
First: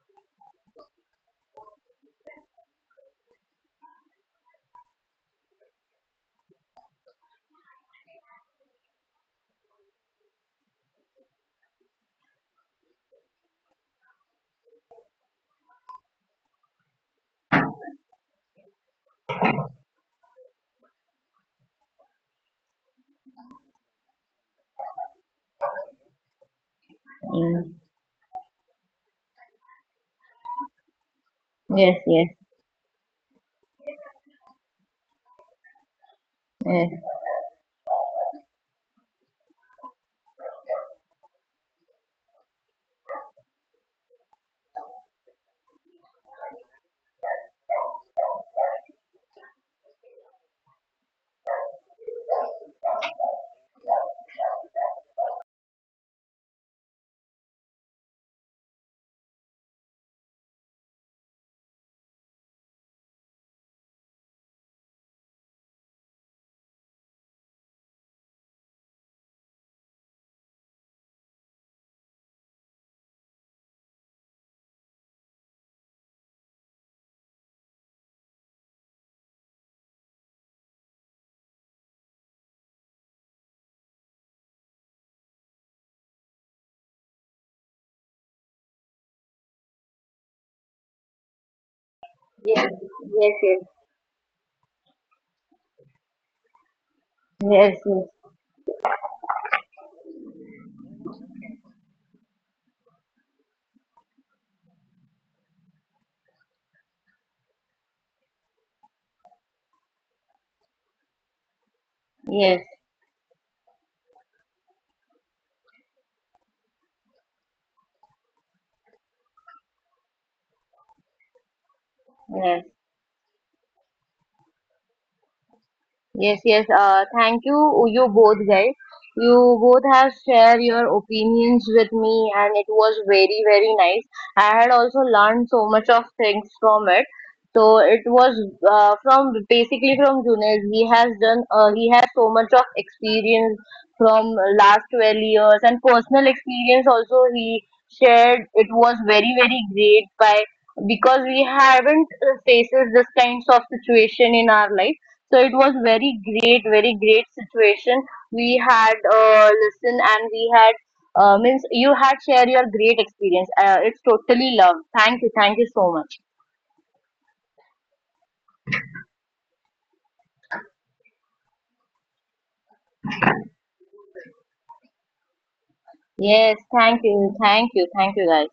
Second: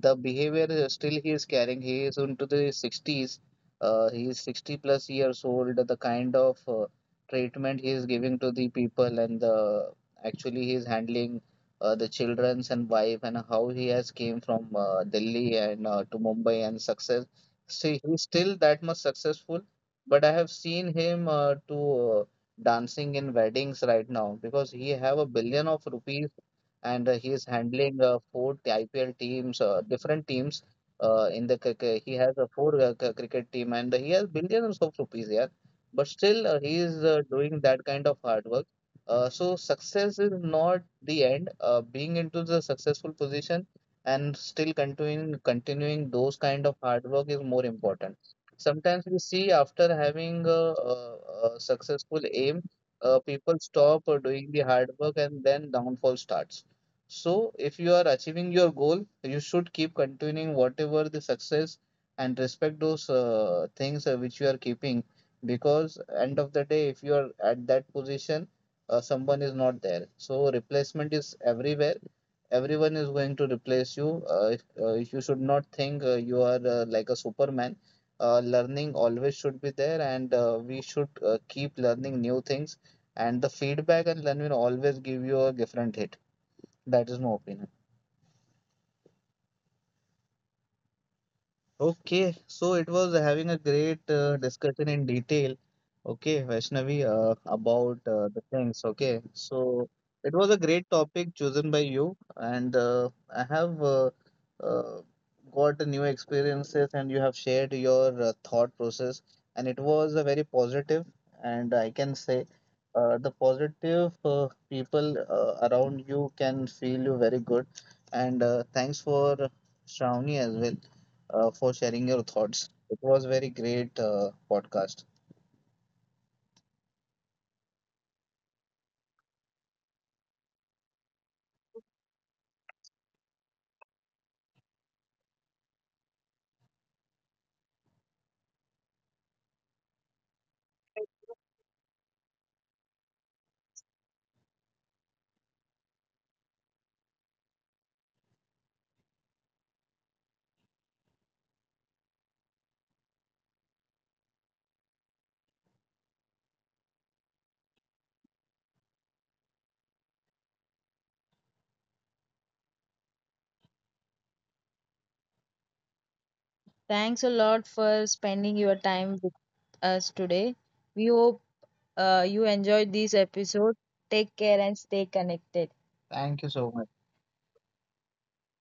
the behavior uh, still he is carrying. He is into the sixties. Uh, he is sixty plus years old. The kind of uh, treatment he is giving to the people, and the actually he is handling uh, the children's and wife, and how he has came from uh, Delhi and uh, to Mumbai and success. See, he's still that much successful, but I have seen him uh, to uh, dancing in weddings right now, because he have a billion of rupees, and uh, he is
Mm.
handling uh, four I P L teams, uh, different teams. Uh, in the cricket,
Yes.
he
Yes.
has a four uh, cr- cricket team, and he has billions of rupees. Yeah, but still uh, he
Yes.
is uh, doing that kind of hard work. Uh, so success is not the end. Uh, being into the successful position and still continuing continuing those kind of hard work is more important. Sometimes we see after having a, a, a successful aim, uh, people stop uh, doing the hard work, and then downfall starts. So if you are achieving your goal, you should keep continuing whatever the success, and respect those uh, things uh, which you are keeping, because end of the day, if you are at that position, uh, someone is not there. So replacement is everywhere. Everyone is going to replace you. Uh, if- uh, if you should not think uh, you are uh, like a superman. Uh, learning always should be there, and uh, we should uh, keep learning new things. And the feedback and learning will always give you a different hit. That is my opinion. Okay, so
Yes.
it was having a great uh, discussion in detail, okay, Vaishnavi, uh,
Yes.
about
Yes.
uh, the things, okay. So it was a great topic chosen by you, and uh, I have uh, uh, got new experiences, and you have shared your uh, thought process, and it was a very positive, and I can say
Yes.
uh, the positive uh, people uh, around you can feel you very good, and uh, thanks for Shravani as well uh, for sharing your thoughts.
Yes.
It was very great uh, podcast.
Yes, yes. Uh, thank you, you both guys. You both have shared your opinions with me, and it was very, very nice. I had also learned so much of things from it. So it was uh, from basically from Junaid. He has done. Uh, he has so much of experience from last twelve years, and personal experience also he shared. It was very, very great by, because we haven't uh, faces this kinds of situation in our life. So it was very great, very great situation. We had uh, listen and we had uh, means you had share your great experience. Uh, it's totally love. Thank you, thank you so much.
Thanks a lot for spending your time with us today. We hope uh, you enjoyed this episode. Take care and stay connected. Thank you
Yes,
so much.
thank you, thank you, thank you guys.